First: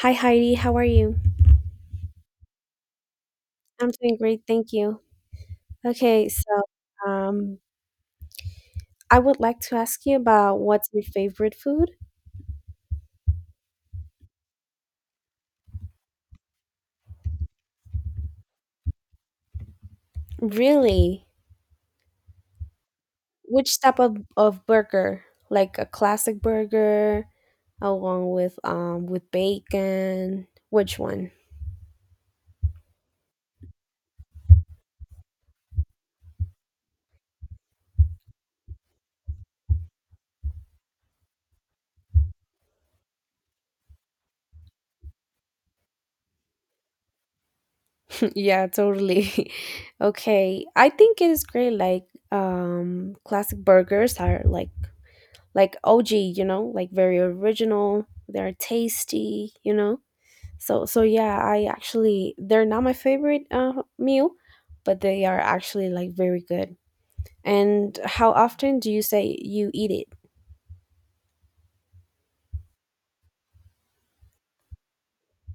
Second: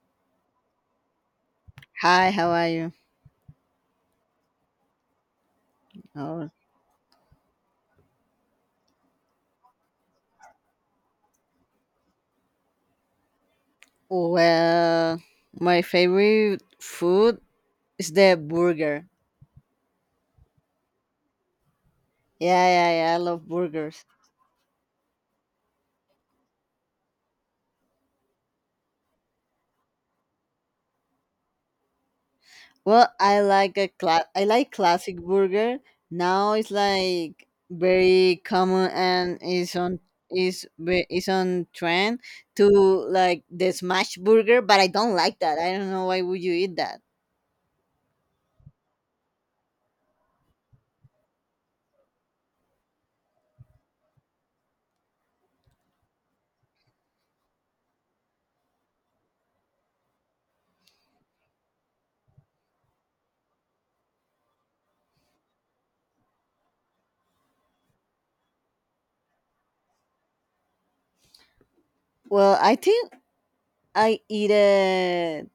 Hi Heidi, how are you? Hi, how are you? I'm doing great, thank you. Okay, so Oh, um, I would like to ask you about what's your favorite food? well, my favorite food is the burger. Really? Yeah, yeah, yeah. I love Which type burgers. of burger? Like a classic burger along with bacon? Which one? Well, I like a I like classic burger. Now it's like very common and is is on trend to like the smash burger, but I don't like that. I don't know why would you eat that. Yeah, totally. Okay. I think it is great like classic burgers are like OG, you know, like very original. They're tasty. So yeah, I actually they're not my favorite meal, but they are actually like very good. And how often do you say you eat it? I think I eat it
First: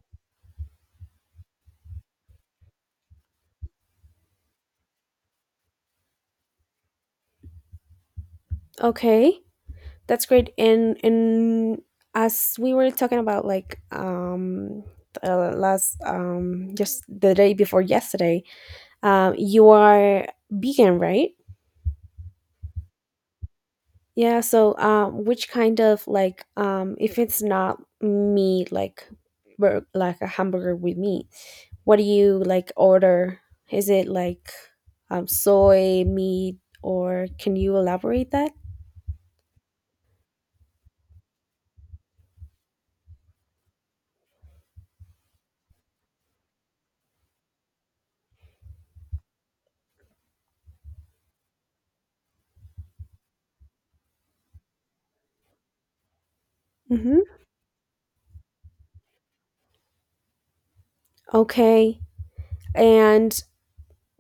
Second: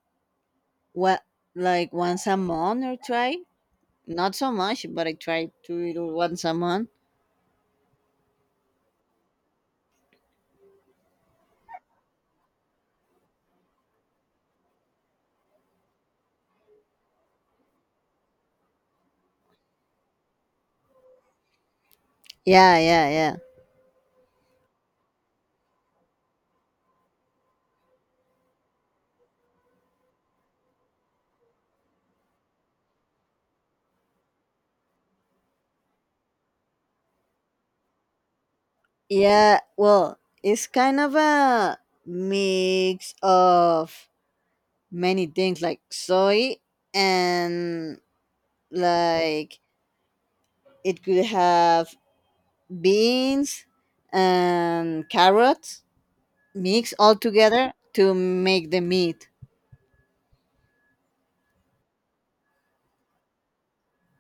what like once a month or twice. Not so much, but I try to do it once a month. Okay, that's great. And as we were talking about like last just the day before yesterday, you are vegan, right? Yeah, yeah, yeah. Yeah, so which kind of like if it's not meat like like a hamburger with meat, what do you like order? Is it like soy meat or can you elaborate that? It's kind of a mix of many things like soy and like it could have beans and carrots mixed all Mm-hmm. together to make the meat. Okay. And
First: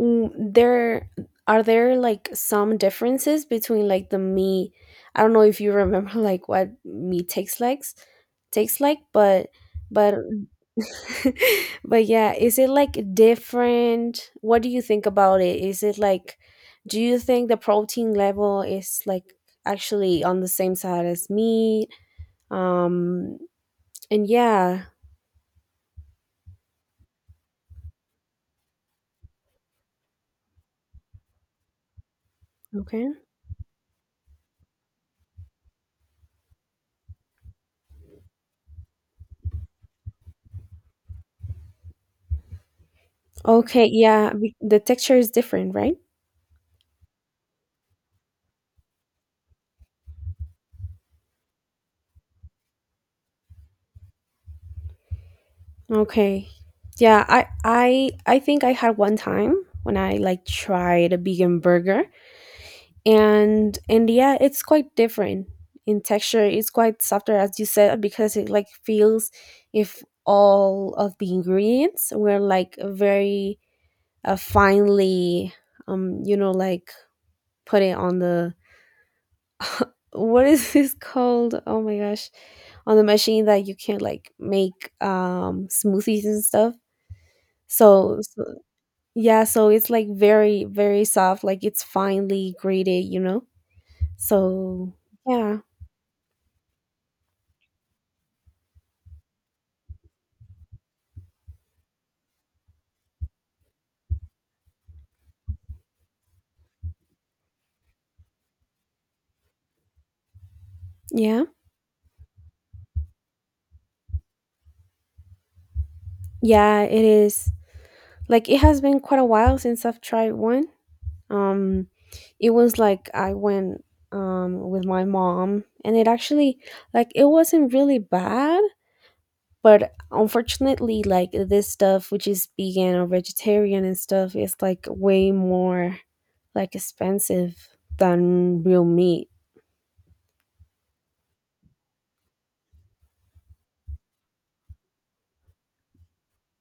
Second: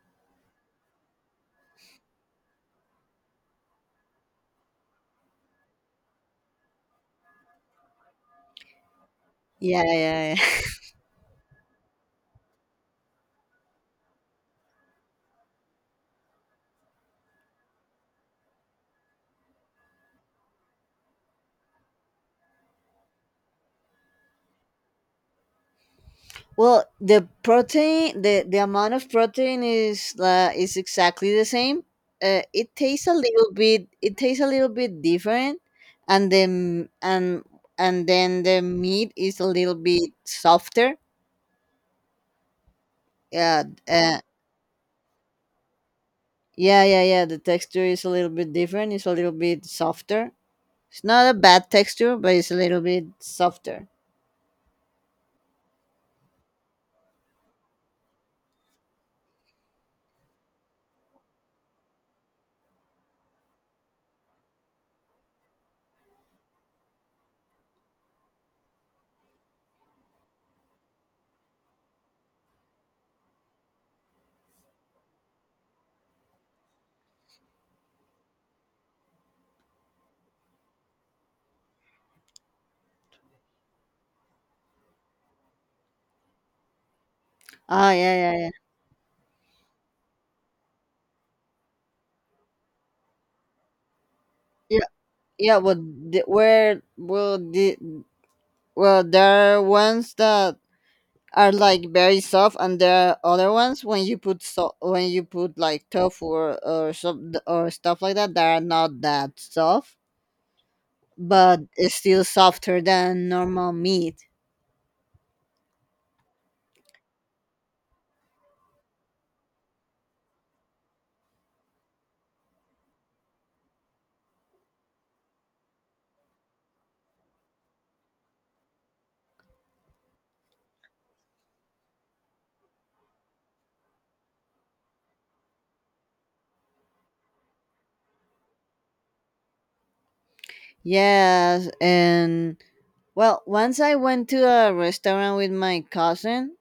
mm, there are there like some differences between like the meat. I don't know if you remember like what meat takes like, Yeah, but yeah, yeah. But yeah, is it like different? What do you think about it? Is it like, do you think the protein level is like actually on the same side as meat? Um, and yeah, Well, the protein, the amount of protein is exactly the same. Okay. It tastes a little bit different, and then and and then the meat is a little bit softer. Yeah, Okay, uh, yeah, the texture is different, right? yeah, yeah, yeah. The texture is a little bit different. It's a little bit softer. It's not a bad texture, but it's a little bit softer. Okay. Yeah, I think I had one time when I like tried a vegan burger and yeah it's quite different in texture, it's quite softer as you said because it like feels if all of the ingredients were like very finely like put it on the what is this called, oh my gosh, on the machine that you can like make smoothies and stuff, Ah, yeah, so, yeah, so yeah, yeah so it's like very soft like it's finely grated, you know? yeah, So yeah. yeah, Well, the, where well the well there are ones that are like very soft, and there are other ones when you put like tofu or or stuff like that that are not that soft, yeah. but it's still softer than normal meat. Yeah, it is. Like it has been quite a while since I've tried one. Um, it was like I went with my mom, and it actually like it wasn't really bad, but unfortunately, like this stuff which is vegan or vegetarian and stuff is like way more like expensive than real meat. Yes, and well once I went to a restaurant with my cousin,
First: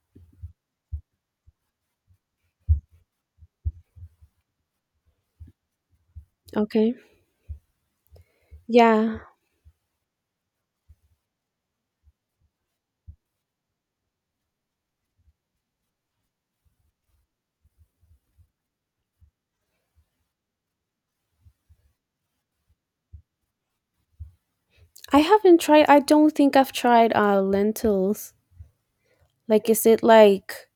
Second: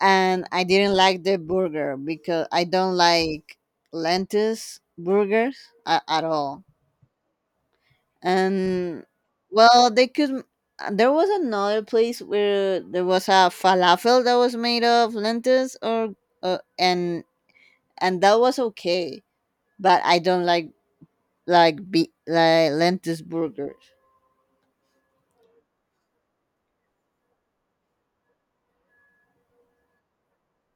and I didn't like the burger because I don't like lentils burgers at all. Okay. And Yeah, well they could there was another place where there was a falafel that was made of lentils or uh, and and that was okay, but I don't like be like lentils burgers. I haven't tried. I don't think I've tried lentils. Like, is it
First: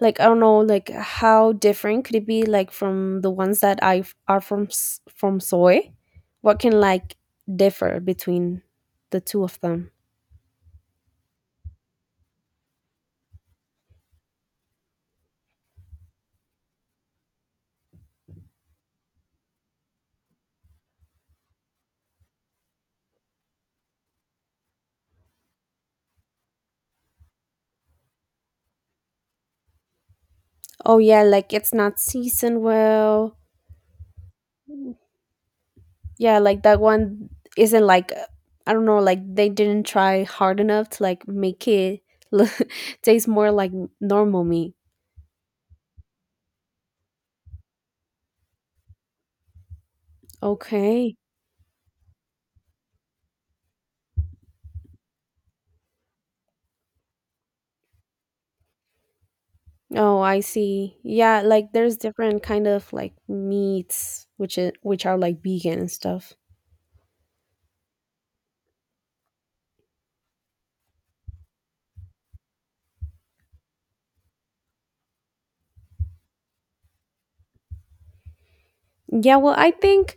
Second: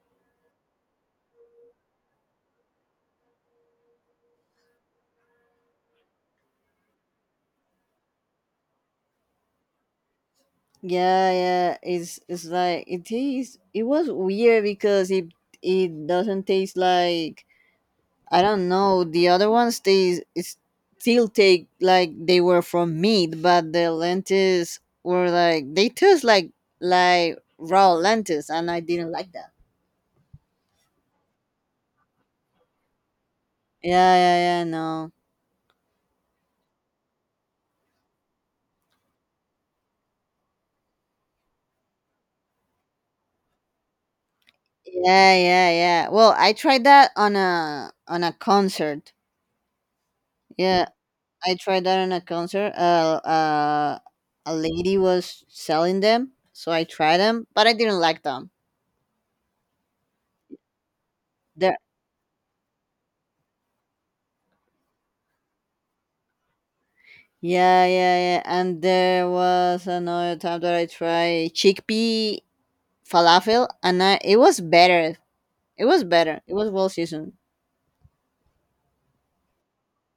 like I don't know, like how different could it be like from the ones that I are from from soy? What can like differ between the two of them? Yeah, it's it tastes. It was weird because it doesn't taste like. I don't know. The other ones they still take like they were from meat, but the lentils were like they taste like raw lentils, and I didn't like that. Oh yeah, like it's not seasoned well. Yeah, yeah, yeah. No. Yeah, like that one isn't like I don't know, like they didn't try hard enough to like make it look, taste more like normal meat. Yeah, yeah, yeah. Well, I tried that on a concert. Yeah, Okay. I tried that on a concert. A lady was selling them, so I tried them, but I didn't like them. Oh, I see. Yeah, like They're. there's different kind of like meats which are like vegan and stuff. Yeah, yeah, yeah. And there was another time that I tried chickpea falafel, and it was better. It was better. It was well seasoned. Yeah, well, I think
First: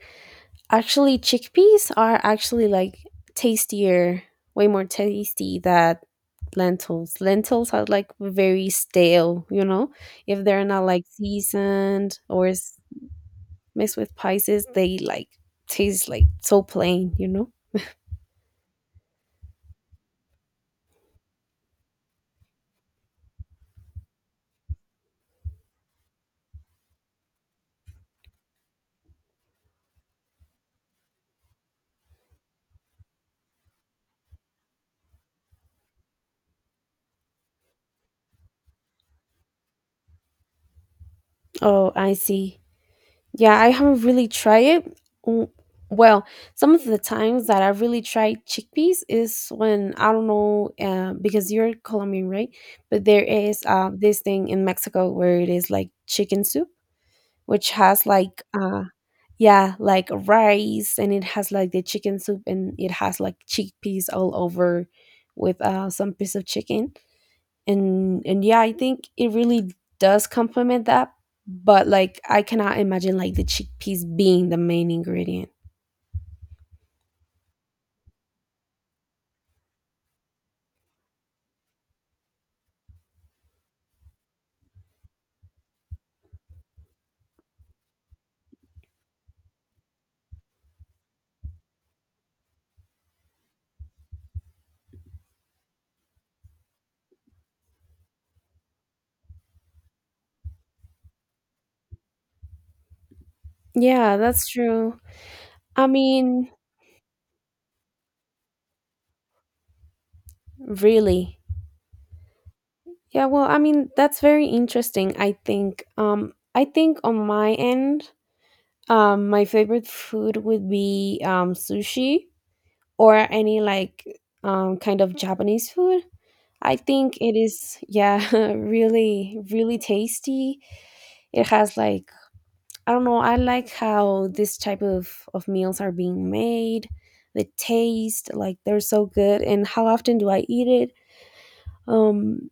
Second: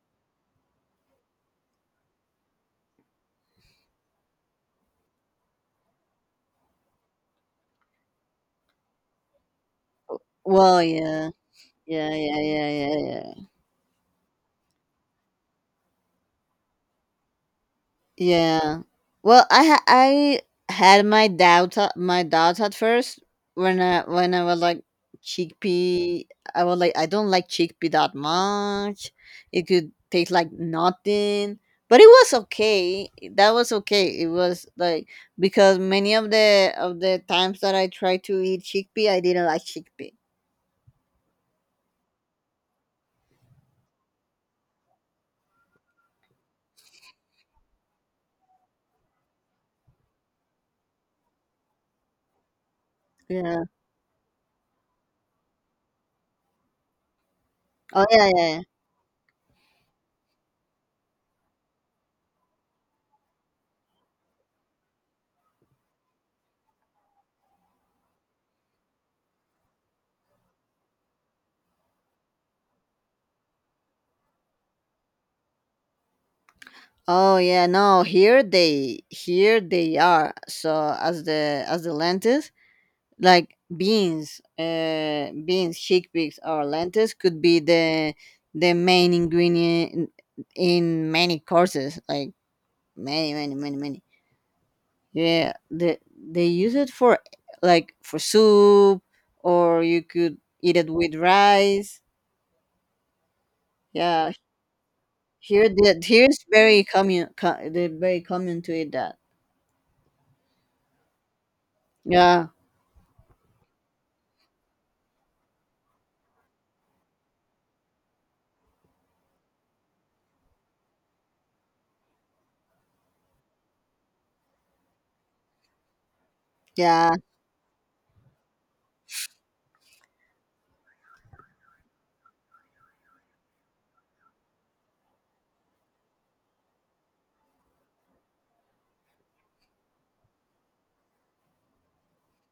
actually chickpeas are actually like tastier, way more tasty than lentils. Lentils are like very stale, you know? If they're Well, not like yeah, yeah, seasoned yeah, or yeah, yeah, yeah. mixed with spices, they like taste like so plain, you know? Yeah. Well, I had my doubts at first when I was like chickpea. I was like, I don't like chickpea that much. It could taste like nothing, but it was okay. That was okay. It was like because many of the times that I tried to eat chickpea, I didn't like chickpea. Oh, I see. Yeah, I haven't really tried it. W- Well, some of the times that I really tried chickpeas is when I don't know because you're Colombian, right? But there is Yeah. This thing in Mexico where it is like chicken soup, which has Oh yeah, like yeah, yeah. Yeah, like rice, and it has like the chicken soup, and it has like chickpeas all over with some piece of chicken and yeah I think it really does complement that, but like I cannot imagine like the chickpeas being the main ingredient. Oh yeah, no, here they are. So as the lentils, like beans, chickpeas or lentils could be the main ingredient in many courses, like many, many, many, many. Yeah, they use it for like for soup, or you could eat it with rice. Yeah, Yeah, that's true. here I the here's mean, very common, co- the very common to eat that. really. Yeah, Yeah, well, I mean that's very interesting. I think I think on my end my favorite food would be sushi or any like kind of Japanese food. I yeah. think it is, yeah, really really tasty. It has like I don't know. I like how this type of meals are being made, the taste, like they're so good. And how often do I eat it? Um,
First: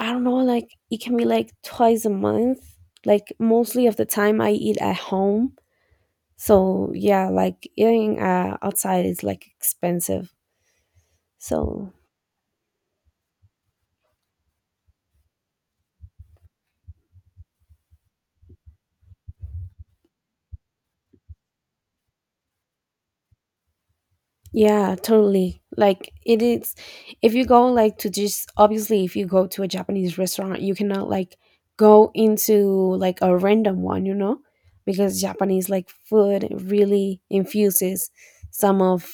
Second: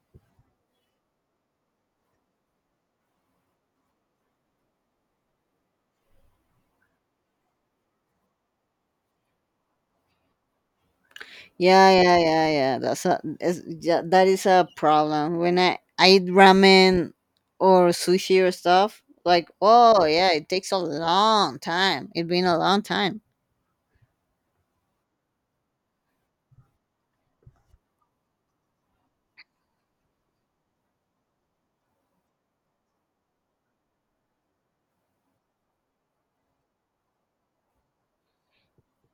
I don't know. Like it can be like twice a month. Like mostly of the time I eat at home. So yeah, like eating outside is like expensive. Yeah, So yeah, yeah, yeah. Yeah, that is a problem. When I eat ramen or sushi or stuff, like oh yeah, it takes a long time. It's been a long time. yeah, totally. Like it is if you go like to, just obviously if you go to a Japanese restaurant, you cannot like go into like a random one, you know? Because Japanese like food really infuses some of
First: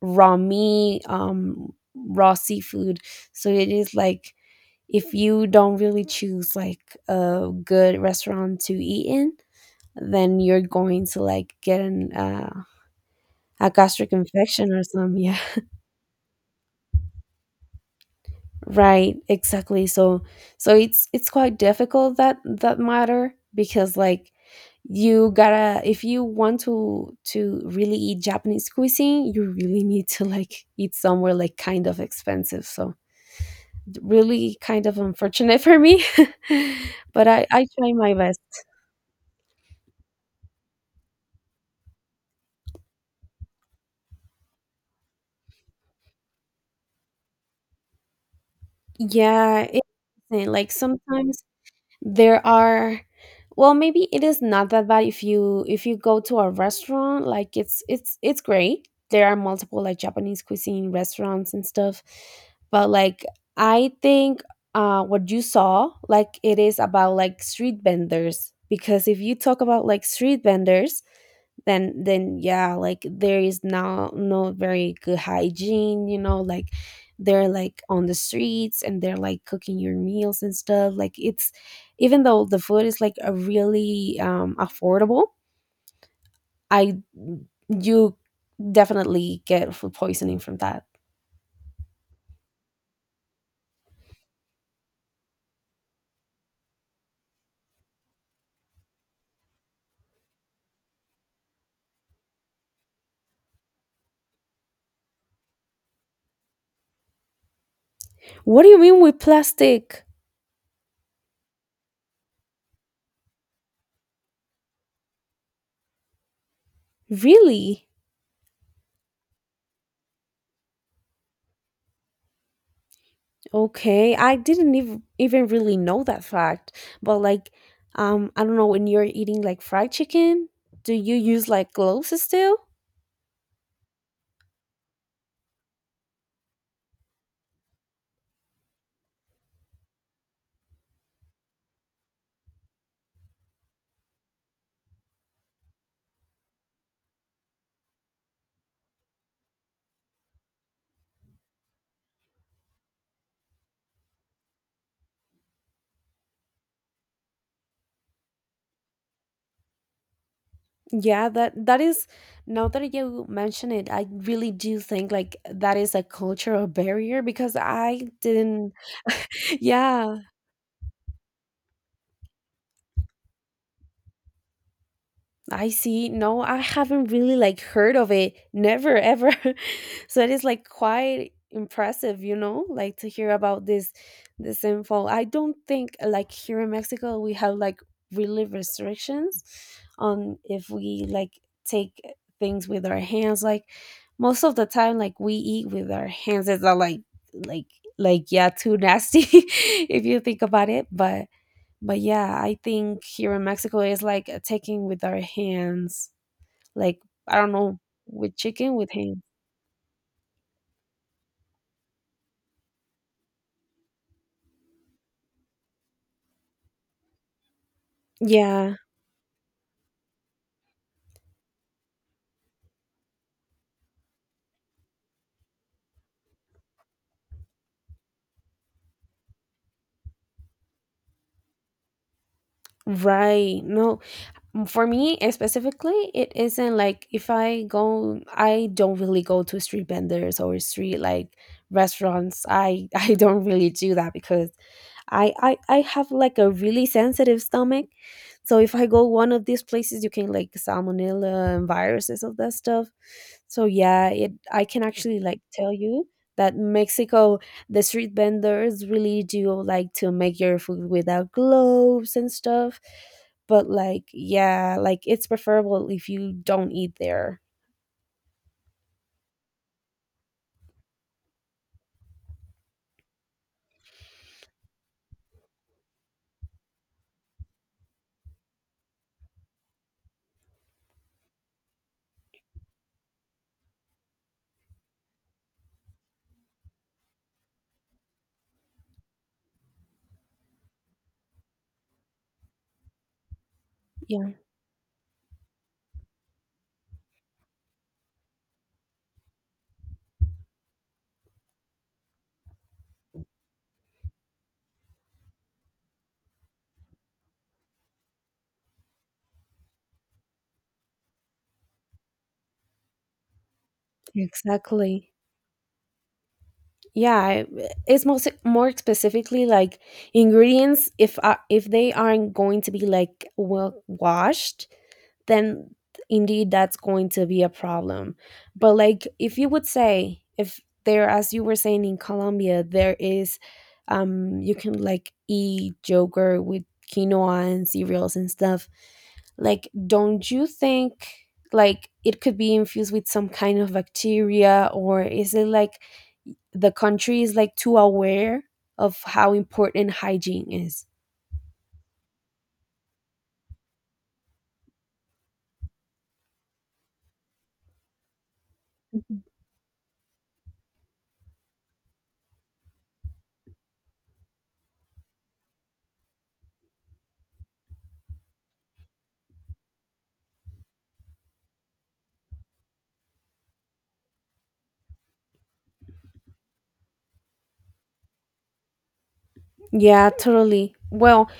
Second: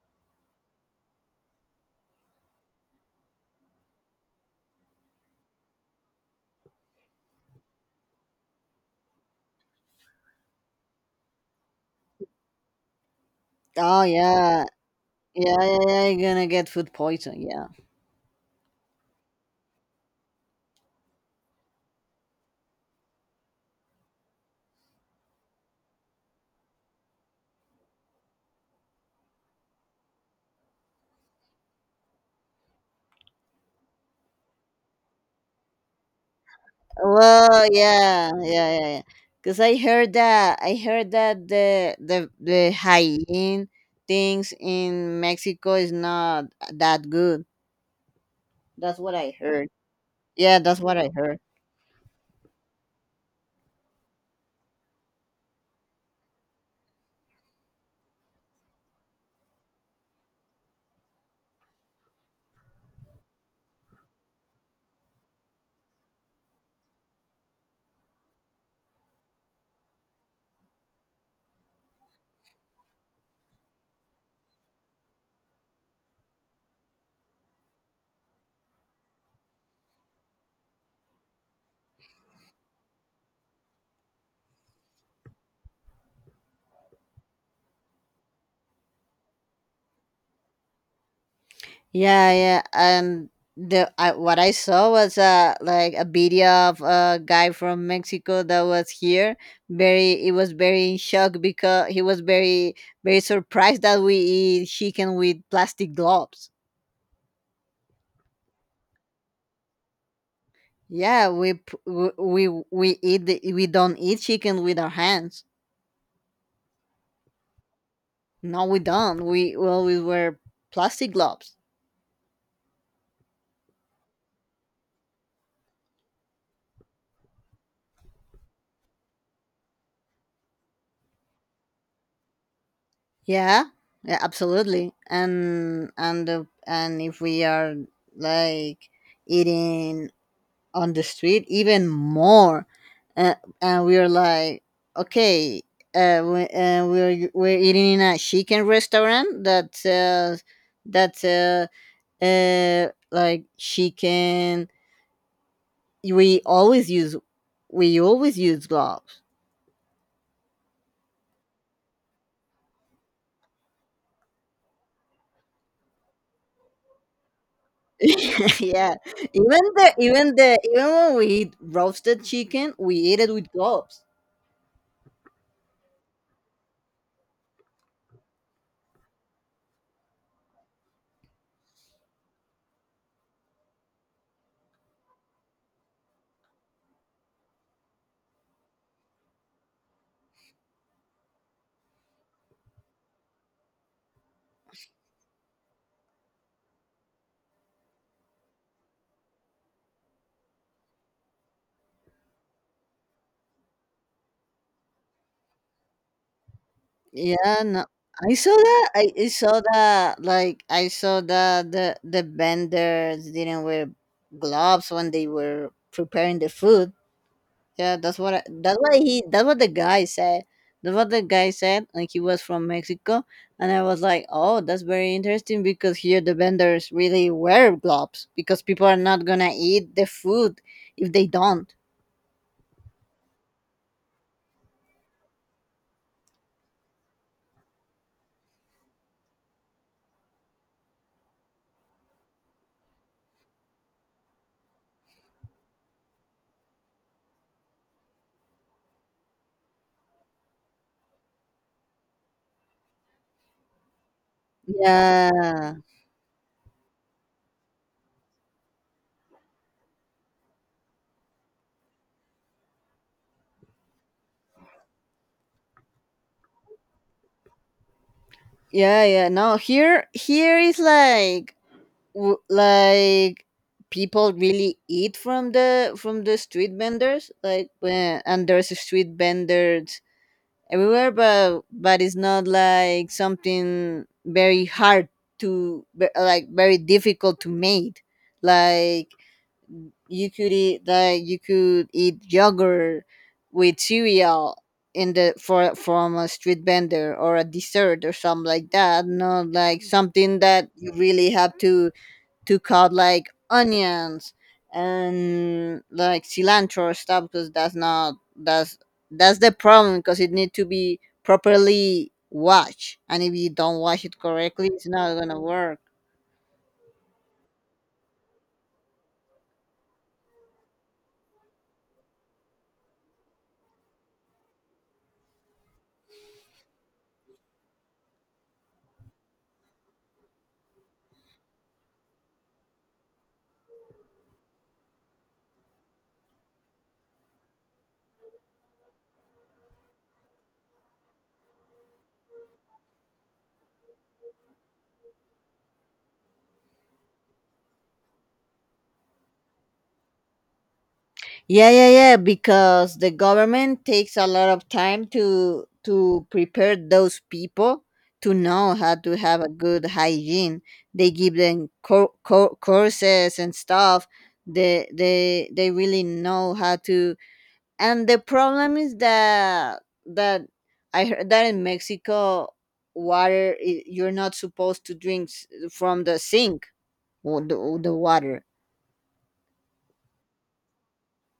raw meat, raw seafood. So it is like if you don't really choose like a good restaurant to eat in, then you're going to like get an a Oh gastric yeah, infection or something. Yeah. yeah, yeah, yeah. You're gonna get food poison. Yeah. Right, exactly. So so it's quite difficult that matter because like you gotta if you want to really eat Japanese cuisine, you really need to like eat somewhere like kind of expensive. So really kind of unfortunate for me. But I Well, I try my yeah, best. yeah, yeah, yeah. 'Cause I heard that the hygiene things in Mexico is not that good. That's what I Yeah, heard. it, Yeah, like that's what I heard. sometimes there are well maybe it is not that bad if you go to a restaurant, like it's it's great, there are multiple like Japanese cuisine restaurants and stuff, but like I think what you saw like it is about like street vendors, because if you talk about like street vendors then yeah like there is now no very good hygiene, you know, like they're like on the streets and they're like cooking your meals and stuff, like it's even though the food is like a really affordable, I you definitely get food poisoning from that. Yeah, yeah, and what I saw was like a video of a guy from Mexico that was here. He was very in shock because he was very surprised that we eat chicken with plastic gloves. What do you mean with plastic? Yeah, we eat we don't eat chicken with our hands. Really? No, we don't. We wear plastic gloves. Okay, I didn't even really know that fact. But like, I don't know, when you're eating like fried chicken, do you use like gloves still? Yeah, yeah, absolutely. And and if we are like eating on the street even more and, and we are like okay, we're eating in a chicken restaurant that sells that like chicken, we always use gloves. Yeah, that that is. Now that you mention it, I really do think like that is a cultural barrier because I didn't. Yeah, even the Yeah, even the even when we eat roasted chicken, we eat it with gloves. I see. No, I haven't really like heard of it. Never ever. So it is like quite impressive, you know, like to hear about this this info. I don't think like here in Mexico we have like really restrictions on if we like take things with our hands. Like most of the time like we eat with our hands. It's not like like like yeah, too nasty if you think about it. But yeah I think here in Mexico it's like taking with our hands like I don't Yeah, know no, I with saw chicken that. with hands I saw that. Like I saw that the vendors didn't wear gloves when they were preparing the food. Yeah, that's what yeah. that's what he that's what the guy said. That's what the guy said. Like he was from Mexico, and I was like, oh, that's very interesting because here the vendors really wear gloves because people are not gonna eat the food if they don't. Right. no m- For me specifically it isn't like if I go, I don't really go to street vendors or street like restaurants, I I don't really do that because I have like a really sensitive stomach, so if I go one of these places you can like salmonella and viruses of that stuff. So yeah, it, I can actually like tell Yeah. you that Mexico, the street vendors really do like to make your food without gloves and stuff, but like yeah like it's preferable if you don't eat there. Yeah, yeah. No, here is like like people really eat from the street vendors like when, and there's street vendors everywhere, but it's not like something very hard like very difficult to make. Like you could eat like you could eat yogurt with Yeah, cereal in the for from a street vendor, or a dessert or something like that, not like something that you really have to cut like onions and like cilantro or stuff, because that's not that's that's the problem because it need to be properly washed, and if you don't wash it correctly, it's exactly. not gonna work. Yeah, it's most more specifically like ingredients if they aren't going to be like well washed then indeed that's going to be a problem. But like if you would say if there, as you were saying, in Colombia there is you can like eat yogurt with quinoa and cereals and stuff. Like don't you think like it could be infused with some kind of bacteria or is it like the country is like too aware of how important hygiene is? Yeah, yeah, yeah, because the government takes a lot of time to prepare those people to know how to have a good hygiene. They give them courses and stuff. They really know how to. And the problem is that I heard that in Mexico you're not supposed to drink from the sink, or or the water. Yeah, totally. Well,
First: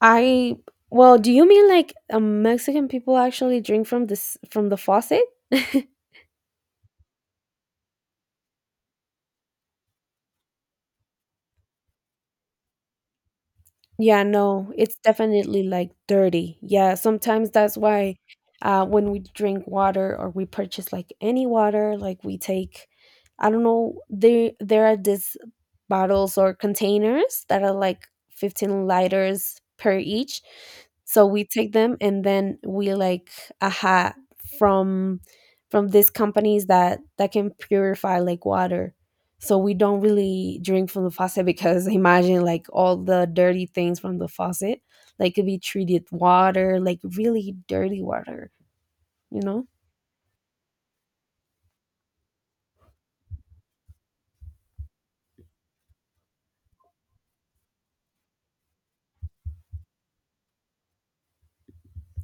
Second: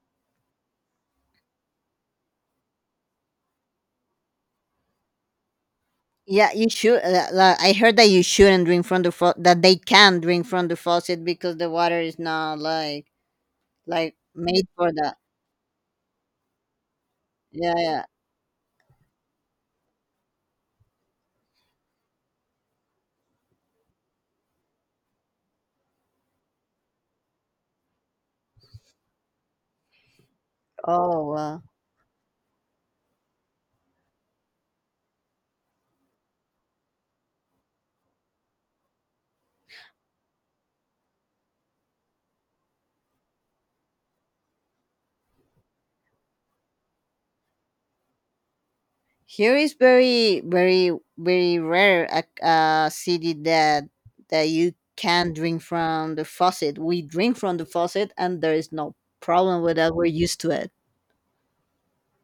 I well, do you mean like Mexican people actually drink from this from the faucet? Yeah, you should, I heard that you shouldn't drink from the faucet, that they can drink from the faucet because the water is not like Yeah, made no, for it's that. definitely like dirty. Yeah, sometimes Yeah, that's yeah. why when we drink water or we purchase like any water, like we take, I don't know, there are these bottles or containers that are like 15 liters per each. So Oh we wow. take them and then we like aha from from these companies that that can purify like water. So we don't really drink from the faucet because imagine like all the dirty things from the faucet, like could be treated water, like really dirty water, you Here know? is very, very, very rare a city that you can drink from the faucet. We drink from the faucet, and there is no problem with that. We're used to it.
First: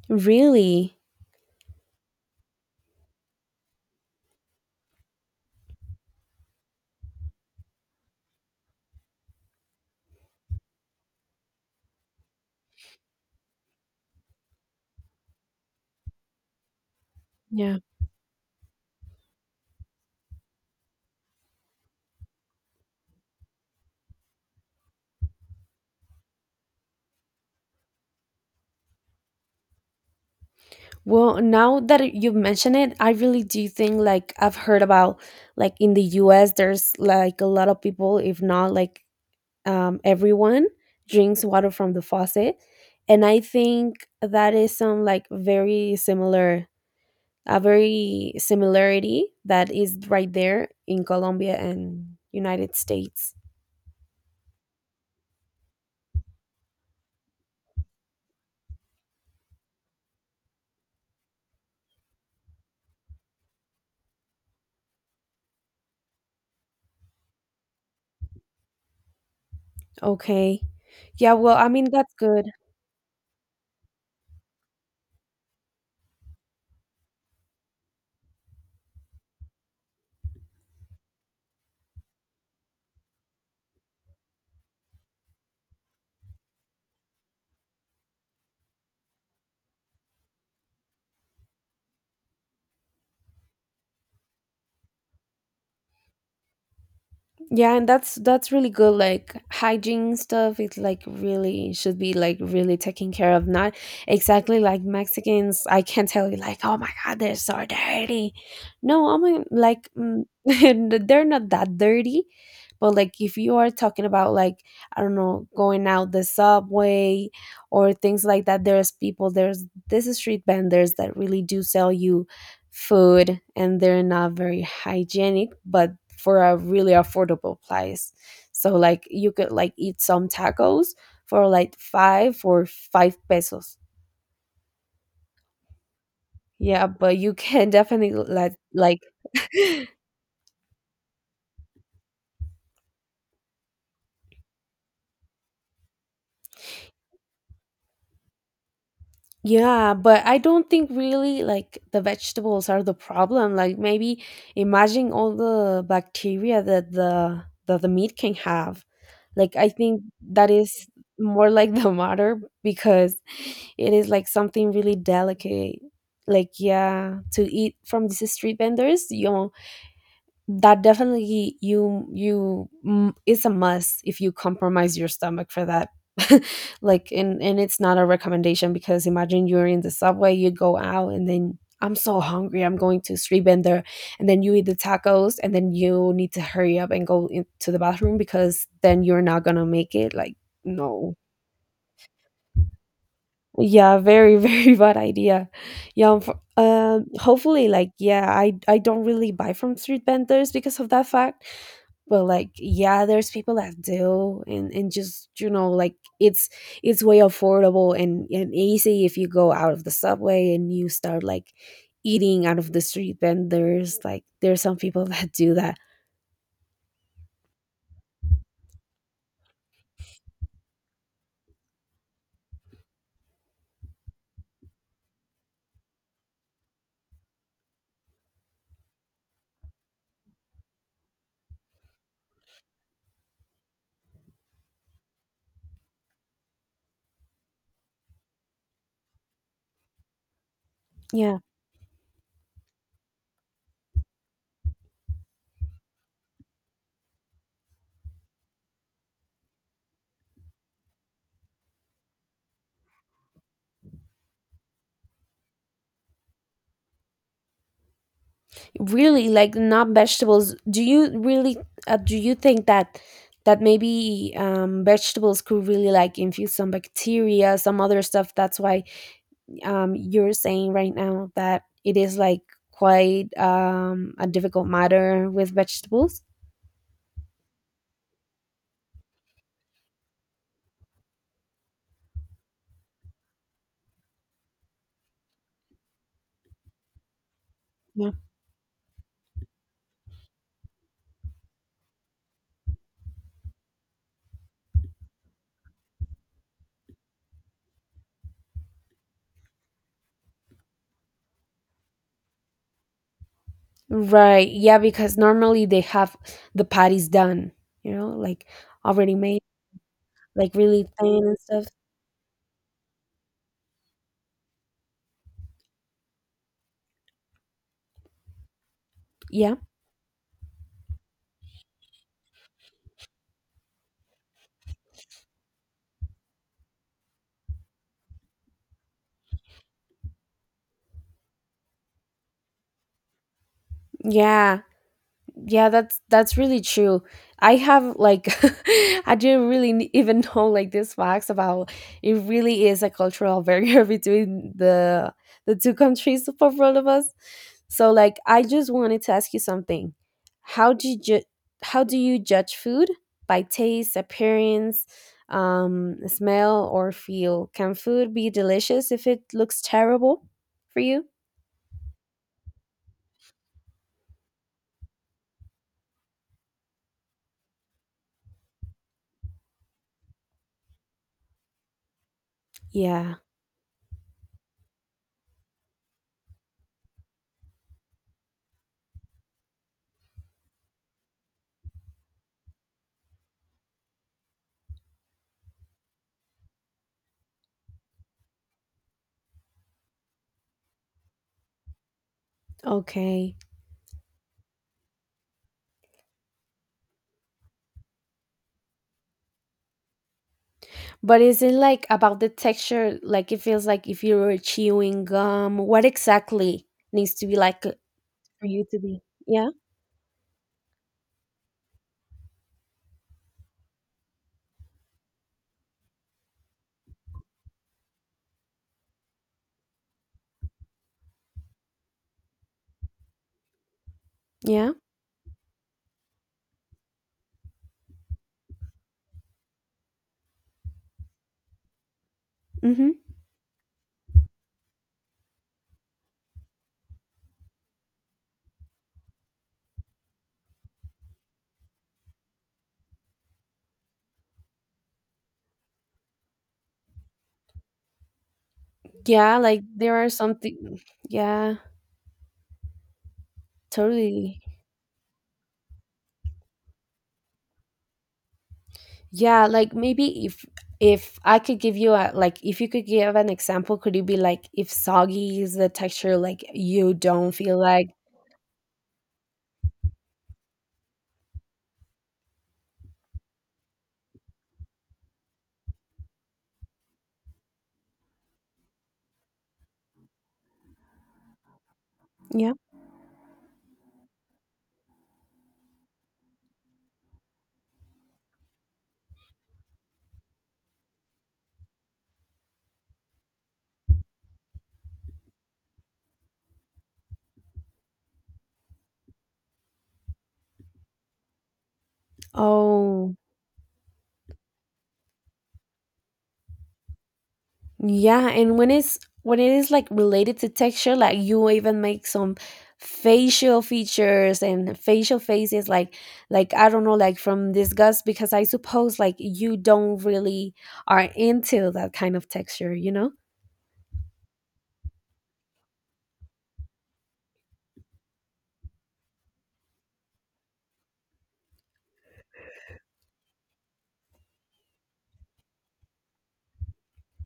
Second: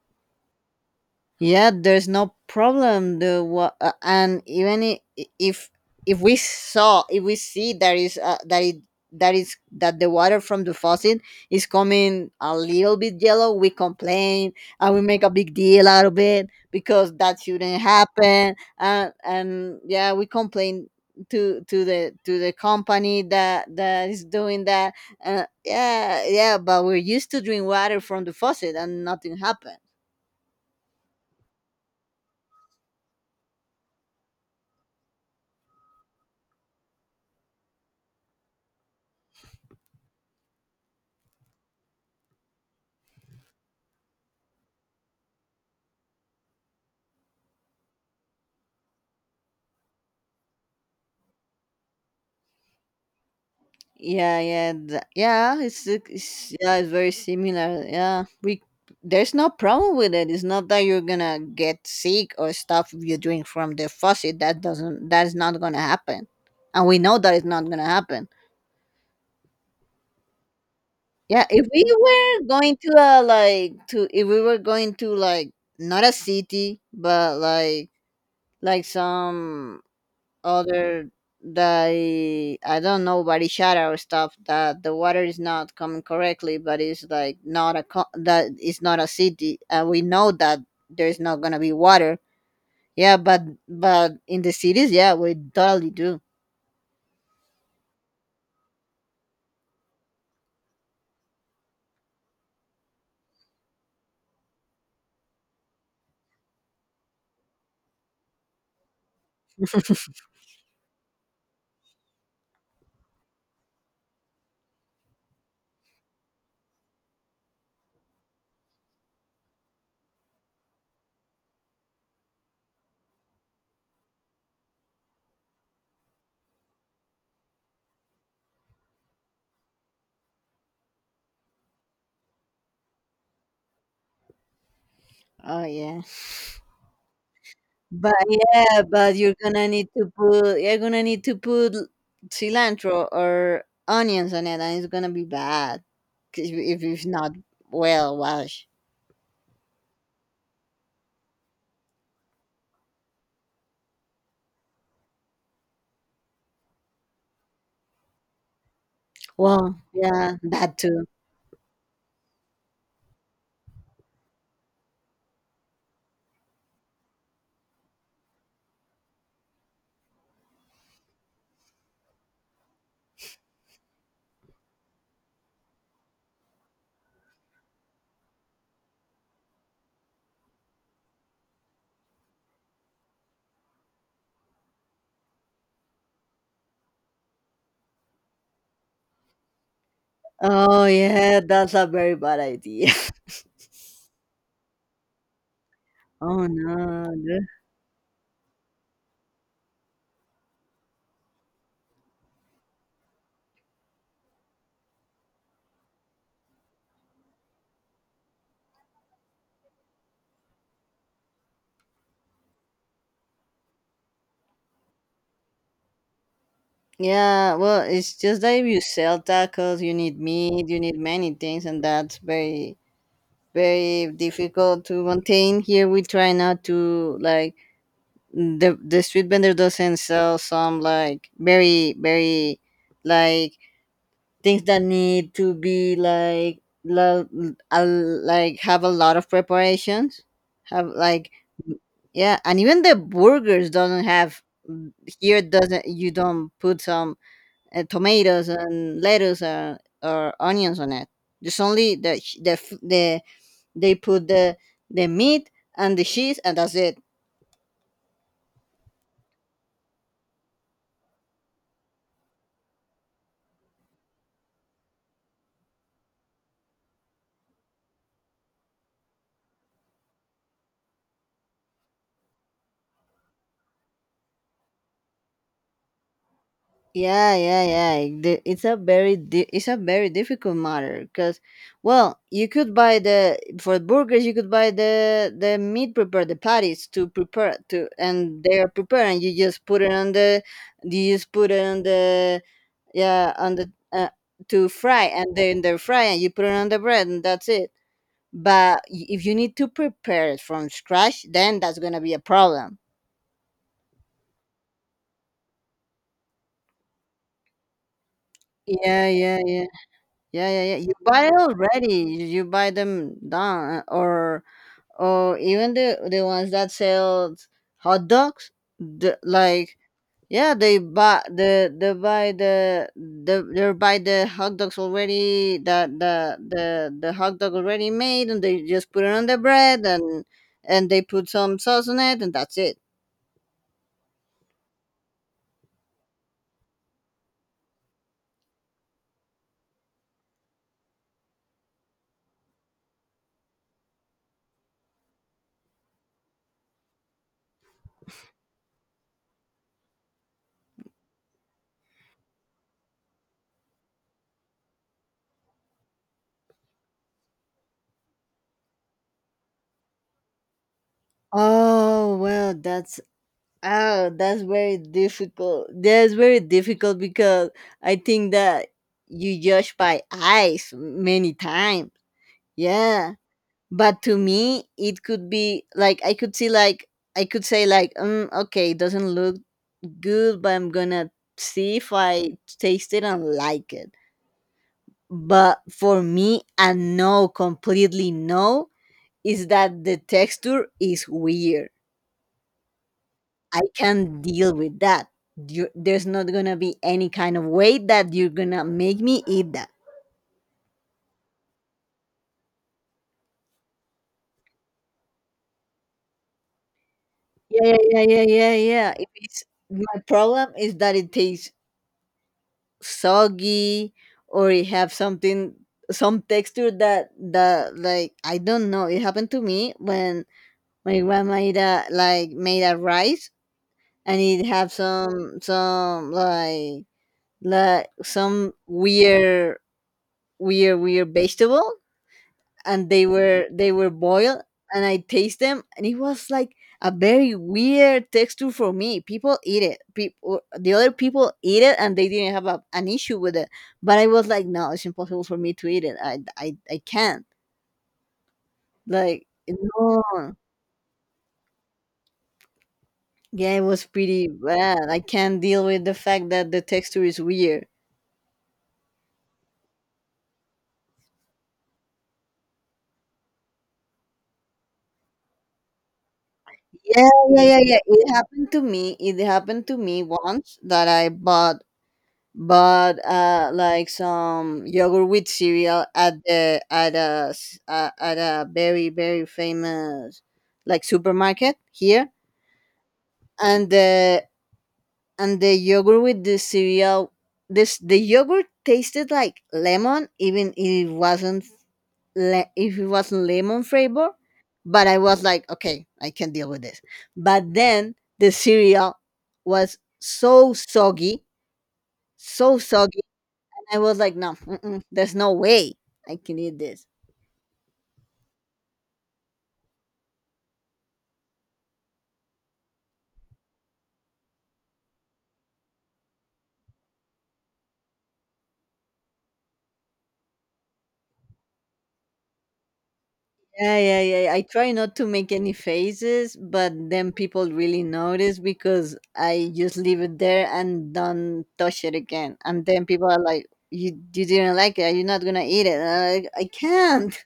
Really? Yeah, there's no problem. And even if we see that is that the water from the faucet is coming a little bit yellow, we complain, and we make a big deal out of it because that Yeah. shouldn't happen. And yeah, we complain to to the company that is doing that. Yeah, yeah, but we're used to drink water from the faucet, and nothing happened. Well, now that you mention it, I really do think like I've heard about like in the US there's like a lot of people, if not like everyone drinks water from the faucet. And I think that is some like very similar a very similarity that is right there in Colombia and United States. Yeah, yeah, yeah. It's yeah, it's very similar. Yeah, we there's no problem with it. It's not that you're gonna get sick or stuff if you drink from the faucet. That doesn't. That's not gonna happen, and we know that it's not gonna happen. Okay. Yeah, Yeah, well, if I we mean that's were good. going to like to if we were going to like not a city, but like some other. They I don't know, body shadow stuff, that the water is not coming correctly, but it's like not a that it's not a city, and we know that there's not gonna be water. Yeah, but in the cities, yeah, we totally do. Yeah, and that's really good. Like hygiene stuff it's like really should be like really taken care of. Not exactly like Mexicans. I can't tell you like, oh my god, they're so dirty. No, I mean like they're not that dirty, but like if you are talking about like I don't know going out the subway or things like that, there's this street vendors that really do sell you food and they're not very hygienic, but for a really affordable price. So like you could like eat some tacos for like five or five pesos. Oh Yeah, but you can definitely like yeah, but you're gonna need to put cilantro or onions on it, and it's gonna be bad 'cause if it's not well washed. Yeah, but I don't think really like the vegetables are the problem. Like maybe imagine all the bacteria that the meat can have. Like I Well, think yeah, that that is too. more like the matter because it is like something really delicate. Like yeah, to eat from these street vendors, you that definitely you it's a must if you compromise your stomach for that like and it's not a recommendation because imagine you're in the subway you go out and then I'm so hungry I'm going to street vendor, and then you eat the tacos and then you need to hurry up and go into the bathroom because then you're not gonna make it like Oh no. yeah, that's a very bad idea. Yeah, very very bad idea. Yeah, Oh no. The- hopefully like yeah I don't really buy from street vendors because of that fact, but like yeah there's people that do and just you know like it's it's way affordable and easy if you go out of the subway and you start like eating out of the street vendors. Like there's some people that do that. Yeah, well, it's just that if you sell tacos, you need meat, you need many things, and that's very, very difficult to maintain. Here, we try not to like the street vendor doesn't sell some like very, very like things that need to be like like have a lot of preparations, have like. Yeah, Yeah, and even the burgers doesn't have here doesn't you don't put some tomatoes and lettuce or onions on it, just only the sh- the f- the they put the meat and the cheese, and that's it. really like not vegetables, do you really do you think that that maybe vegetables could really like infuse some bacteria, some other stuff? That's why you're saying right now that it is like quite a difficult matter with vegetables. Yeah, yeah, yeah. It's a very it's a very difficult matter because, well, you could buy the for burgers, you could buy the meat prepared, the patties to prepare to Yeah. and they are prepared, and you just put it on the you just put it on the yeah, on the, to fry, and then they fry, and you put it on the bread, and that's it. But if you need to prepare it from scratch, then that's gonna be a problem. Right. Yeah, because normally they have the patties done, you know, like Yeah, already yeah, made, yeah. Yeah, like yeah, yeah. really You thin buy it and stuff. already. You buy them done, or even the ones that sell hot dogs. The, Yeah. like Yeah, they buy the the hot dogs already. That the hot dog already made, and they just put it on the bread and they put some sauce on it, and that's it. Yeah. Yeah, that's really true. I have like I didn't really even know like these facts about It really is a cultural barrier between the two countries for both of us. So like I just wanted to ask you something. how do you ju- how do you judge food? By taste, appearance, smell or feel? Can food be delicious if it looks terrible for you? Oh well, that's Oh, that's very difficult. That's very difficult because I think that you judge by eyes many times. Yeah. Yeah. But to me, it could be like I could see, like, I could say, like, okay, it doesn't look good, but I'm gonna see if I taste it and like it. But for me, a no, completely no, is that the texture is weird. Okay. I can't deal with that. There's not gonna be any kind of way that you're gonna make me eat that. But is it like about the texture? Like it feels like if you were chewing gum. What exactly needs to be like Yeah, yeah, yeah, yeah, for yeah, you to yeah. be? It is, Yeah, my problem is that it tastes soggy, or it have something, some texture that like I don't know. It happened to me when my grandma made a, like made a rice, and it have yeah, some like some weird weird vegetable, and mm-hmm. they were boiled. And I taste them, and it was like a very weird texture for me. People eat it. People the other people eat it, and they didn't have an issue with it. But I was like, no, it's impossible for me to eat it. I can't, like, Yeah. Like there no. are something. Yeah, Yeah, it was pretty totally. bad. I can't deal with the fact that the texture is weird. Yeah, like maybe if I could give you a like if you could give an example, could it be like if soggy is the texture, like you Yeah, don't yeah, yeah, feel yeah. like It happened to me once that I bought, but like, some yogurt with cereal at a at a very very famous, like, supermarket here, yeah. and the yogurt with the cereal, this the yogurt tasted like lemon. Even if it wasn't if it wasn't lemon flavor, but I was like, okay, I can deal with this. But then the cereal was so soggy, so soggy. Oh I was like, no, mm-mm, there's no way I can eat this. yeah, and when it's when it is like related to texture, like you even make some facial features and facial faces like I don't know, like from disgust because I suppose like you don't really are into that kind of texture, you know? Yeah, yeah, yeah. I try not to make any faces, but then people really notice because I just leave it there and don't touch it again. And then people are like, You didn't like it. Are you not gonna eat it?" And I'm like, I can't.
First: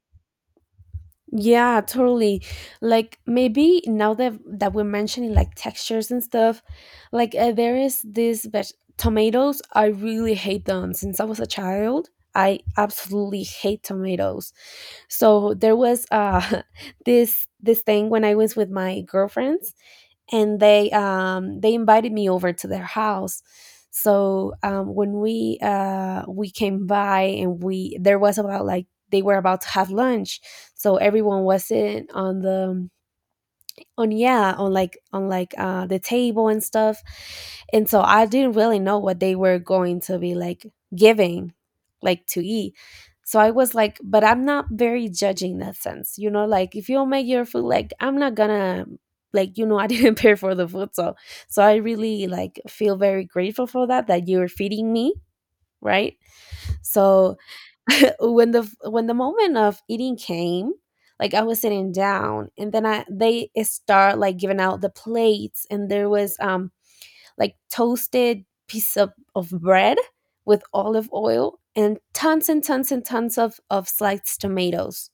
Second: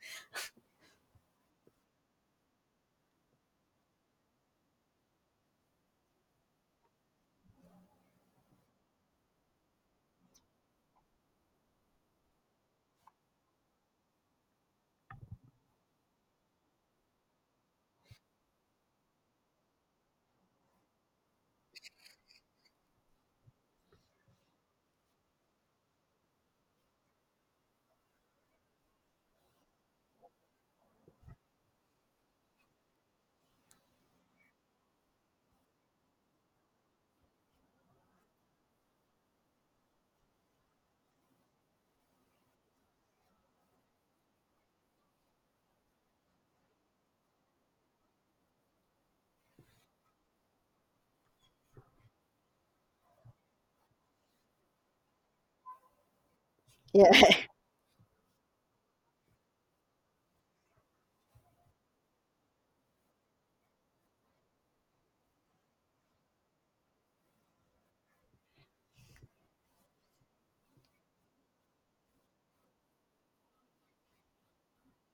Yeah, totally. Like maybe now that that we're mentioning like textures and stuff, like there is this tomatoes. I really hate them since I was a child. I absolutely hate tomatoes. So there was this thing when I was with my girlfriends and they invited me over to their house. So when we came by and we there was about like they were about to have lunch, so everyone wasn't on the on yeah on like the table and stuff and so I didn't really know what they were going to be like giving like to eat. So I was like but I'm not very judging in that sense, you know, like if you don't make your food like I'm not gonna like you know I didn't pay for the food, so so I really like feel very grateful for that, that you're feeding me, right? Yeah. So when the moment of eating came, like I was sitting down and then I they start like giving out the plates and there was like toasted piece of bread with olive oil and tons and tons and tons of sliced tomatoes,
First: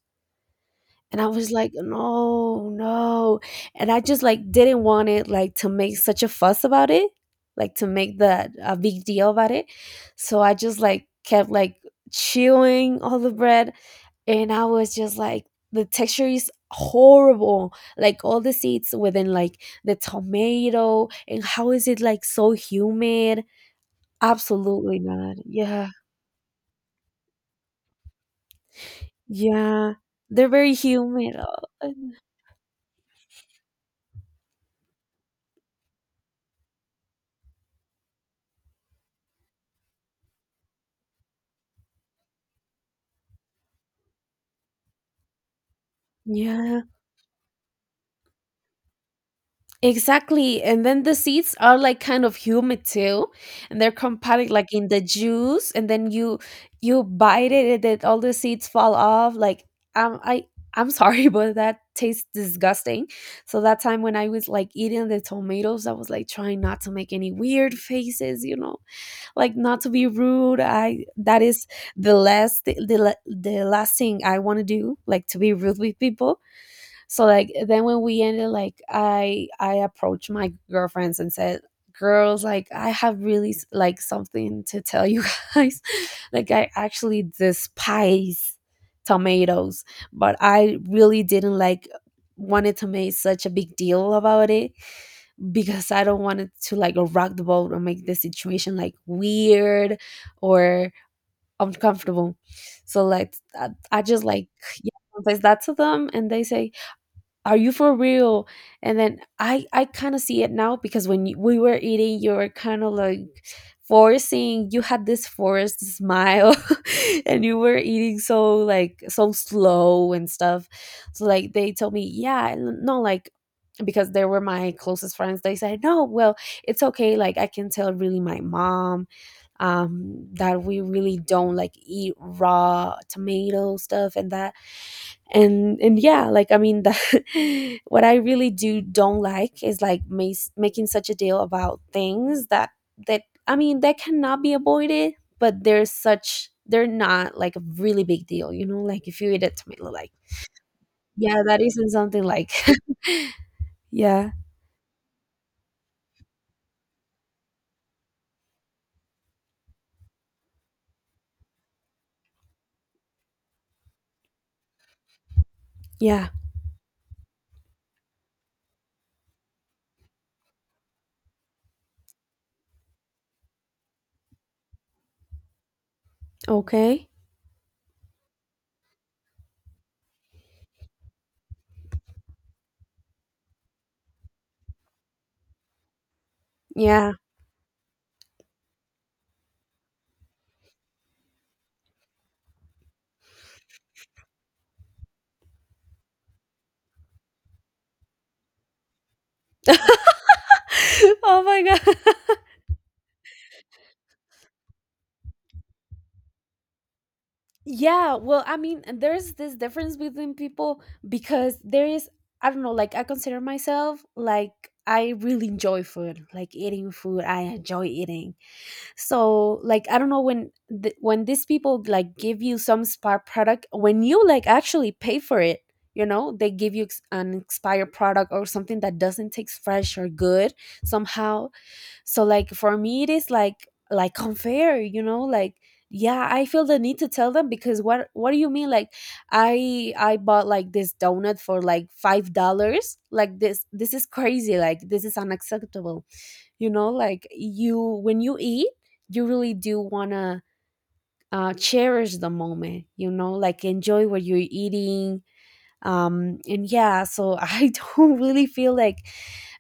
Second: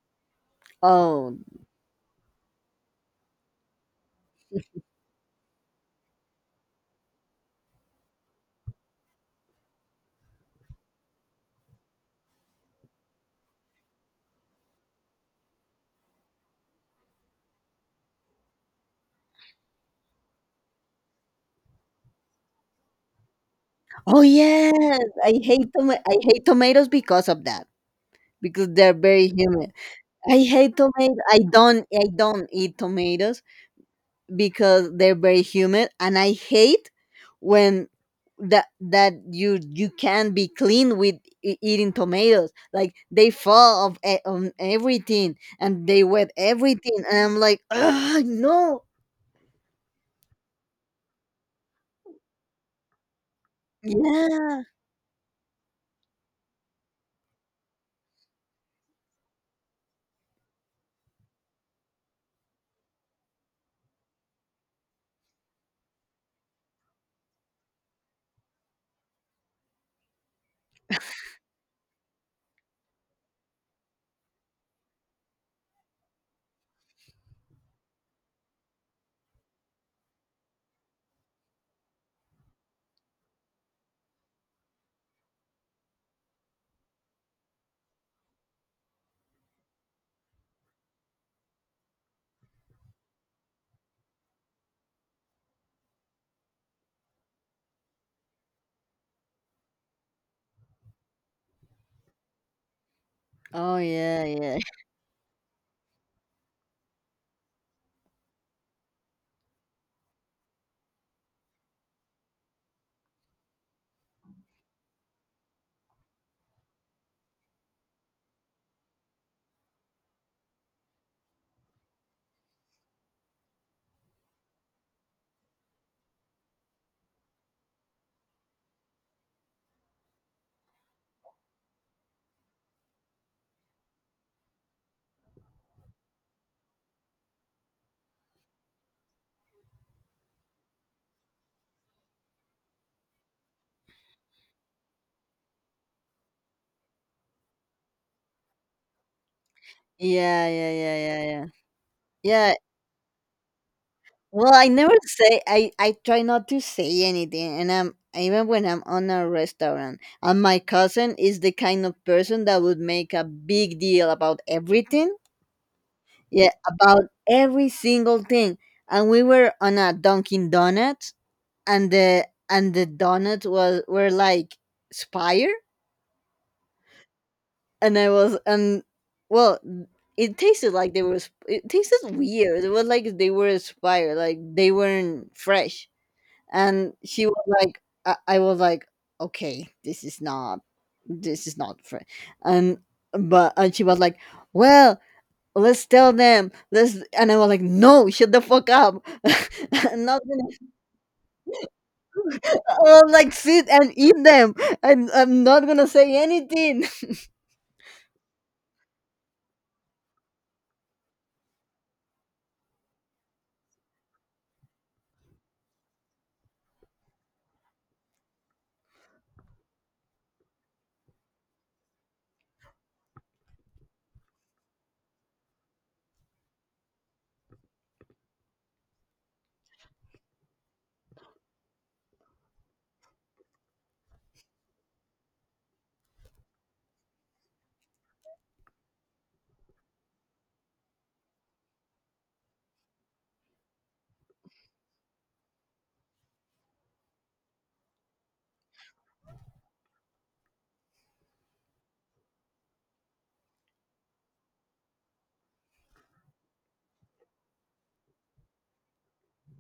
and I Oh, was like, "No, no." And I just, like, didn't want it, like, to make such a fuss about it, like, to make that a big deal about it. So I just, like, kept, like, chewing all the bread, and I was just like, the texture is horrible, like, all the seeds within, like, the tomato, and how is it, like, so humid? oh Absolutely yes. not. Yeah. I hate tomatoes because of that. Because they're very humid. Yeah. I They're very hate tomatoes. humid. I don't. Oh, I don't eat tomatoes because they're very humid, and I hate when that you can be clean with eating tomatoes. Like, they fall of on everything, and they wet yeah. everything, and I'm like, ugh, no. Exactly. And then the seeds are like kind of humid too. And they're compacted Yeah, like in the juice and then you bite it and then all the seeds fall off. Like um I I'm sorry, but that tastes disgusting. So that time when I was like eating the tomatoes, I was like trying not to make any weird faces, you know, like not to be rude. I that is the last the last thing I want to do, like to be rude with people. So like then when we ended, like I approached my girlfriends and said, "Girls, like I have really like something to tell you guys. Like I actually despise tomatoes, but I really didn't like." Wanted to make such a big deal about it because I don't want it to like rock the boat or make the situation like weird or uncomfortable. So like oh I yeah, just like yeah. yeah, says that to them and they say are you for real? And then I kind of see it now because when you, we were eating, you were kind of like forcing. You had this forced smile, and you were eating so like so slow and stuff. So like they told me, yeah, no, like because they were my closest friends. They said, no, well, it's okay. Like I can tell really my mom that we really don't like eat raw tomato stuff and that and yeah like I mean the, what I really do don't like is like making such a deal about things that that I mean that cannot be avoided, but they're such they're not like a really big deal, you know, like if you eat a tomato like Yeah, yeah, yeah, yeah, yeah yeah, that isn't something like yeah. yeah Well, I never say. I try not to say anything, and I'm even when I'm on a restaurant. And my cousin is the kind of person that would make a big deal about everything. yeah Yeah, about every single thing. And we were on a Dunkin' Donuts, and the donuts was were like spire, okay and I was and well. It tasted like they were. It tasted weird. It was like they were expired, like they weren't fresh. And yeah she was like, I was like, okay, this is not, this is not fair. And but and she was like, well, let's tell them, let's and I was like, no, shut the fuck up. I'm not gonna— oh my god. I was like, sit and eat them. I'm not gonna say anything. Yeah, well, I mean, there's this difference between people because there is, I don't know, like I consider myself like I really enjoy food, like eating food. I enjoy eating. So, like, I don't know when when these people like give you some spa product, when you like actually pay for it, you know, they give you an expired product or something that doesn't taste fresh or good somehow. So like for me it is like unfair, you know, like yeah I feel the need to tell them because what do you mean like I bought like this donut for like $5. Like this is crazy, like this is unacceptable, you know, like you when you eat you really do wanna cherish the moment, you know, like enjoy what you're eating. And yeah so I don't really feel like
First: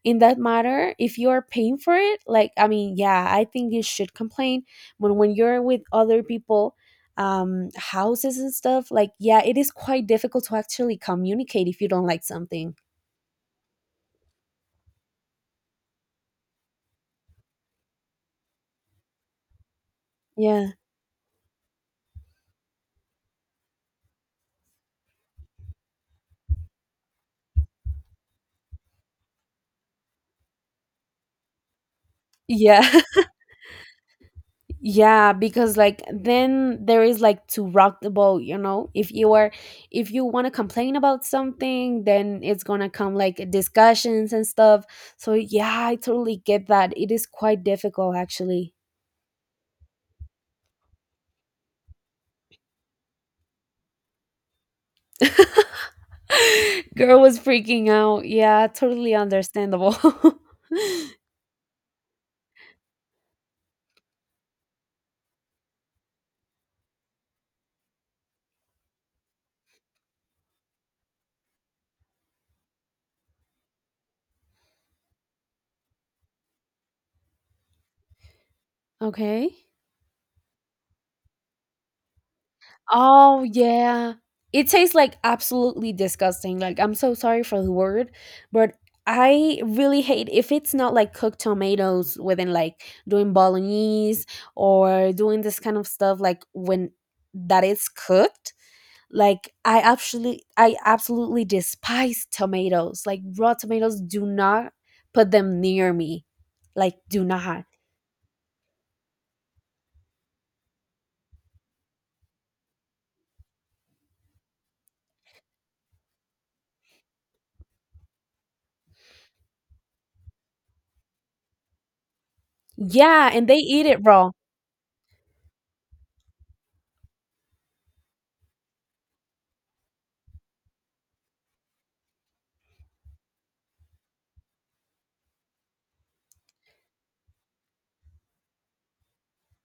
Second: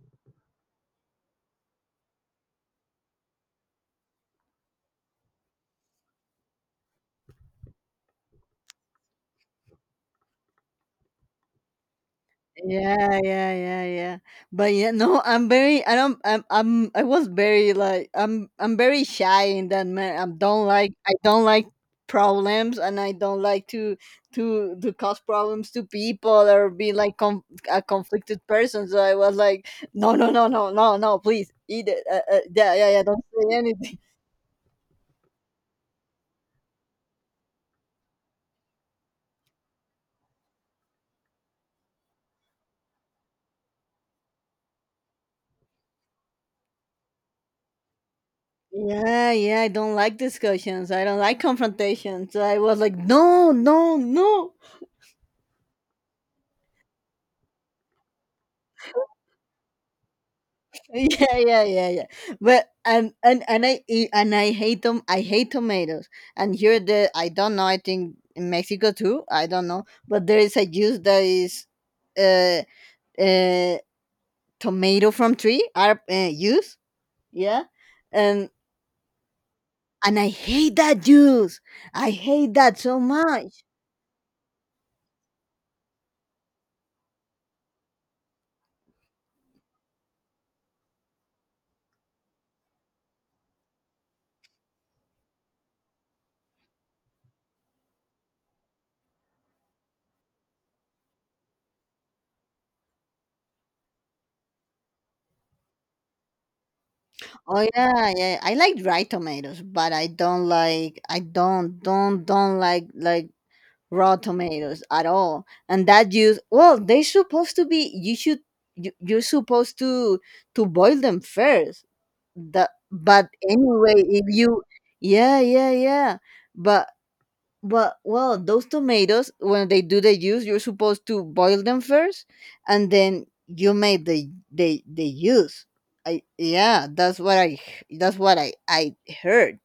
in that matter if you are paying for it, like I mean yeah I think you should complain. But when you're with other people, houses and stuff, like yeah it is quite difficult to actually communicate if you don't like something. Yeah, yeah, yeah, yeah. But yeah, no, I'm very, I don't, I'm, I was very like, I'm very shy in that, man. I don't Yeah, like, problems, and I don't like to cause problems to people, or be like a conflicted person. So I was like, no, no, no, no, no, no, please eat it. Yeah, yeah. yeah, yeah. Don't say anything. Yeah, because like then there is like to rock the boat, you know. If you are if you want to complain about something, then it's going to come like discussions and stuff. So yeah, I totally get that. It is quite difficult actually. Yeah, yeah, I don't like discussions. I don't like confrontations. So I was like, no, no, no. Girl was freaking out. Yeah, totally understandable. Yeah, yeah, yeah, yeah, but and I, and I hate them. I hate tomatoes. And here, the I don't know, I think in Mexico too, I don't know, but there is a juice that is uh uh tomato from tree are juice. Yeah. um Okay. and I hate that juice. I hate that so Oh, much. yeah. It tastes like absolutely disgusting. Like, I'm so sorry for the word, but I really hate if it's not like cooked tomatoes within like doing bolognese or doing this kind of stuff like when that is cooked. Like I absolutely despise tomatoes. Like raw tomatoes do not put them near me. Like do not. Oh yeah, yeah. I like dry tomatoes, but I don't like raw tomatoes at all. And that juice, well, they're supposed to be— you should— you're supposed to boil them first. The But Yeah, and they eat anyway, it if raw. you— Yeah, yeah, yeah. But well, those tomatoes, when they do the juice, you're supposed to boil them first and then you make the juice. Yeah, that's what I heard.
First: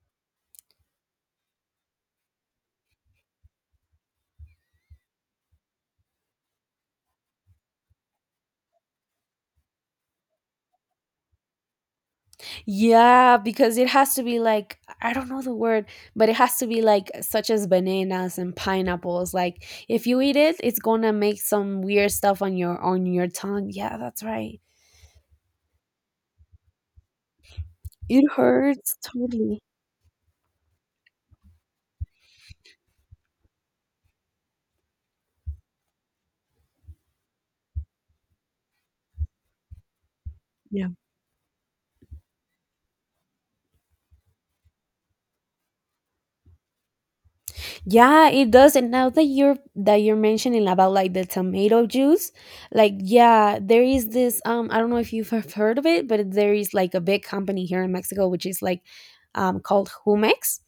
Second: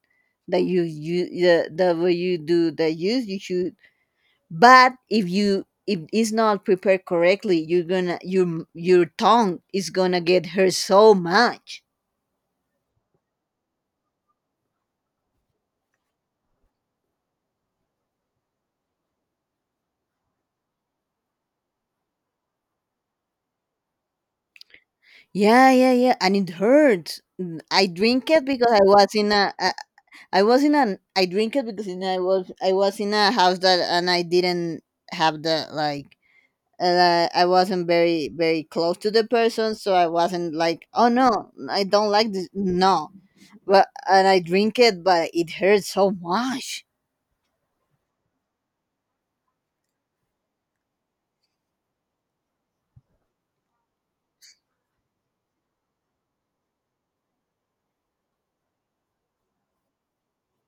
That you the way you do the juice, you should. But if you if it's not prepared correctly, you're gonna— your tongue is gonna get hurt so much. Yeah, because it has to be like I don't know the word, but it has to be like such as bananas and pineapples. Like if you eat it, it's gonna make some weird stuff on your tongue. Yeah, that's right. Yeah, yeah, yeah. And it hurts. I It drink it because hurts totally. I was in a house that. And I didn't have the, like, I wasn't very very close to the person, so I wasn't like, Yeah. oh no, I don't like this, no. But and I drink it, but it hurts so much. Yeah, it does. And now that you're mentioning about like the tomato juice, like yeah, there is this I don't know if you've have heard of it, but there is like a big company here in Mexico which is like called Humex,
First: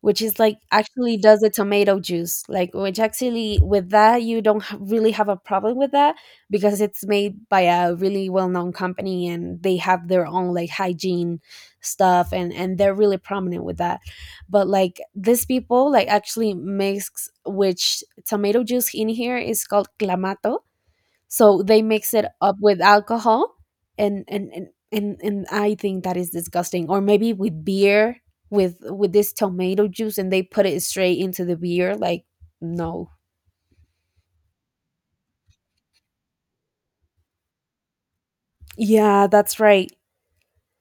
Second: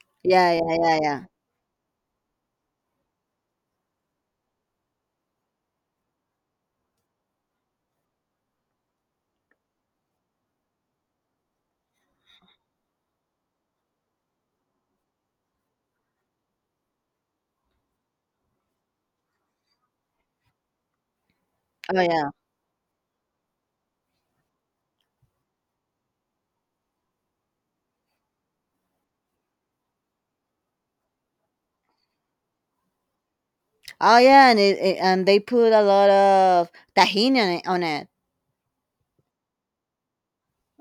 which is Yeah, like yeah, yeah, actually yeah. does the tomato juice, like which actually with that you don't really have a problem with that because it's made by a really well-known company and they have their own like hygiene stuff and they're really prominent with that but like these people like actually mix which tomato juice in here is called clamato so they Oh mix it yeah. up with alcohol and I think that is disgusting or maybe with beer with this tomato juice and they put it straight into the beer like no Oh yeah, and and they put a lot of tahini on it, on it. yeah that's right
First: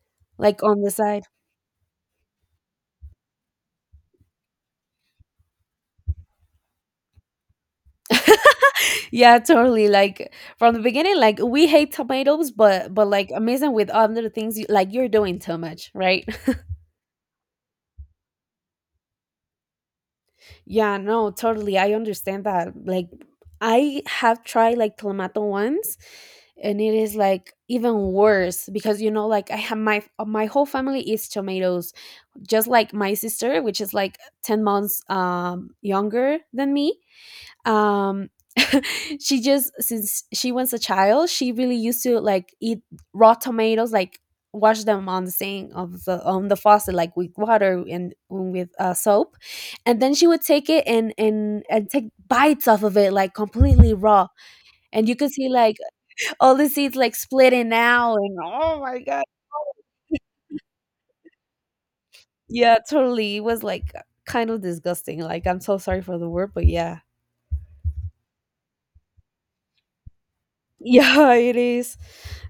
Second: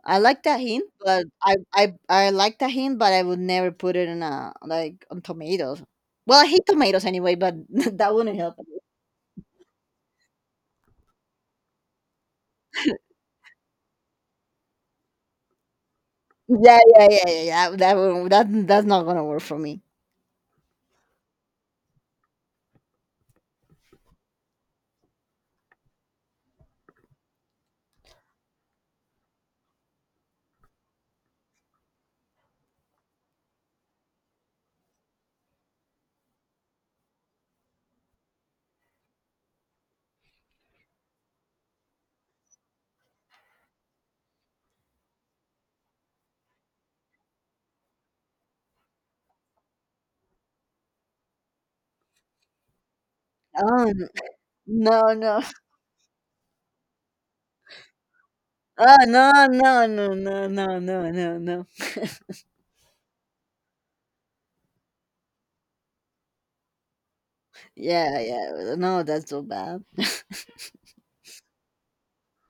I like like tahini, on the side but I would never put it in a like on tomatoes. Well, I hate tomatoes anyway, but that wouldn't help. yeah totally like from the beginning like we hate tomatoes but like amazing with other things like you're doing too much right. Yeah, yeah, yeah, yeah, yeah. That's not gonna work for me. Yeah, no, totally. I understand that. Like, I have tried like clamato once, and it is like even worse because you know, like I have my my whole family eats tomatoes, just like my sister, which is like 10 months younger than me um she just since she was a child she really used to like eat raw tomatoes like wash them on the sink of the on the faucet like with water and with soap and then she would take it and and take bites off of it like Oh completely raw no, and you could no. see like all the seeds like splitting out and oh Oh my god. no, no, no, no, no, no, no, no. Yeah, totally, it was like kind of disgusting, like I'm so sorry for the word, but yeah Yeah, yeah. No, that's so bad. yeah it is.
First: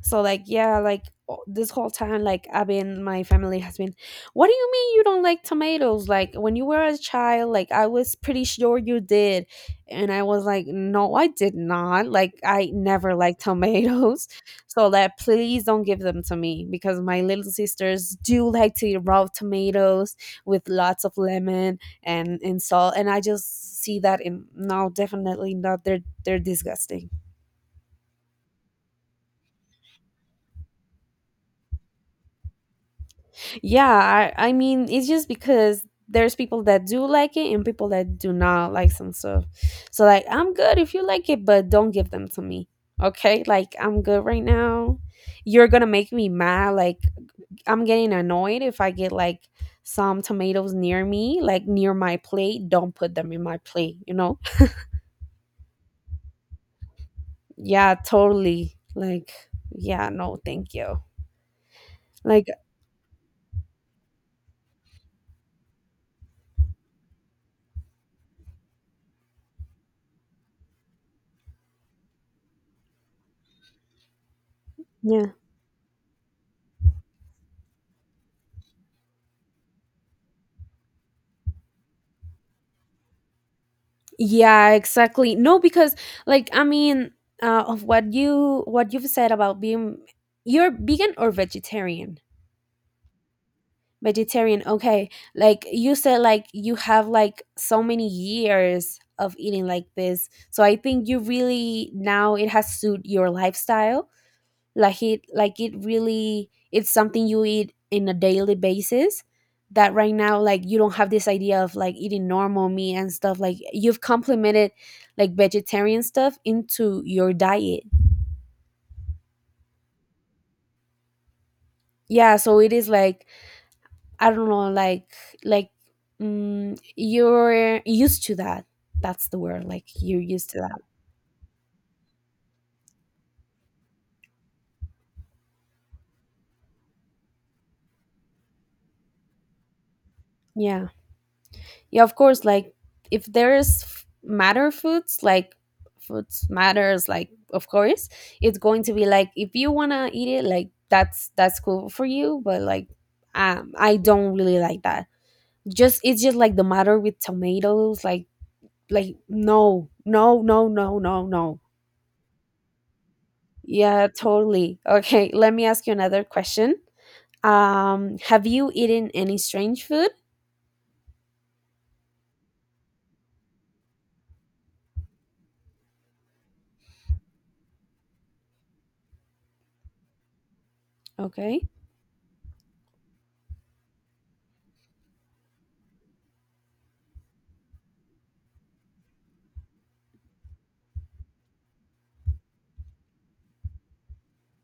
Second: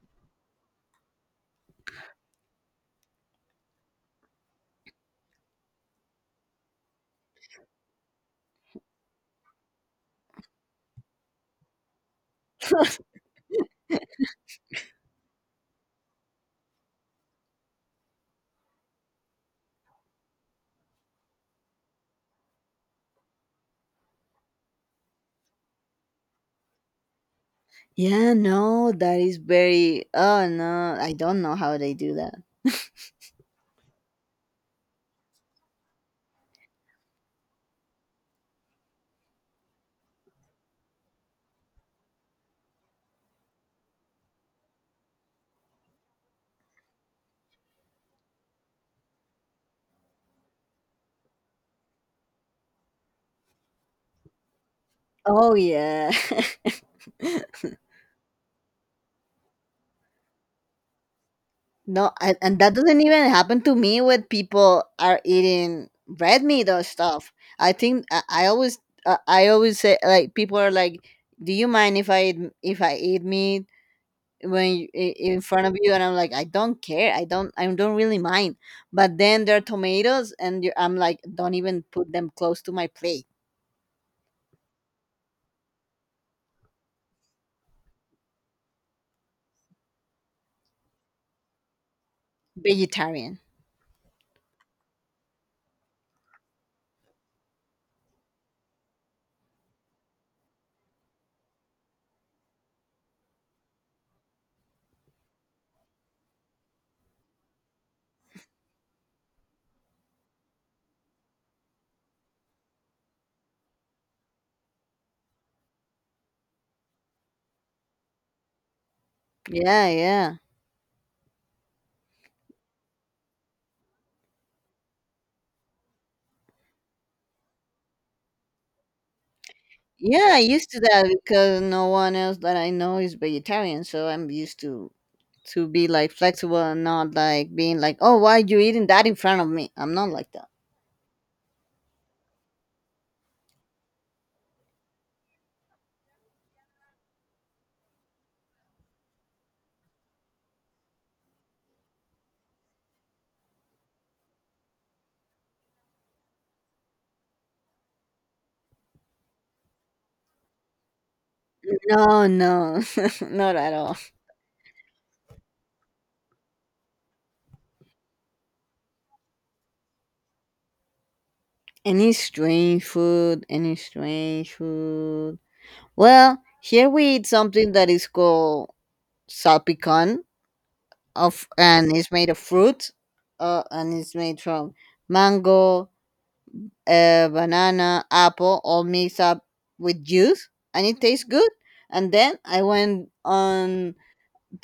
So like yeah like this whole time like I've been my family has been what do you mean you don't like tomatoes like when you were a child like I was pretty sure you did and I was like no I did not, like I never liked tomatoes so that please don't give them to me because my little sisters do like to eat raw tomatoes with lots of lemon and salt and I just see that in no definitely not they're disgusting. Yeah, no, that is very. Oh no, I don't know how they do that. Yeah, I mean, it's just because there's people that do like it and people that do not like some stuff. So, like, I'm good if you like it, but don't give them to me. Okay? Like, I'm good right now. You're going to make me mad. Like, I'm getting annoyed if I get, like, some tomatoes near me, like near my plate. Don't put them in my plate, you know? Oh yeah. Yeah, totally. Like, yeah, no, thank you. No, and, Like, and that doesn't even happen to me when people are eating red meat or stuff. I think I always say, like, people are like, "Do you mind if if I eat meat yeah. in front of you?" And I'm like, "I don't care. I don't really mind." But then there are tomatoes, and I'm like, "Don't even put them close to my plate." Yeah, exactly. No, because like I mean, of what you've said about being you're vegan or vegetarian. Vegetarian. Vegetarian, okay. Like you said, like you have like so many years of eating like this. So I think you really now it has suit your lifestyle like it really it's something you eat in a daily basis that right now like you don't have this idea of like eating normal meat and stuff like you've complemented like vegetarian stuff into your diet Yeah, yeah. yeah so it is like I don't know like like mm, you're used to that, that's the word, like you're Yeah, I used to used that. to that because no one else that I know is vegetarian, so I'm used to be like flexible and not like being like, "Oh, why you eating that in front of me?" I'm not like that. Yeah. Yeah, of course. Like if there is matter foods, like foods matters, like of course, it's going to be like if you wanna eat it, like that's cool for you. But like, I don't really like that. Just it's just like the matter with tomatoes, like no, no, no, no, no, no. No, no, not at all. Yeah, totally. Okay, let me ask you another question. Have you eaten any strange food? Any strange food? Any strange food? Well, here we eat something that is called salpicón Okay. and it's made of fruit, and it's made from mango, a banana, apple, all mixed up with juice, and it tastes good. And then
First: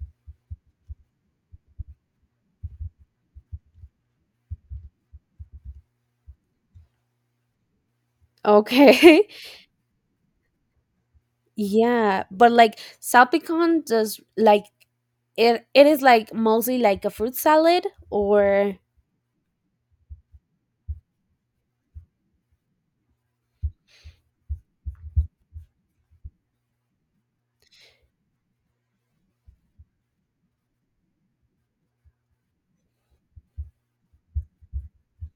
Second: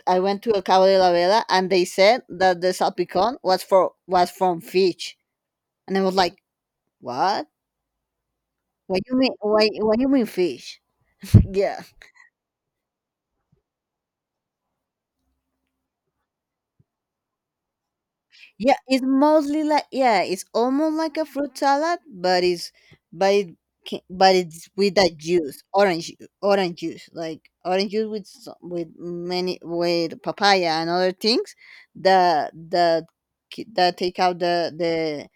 I went to a Cabo de la Vela, and they said that the salpicón was from fish, and I was like, what? What you Okay. mean? Why? What you mean fish? Yeah. Yeah, but like salpicon does like it is like mostly like a fruit salad Yeah, or it's mostly like, yeah, it's almost like a fruit salad, but it's but it ca- but it's with that juice, orange juice, like orange juice with so- with many with papaya and other things, that that take out the the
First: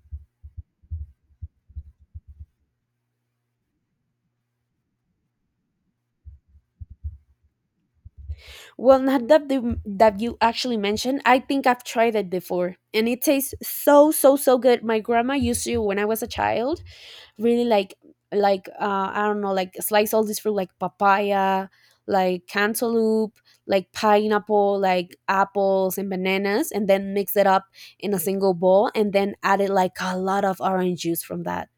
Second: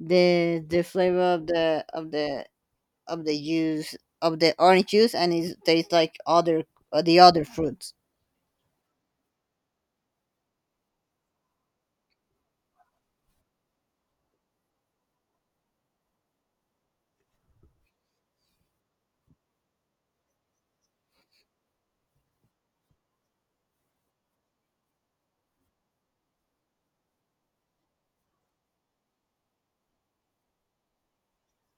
the the flavor of the juice, of the orange juice, and it tastes like other the other fruits. well not that that you actually mentioned. I think I've tried it before and it tastes so so so good. My grandma used to when I was a child really like I don't know like slice all this fruit like papaya, like cantaloupe, like pineapple, like apples and bananas and then mix it up in a single bowl and then added like a lot of orange juice from that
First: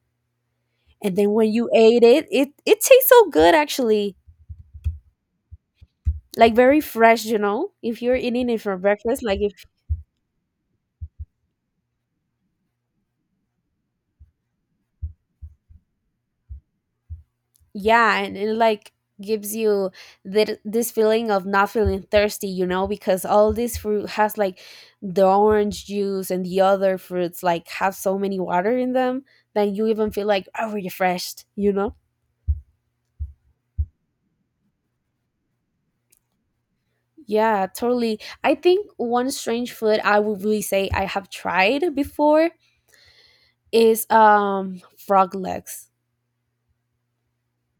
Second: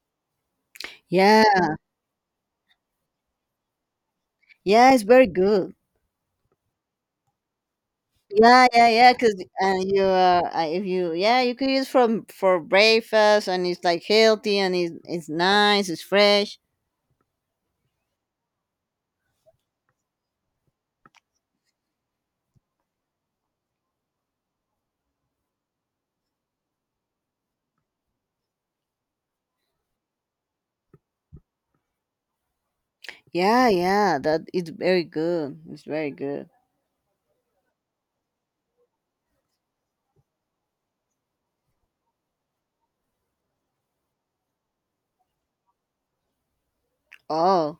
and then Yeah, when you ate it it tastes so good actually yeah, it's very good. like very fresh you know if you're eating it Yeah, for yeah, yeah. breakfast like Because if you, if you, yeah, you could use from for breakfast, and it's like healthy, and it's nice, it's fresh. yeah and it like gives you that this feeling of not feeling thirsty you know because all this fruit has like the orange juice and the other fruits like have so many water in them that you even feel like oh refreshed you know. Yeah, yeah. That it's very good. It's very good. Yeah, totally, I think one strange food I would really say I have tried before is frog legs. Oh,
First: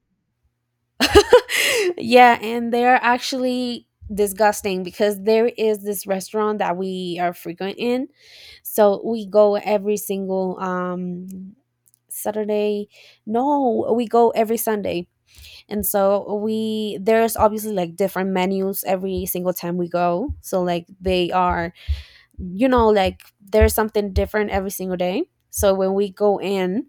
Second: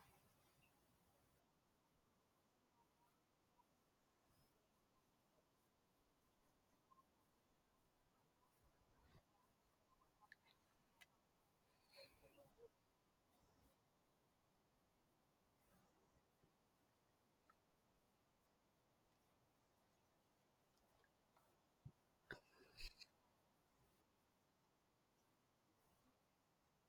Yeah, and they are actually disgusting because there is this restaurant that we are frequent in. So we go every single Saturday. No, we go every Sunday. And so we there's obviously like different menus every single time we go. So like they are you know like there's something different every single day so when we go in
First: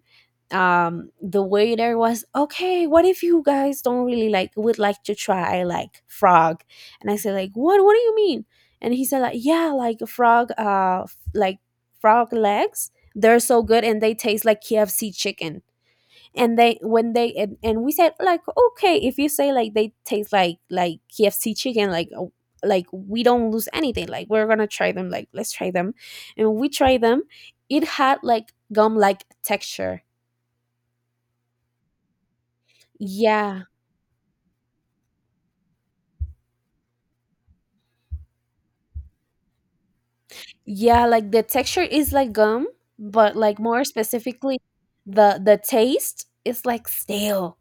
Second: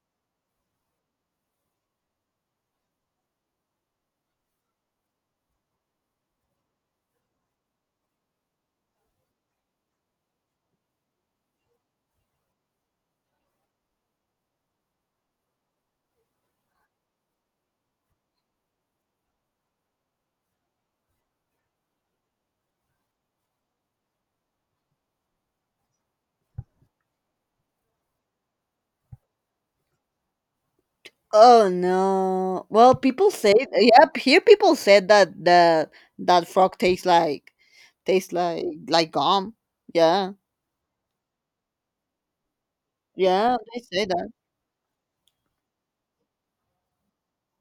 the waiter was okay what if you guys don't really like would like to try like frog and I said like what do you mean and he said like yeah like frog like frog legs, they're so good and they taste like KFC chicken and they when they and we said like okay if you say like they taste like KFC chicken like we don't lose anything like we're gonna try them like let's try them and we try them it had like gum like texture. oh no. Well, people say, Yeah yeah, here people said that the that frog tastes like— tastes like gum. Yeah, yeah like the texture is like gum but yeah. like They more say that. specifically the taste is like stale,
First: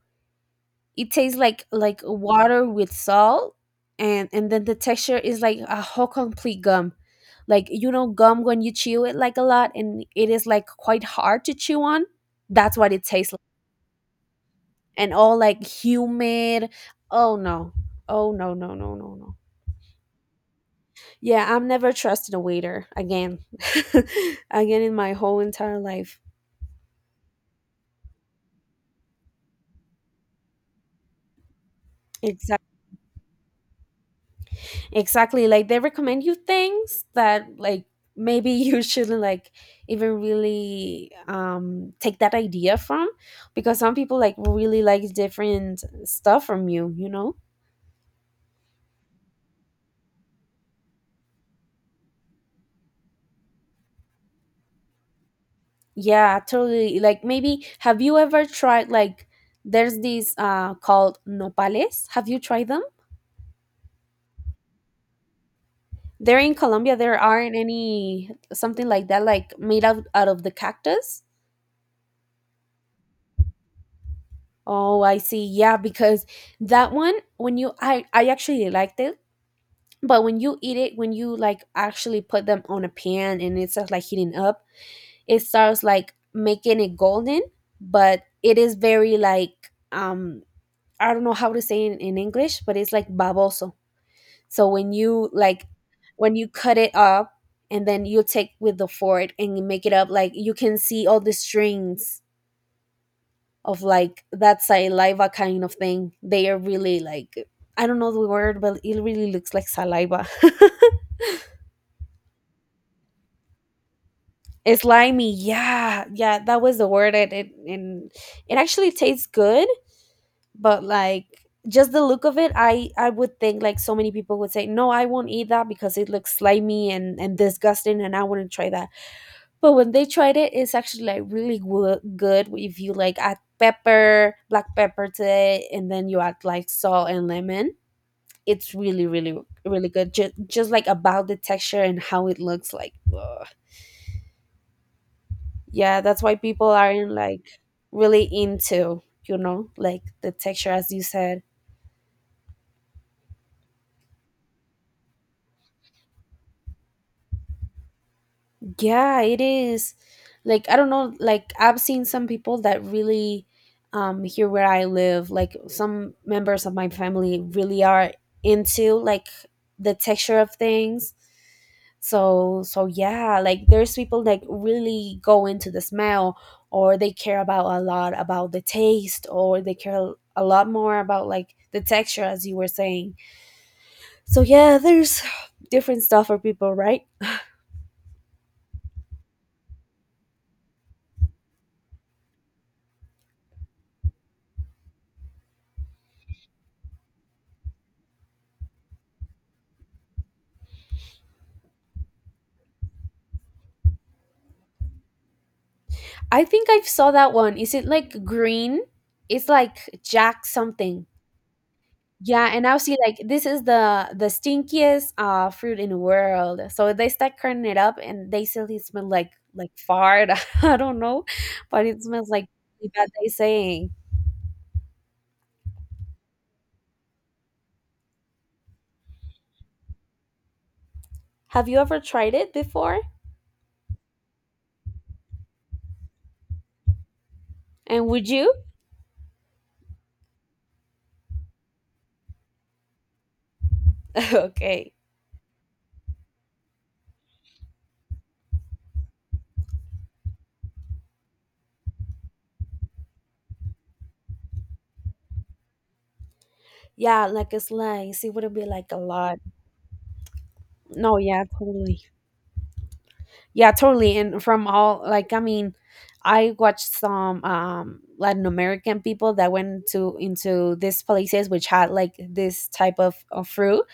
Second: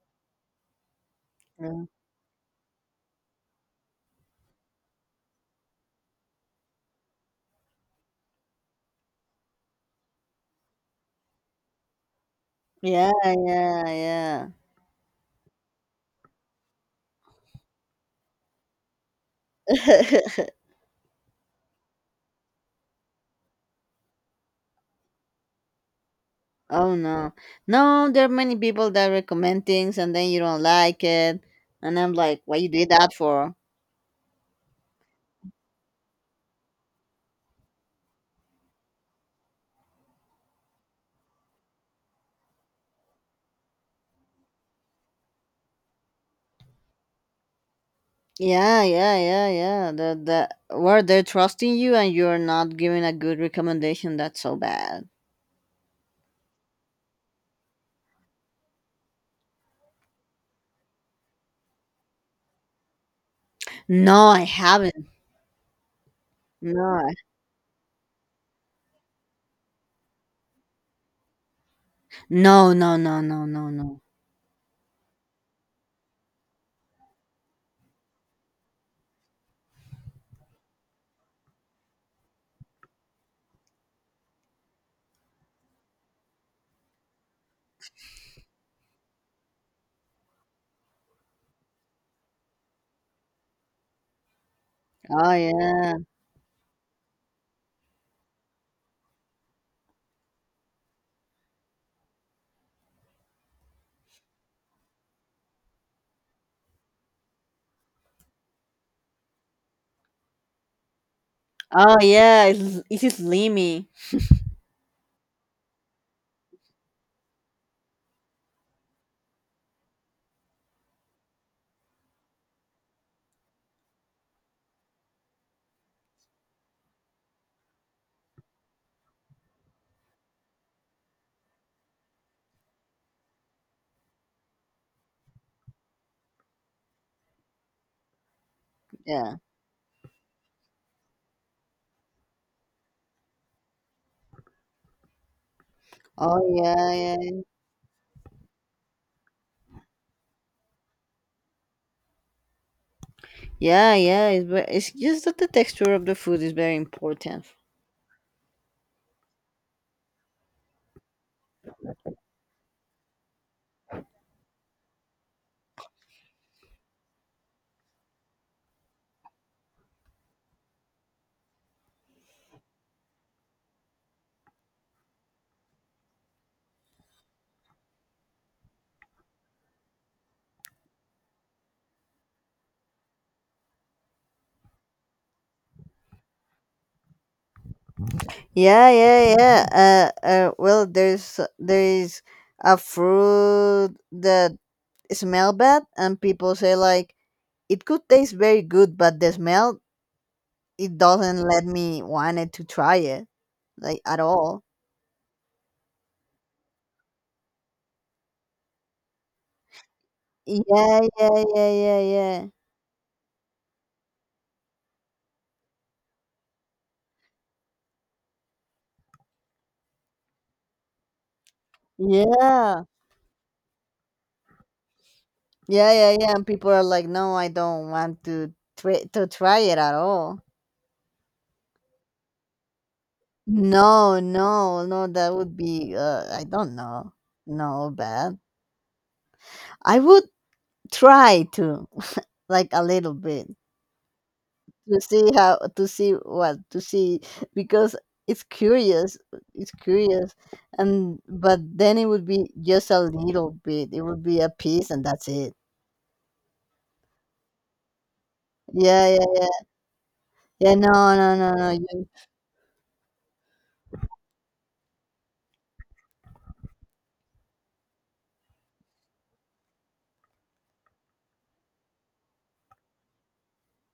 it tastes Yeah, like water with salt and then the texture is like a whole complete gum like you know gum when you chew it like a lot and it is like quite hard to chew on, that's what it yeah, tastes like yeah, and all like humid. Oh no, oh no no no no no. yeah. Yeah I'm never trusting a waiter again again in my whole entire life. Oh no. No, there are many people that recommend things and then you don't like it. And I'm like, what Exactly. you did that for? Exactly. Like they recommend you things that like maybe you shouldn't like even really take that idea from because some people like really like different stuff from you, you know? Yeah, yeah, yeah, yeah. The where they're trusting you and you're not giving a good recommendation, that's so bad. Yeah, totally. Like maybe have you ever tried like there's these called nopales. Have you tried them? No, I haven't. They're in No. Colombia. There aren't any something like that like made out of the cactus. No, no, no, no, no, no. Oh, I see. Yeah, because that one when you I actually liked it. But when you eat it, when you like actually put them on a pan and it starts like heating up, it starts like making it golden, but it is very like I don't know how to say it in English, but it's like baboso. So when you Oh like yeah. when you cut it up and then you take with the fork and you make it up like you can see all the strings of like that saliva kind of thing. They are really like I don't know the word, but it really looks like saliva. Oh yeah, it's slimy. It's limey. Yeah. Yeah, that was the word. It and it actually tastes good, but like just the look of it, I would think like so many people would say, "No, I won't eat that because it looks slimy and disgusting and I wouldn't try that." But when they tried it, it's actually like really good if you like add pepper, black pepper to it and then you add like salt and lemon. It's really Yeah. really really good. Just like about the texture and how it looks like. Yeah that's why Oh people yeah, aren't yeah. like really into you know like the texture as you said. Yeah, yeah, it's just that the texture of the food is very important. Yeah, it is. Like I don't know, like I've seen some people that really here where I live, like some members of my family really are into like the texture of things. So so yeah, like there's people that really go into the smell or they care about a lot about the taste or they care a lot more about like the texture as you were saying. So yeah, there's different stuff for people, right? Yeah, yeah, yeah. Well, there is a fruit that smell bad, and people say like it could taste very good, but the smell, it doesn't let me wanted to try it like at all. I think I saw that one. Is it like green? It's like Jack Yeah, something. yeah, yeah, yeah, yeah, Yeah, and I see like this is the stinkiest fruit in the world. So they start cutting it up and they say it smells like fart. I don't know, but it smells like yeah, really bad. They saying, yeah, yeah, yeah. And people are like, "No, I don't want to try it at all." have you ever tried it before? No, no, no. That would be, I don't know. No, And would bad. you? I would try to like a little bit Okay, to see how, to see what, to see because it's curious it's curious, and but then it would be just a little bit, it would be a piece, and that's it. yeah, like a slice. It wouldn't be like a Yeah, lot. yeah, yeah, no, No, no, yeah, no, no, totally. Yeah, totally. And from all like I mean, I watched some Latin American people that went to into these places which had like this type of fruit,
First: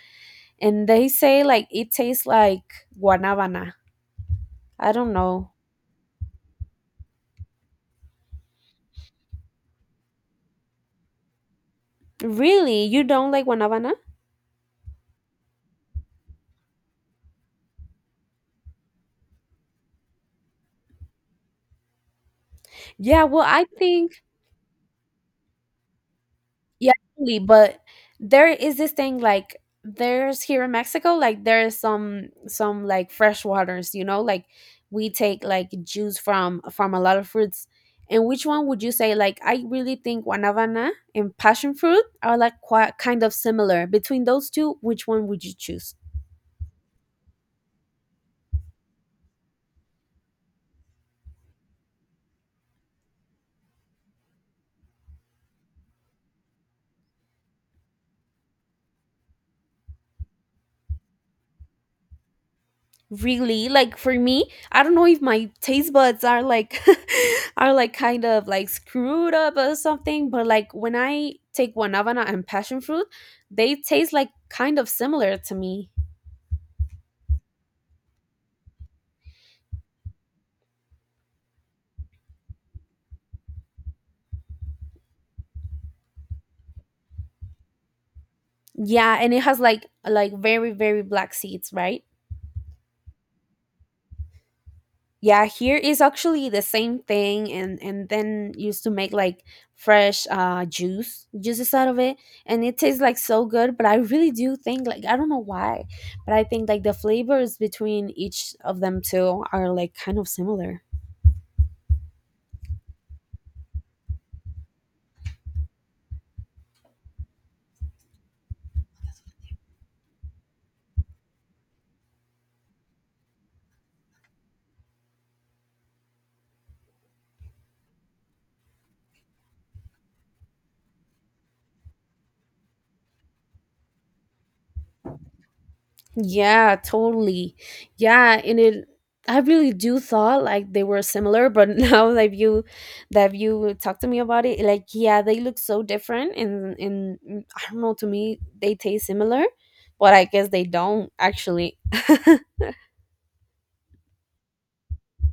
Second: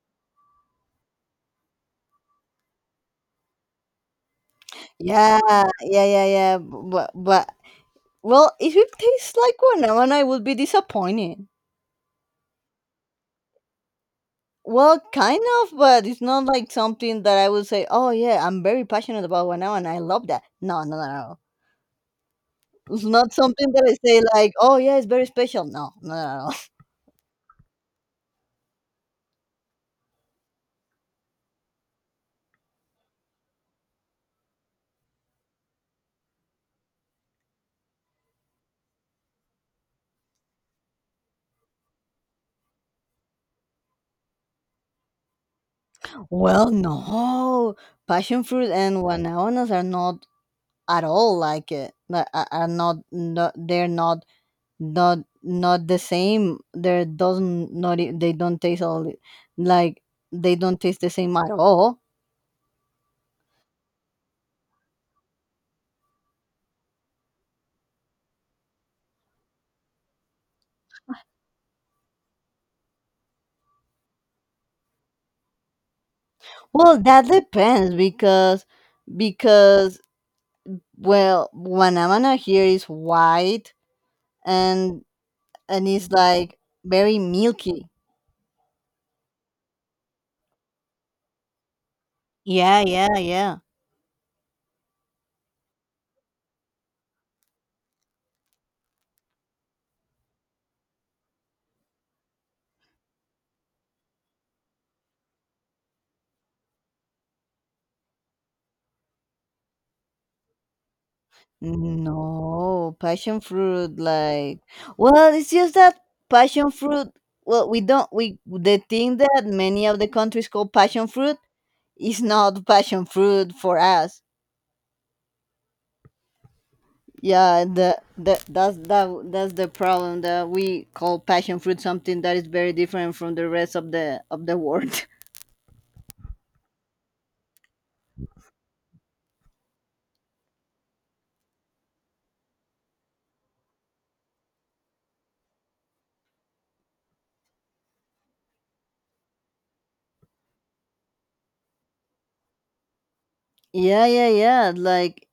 and they say like it tastes like guanabana. I don't yeah, know. yeah, yeah, yeah, but well, if it tastes like one, I would be disappointed. Really? You don't like guanabana? Well, kind of, but it's not like something that I would say, "Oh yeah, I'm very passionate about one now, and I love that." No, no, no, no. It's Yeah, not well I something that I think, say like, "Oh, yeah, it's very special." No, no, no, no. yeah, totally, but there is this thing like there's here in Mexico, like there is some like fresh waters, you know, like we take like juice from a lot of fruits. And which one would you say like I really think guanabana and passion fruit are like quite kind of similar. Between those two, which one would you choose? Well, no, passion fruit and guanabanas are not at all like it. Like, are not, they're not the same. They doesn't not e- They don't taste all like they don't taste the same at all. Really? Like for me, I don't know if my taste buds are like are like kind of like screwed up or something, but like when I take guanabana and passion fruit, they taste like kind of similar to me. Well, that depends because because well, guanabana here is white and it's like very milky. Yeah, and it has like very black seeds, right? Yeah, yeah, yeah. Yeah, here is actually the same thing, and then used to make like fresh juice juices out of it, and it tastes like so good, but I really do think like I don't know why, but I think like the flavors between each of them two are like kind of similar. No, passion fruit like, well, it's just that passion fruit, well, we don't we the thing that many of the countries call passion fruit is not passion fruit for us. Yeah, the that's the problem, that we call passion fruit something that is very different from the rest of the world. Yeah, totally. Yeah, and it I really do thought like they were similar, but now that you talk to me about it, like yeah, they look so different, and I don't know, to me they taste similar, but I guess they don't actually. Yeah, yeah, yeah. Like,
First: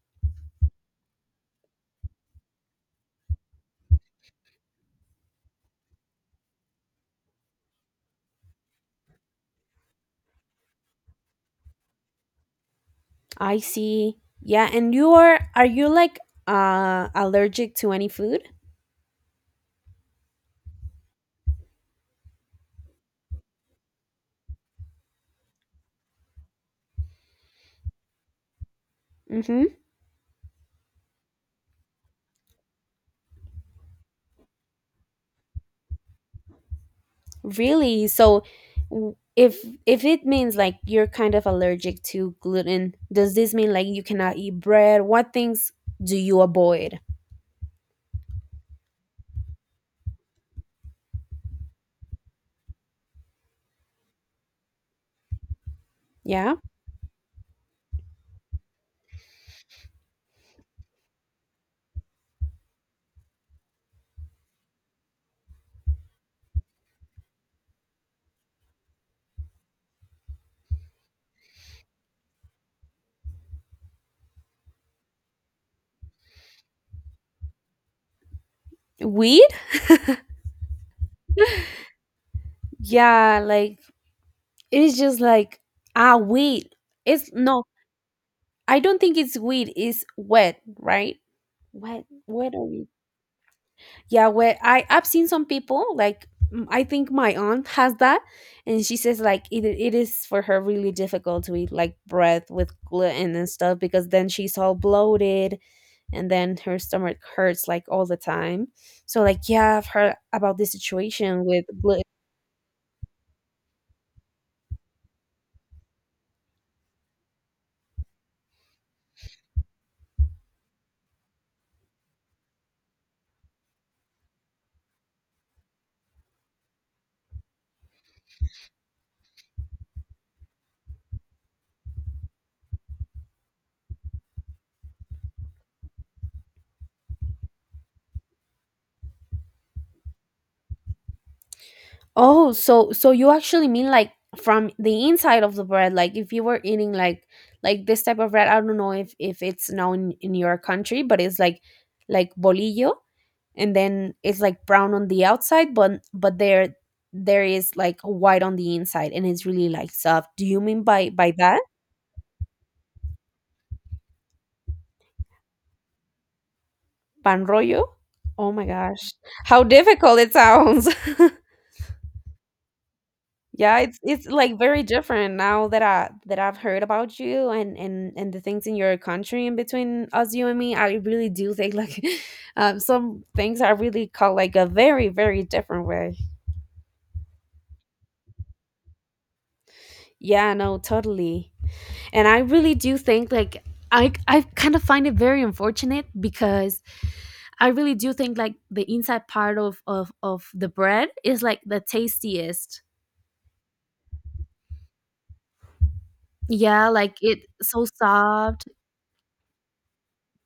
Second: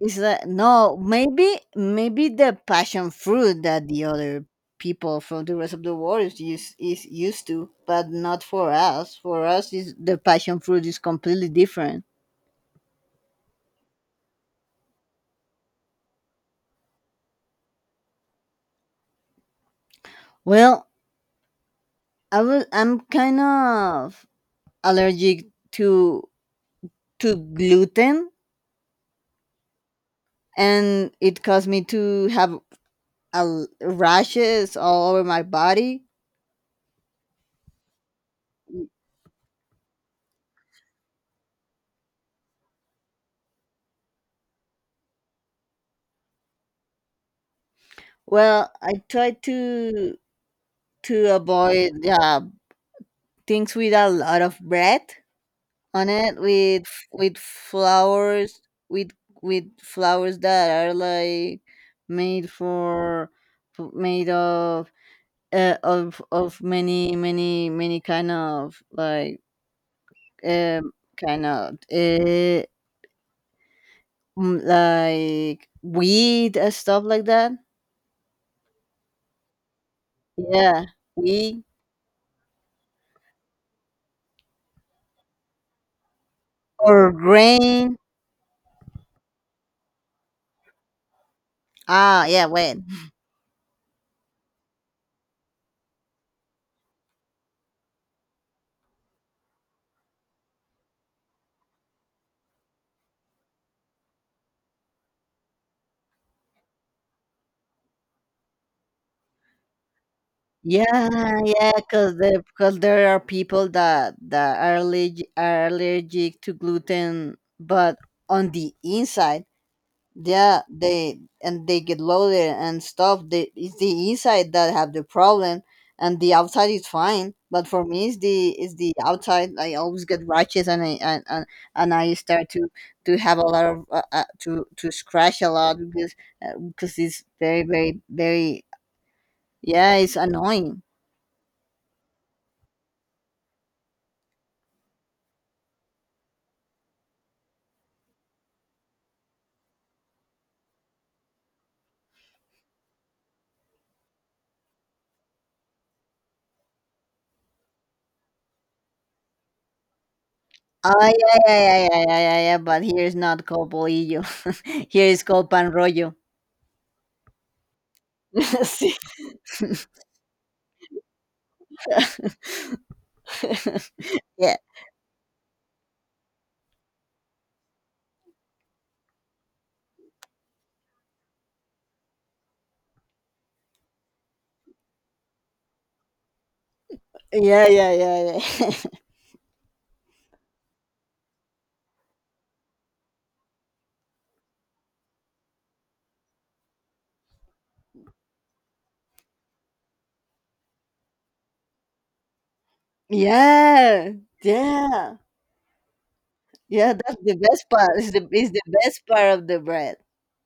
it's like, no, maybe the passion fruit that the other people from the rest of the world is used to, but not for us. For us, is the passion fruit is completely different. I see. Yeah, and you are you like allergic to any food? Well, I will. I'm kind of allergic to to gluten, Mhm. and it caused me to have rashes all over my body. Really? So w- if if it means like you're kind of allergic to gluten, does this mean like you cannot eat bread? What things do you avoid? Well, I try to avoid, things with a lot of bread on it, Yeah? with flowers, with flowers that are like made for, made of, of many many kind of like, um kind of, like weed and stuff like that. Wheat? Yeah, weed Yeah, like it is just like ah wheat. or It's no, grain. I don't think it's wheat, it's wet, right? Wet Yeah, wet or wait. yeah, where I've seen some people like mm, I think my aunt has that, and she says like it is for her really difficult to eat like bread with gluten and stuff because then she's all bloated and then her stomach hurts like all the time. So like yeah, I've heard about this Yeah, situation with yeah, gluten. because the because there are people that are allergic, to gluten, but on the inside, yeah, they get loaded and stuff. They, it's the inside that have the problem, and the outside is fine. But for me, it's the, outside. I always get rashes, and I and, I start to have a lot of, to scratch a lot because, because it's very, very, very, yeah, it's annoying. Oh, so so you actually mean like from the inside of the bread, like if you were eating like this type of bread, I don't know if it's known in your country, but it's like bolillo, and then it's like brown on the outside, but but there is like white on the inside, and it's really like soft, do you mean Oh by yeah, that? yeah, yeah, yeah, yeah, yeah, yeah. But here is not called bolillo. Here is called pan rollo. Pan rollo. Oh my Sí. gosh, how difficult it sounds. Yeah, it's Yeah, like very different now that I've heard about you and the things in your country, in between us, you and me, I really do think like some things are really called like a very different way. yeah, yeah, yeah, yeah, Yeah, no, totally. And I really do think like I kind of find it very unfortunate, because I really do think like the inside part of the bread is like the tastiest. yeah, yeah. Yeah, Yeah, that's like the it's best so part. Is the soft. best part of the bread.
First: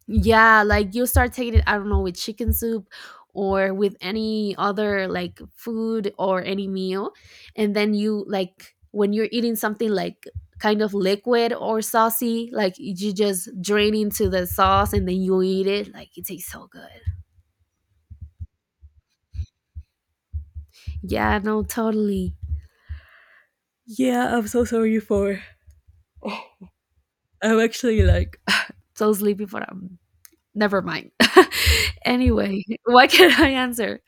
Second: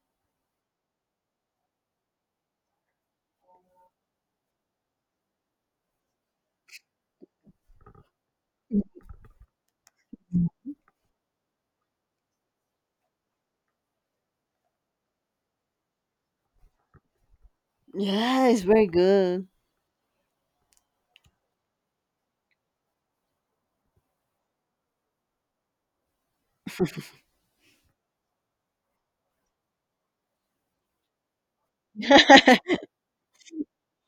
Yeah, like you start taking it, I don't know, with chicken soup or with any other like food or any meal. And then you like when you're eating something like kind of liquid or saucy, like you just drain into the sauce and then you eat it. Like it tastes so good. Yeah, it's very good. Yeah, no, totally. Yeah, I'm so sorry for. I'm actually like so sleepy but I'm. Never mind. Anyway, what can I answer?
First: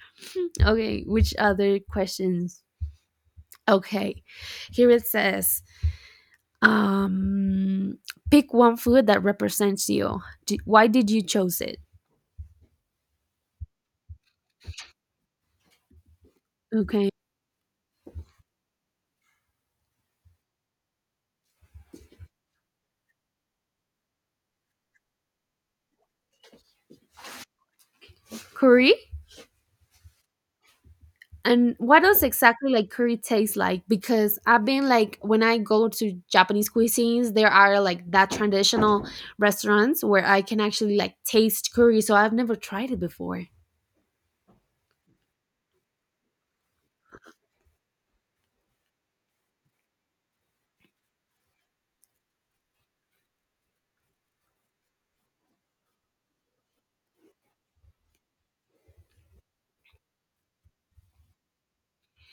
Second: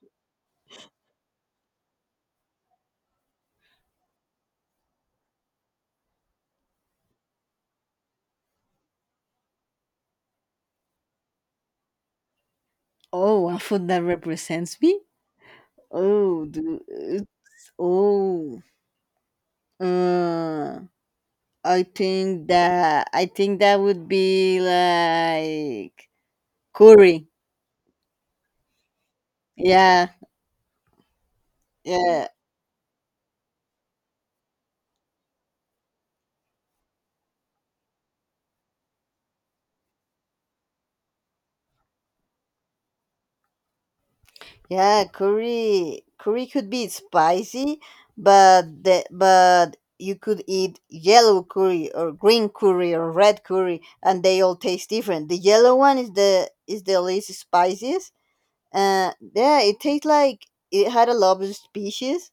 Okay, which other questions? Okay, here it says, um, pick one food that represents you. D- why did you choose it? Oh, a food that represents me. Oh, Okay, dude. oh. Uh, I think that, would be like curry. curry. Yeah, And what does yeah, exactly like curry taste like? Because I've been like when I go to Japanese cuisines, there are like that traditional restaurants where I can actually like taste curry. So I've never tried it before. yeah. Curry, curry could be spicy, but but you could eat yellow curry or green curry or red curry, and they all taste different. The yellow one is the least spiciest. Yeah, it tastes like it had a lot of species.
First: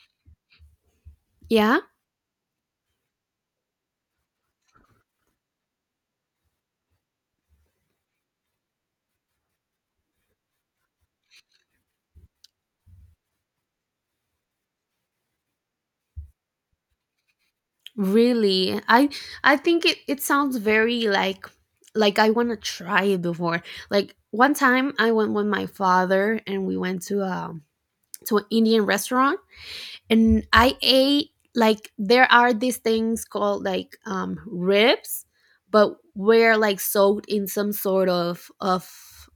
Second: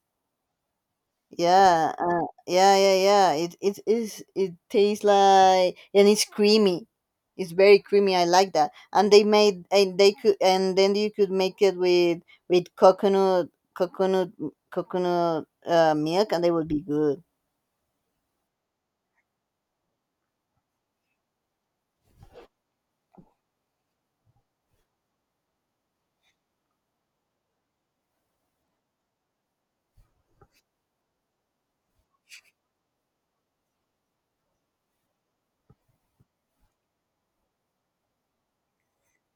Yeah. Yeah, yeah, yeah, yeah. It is. It tastes like, and it's creamy. It's very creamy. I like that. And they made and they could and then you could make it with with coconut coconut coconut milk, and they would be good. Really? I think it it sounds very like I want to try it before. Like one time I went with my father and we went to an Indian restaurant, and I ate like there are these things called like ribs, but we're like soaked in some sort of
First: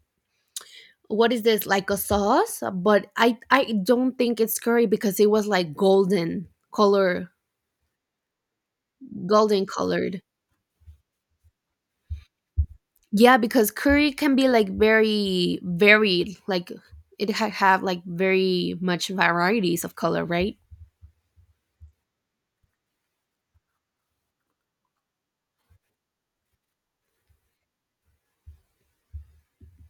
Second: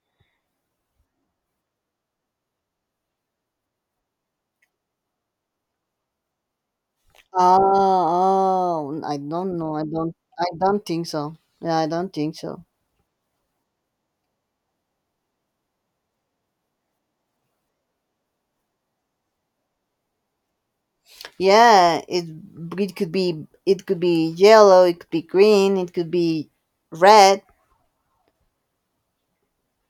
what is this like a sauce, but I don't think it's curry because it was like golden color, Oh, I don't golden know. Colored. I don't think so. Yeah, I don't think so. Yeah, because curry can be like very varied, like it ha- have like very much varieties of color, right? Yeah, it could be yellow. It could be green. It could be red.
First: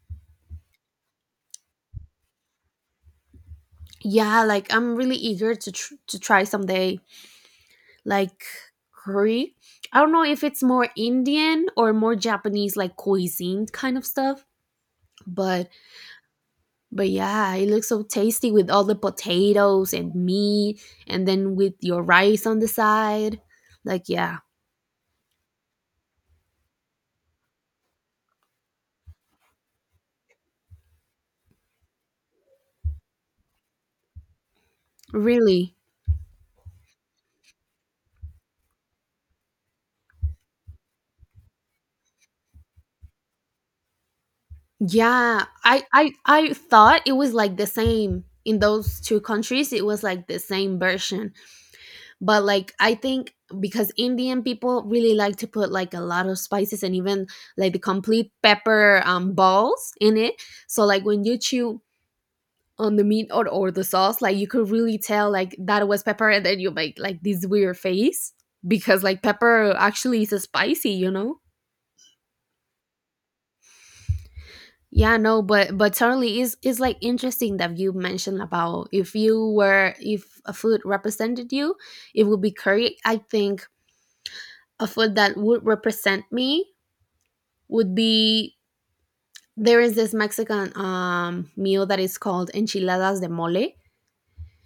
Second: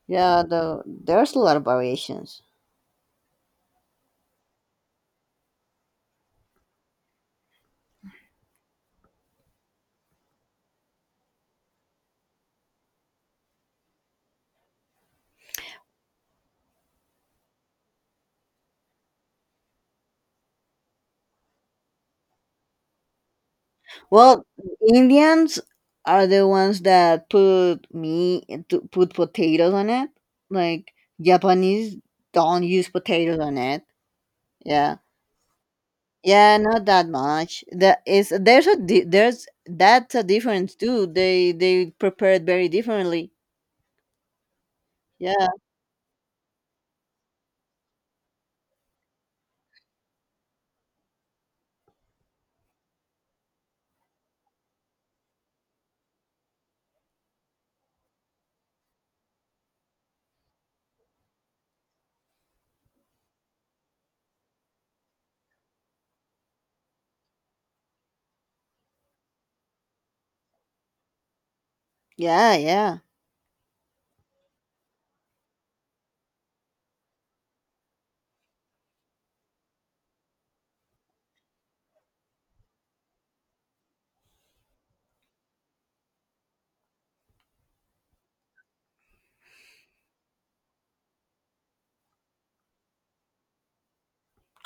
Yeah, there's a lot of variations. Yeah, like I'm really eager to tr- to try someday like curry. I don't know if it's more Indian or more Japanese like cuisine kind of stuff, but but yeah, it looks so tasty with all the potatoes and meat and then with your rice on the side. Like yeah, Well, Indians are the ones that put meat, to put potatoes on it. Like, Japanese don't use potatoes on it. Yeah, really. yeah, not that much. That is there's a di- There's that's a difference too. They prepare it very differently. Yeah, Yeah, I thought it was like the same in those two countries. It was like the same version, but like I think because Indian people really like to put like a lot of spices, and even like the complete pepper balls in it. So like when you chew on the meat or the sauce, like you could really tell like that was pepper, and then you make like this weird face because like pepper actually is a spicy, you know? yeah, yeah. Yeah, no, but certainly is like interesting that you mentioned about if you were if a food represented you, it would be curry. I think a food that would represent me would be there is this Mexican meal that is called enchiladas de mole.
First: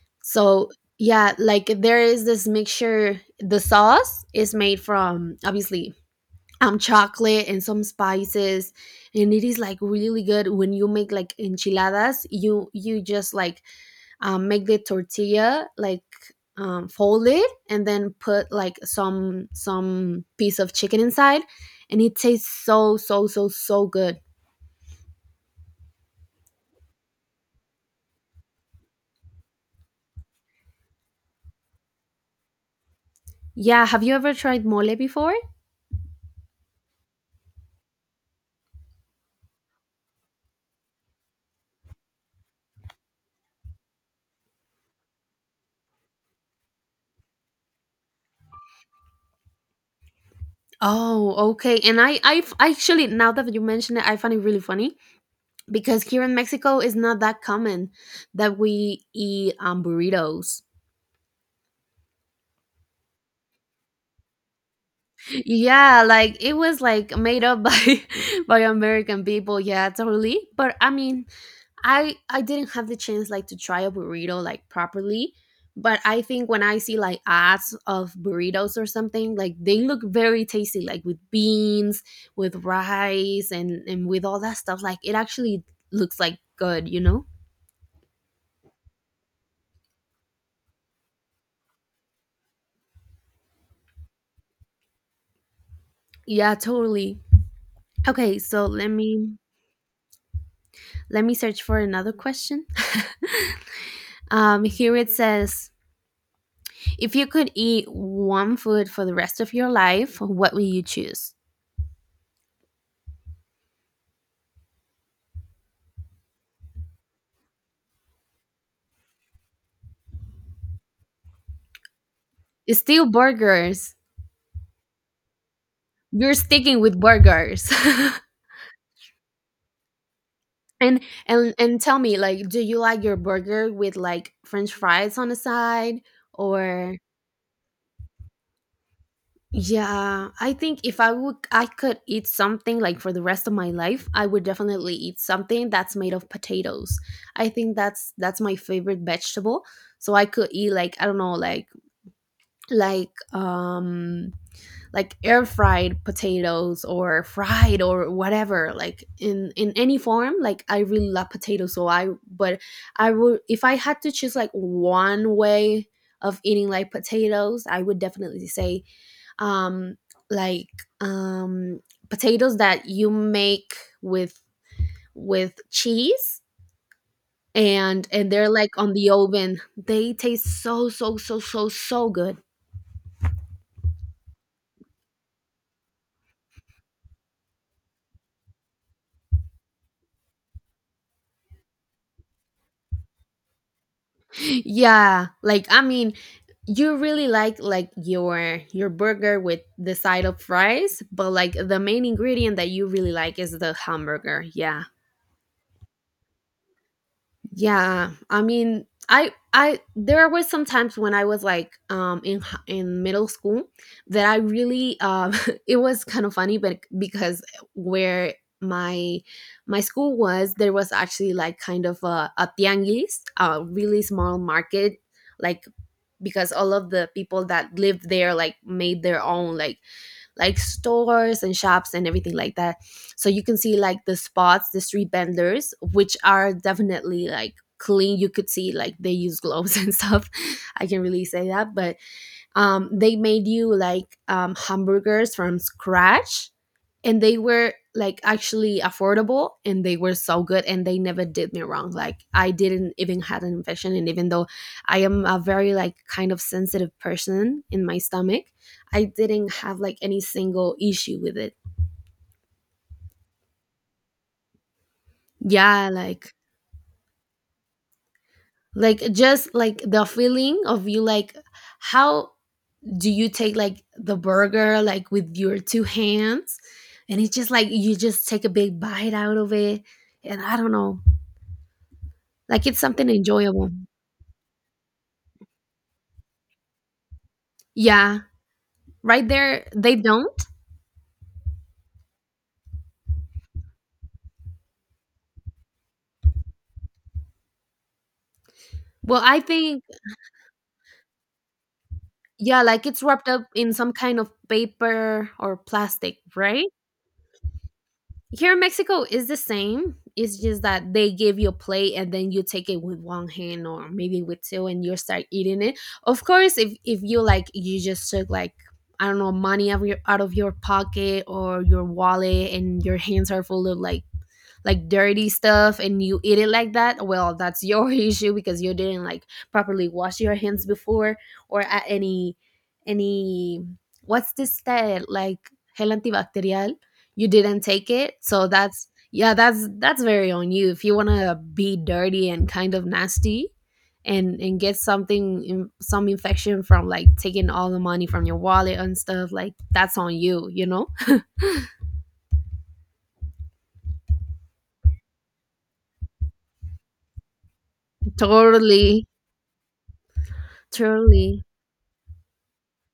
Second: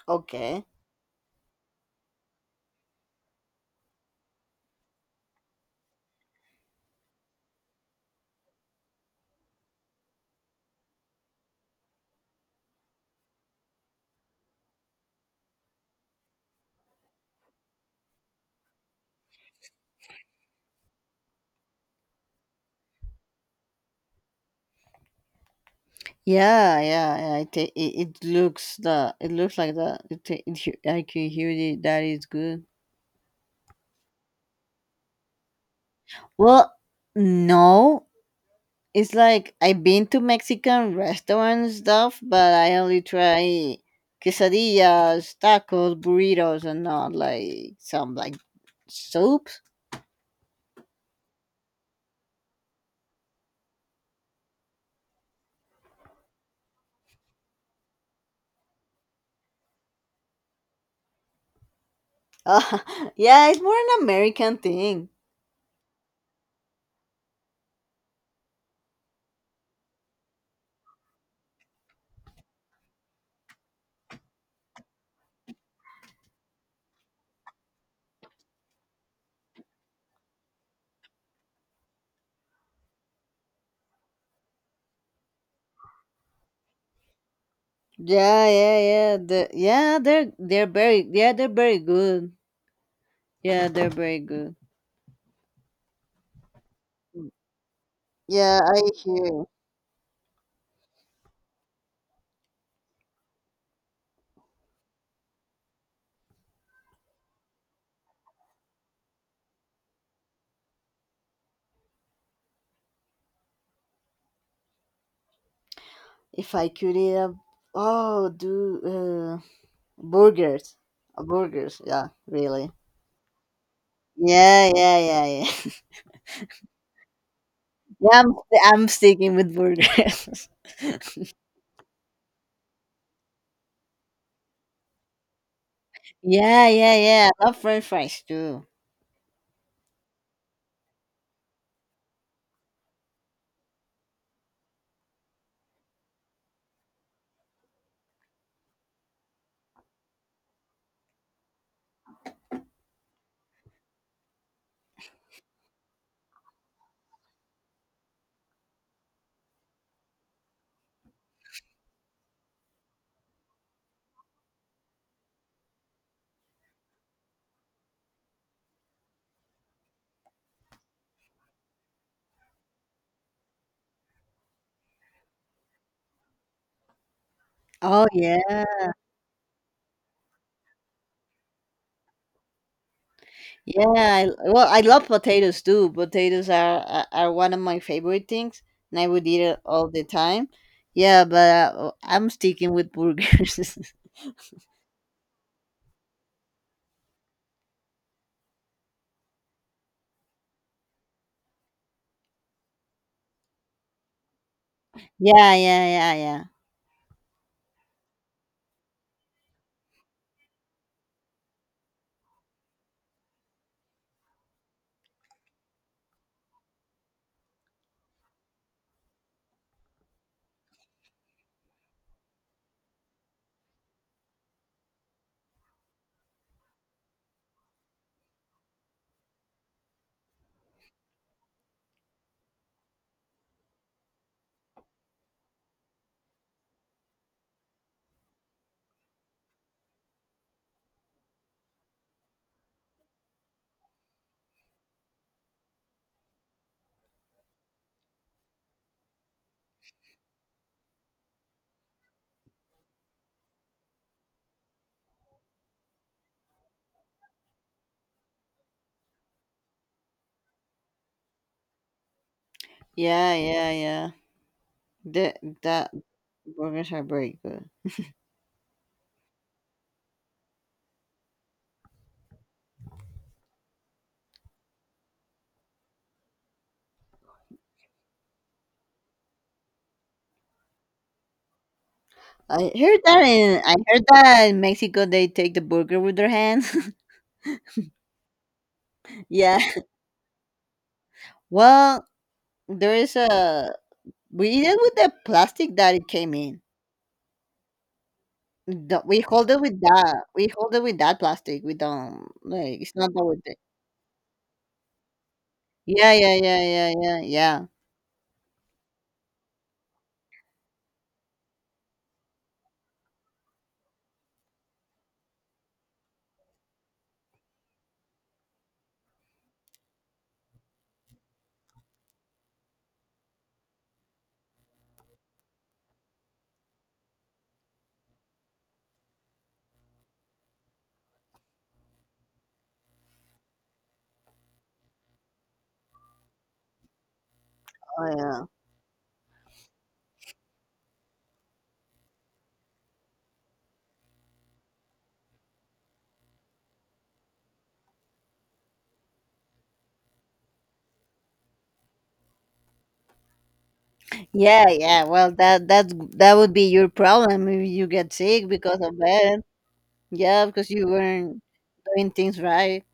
Okay. So yeah, like there is this mixture. The sauce is made from obviously chocolate and some spices, and it is like really good when you make like enchiladas you you just like make the tortilla like fold it and then put like some piece of chicken inside, and it tastes so so so so good. Yeah, yeah, yeah. It looks, the it looks like, I can hear, that is good. Yeah, have you ever tried mole before? Well, no. It's like, I've been to Mexican restaurants and stuff, but I only try quesadillas, tacos, burritos, and not like some like soups. Oh okay, and actually now that you mention it I find it really funny because here in Mexico it's not that common that we eat burritos. Uh, yeah, it's more an American thing. Yeah, like it was like made up by by American people, yeah totally, but I mean I didn't have the chance like to try a burrito like properly, but I think when I see like ads of burritos or something, like they look very tasty, like with beans, with rice, and with all that stuff. Like it actually looks like good, you know? Yeah, yeah, yeah. Yeah, they're very, yeah, they're very good. Yeah, they're very good. Yeah, totally. Okay, Yeah, so I hear. let me search for another question. Here it says, if you could eat one food for the rest of your life, what would you choose? If I could eat a, oh do burgers, burgers. Yeah, really. It's still burgers. Yeah, yeah, yeah, yeah. You're sticking with burgers. Yeah, I'm sticking with burgers. And and tell me like do you like your burger with like french fries on the side Yeah, yeah, or yeah. I love French fries too. yeah, I think if I would I could eat something like for the rest of my life, I would definitely eat something that's made of potatoes. I think that's my favorite vegetable. So I could eat like I don't know like um like air fried potatoes or fried or whatever like in any form, like I really love potatoes, so I but I would if I had to choose like one way of eating like potatoes, I would definitely say um like um potatoes that you make with with cheese, Oh and they're yeah, like on the oven, they taste so so so so so good. yeah. Well, I love potatoes too. Potatoes are, one of my favorite things, and I would eat it all the time. Yeah, but, I'm sticking with burgers. Yeah, like I mean, you really like your burger with the side of fries, but like the main ingredient that you really like is the hamburger, yeah. Yeah, yeah, yeah, Yeah, I mean I there were some times when I was like in middle school that I really it was kind of funny but because where my my school was, there was actually like kind of a tianguis, a really small market, like because all of the people that lived there like made their own like stores and shops and everything like that. So you can see like the spots the street vendors, which are definitely like clean, you could see like they use gloves and stuff, I can really say that, but they made you like hamburgers from scratch, and they were like actually affordable, and they were so good, and they never did me wrong, like I didn't even had an infection, and even though I am a very like kind of sensitive person in my stomach, I didn't have like any single issue with it. yeah, yeah, yeah, yeah. The Yeah, that Burgers are very good. like just like the feeling of you like how do you take like the burger like with your two hands, and it's just like you just take a big bite out of it, and I don't know like it's something enjoyable. I heard that in Mexico they take the burger with their hands. Yeah, right Yeah. there they don't. Well, there is a we eat it with the plastic that it came in. We Well, I hold it with think that. We hold it with that plastic. We don't yeah, like, like it's it's not that wrapped with up it. in some kind of paper or Yeah, plastic, yeah, yeah, right? yeah, yeah, yeah. Here in Mexico is the same. It's just that they give you a plate and then you take it with one hand or maybe with two and you start eating it. Of course, if you like you just took like I don't know money out of your pocket or your wallet and your hands are full of like dirty stuff and you eat it like that, well, that's your issue because you didn't like properly wash your hands before or at any what's this that like gel antibacterial you didn't take Oh, it, yeah. so that's yeah, that's very on you if you want to be dirty and kind of nasty and get something in, some infection from like taking all the money from your wallet and stuff, like that's on you, you know. Yeah, yeah. Well, that would be your problem if you get sick because of Totally. that. Yeah, because you weren't Totally. doing things right.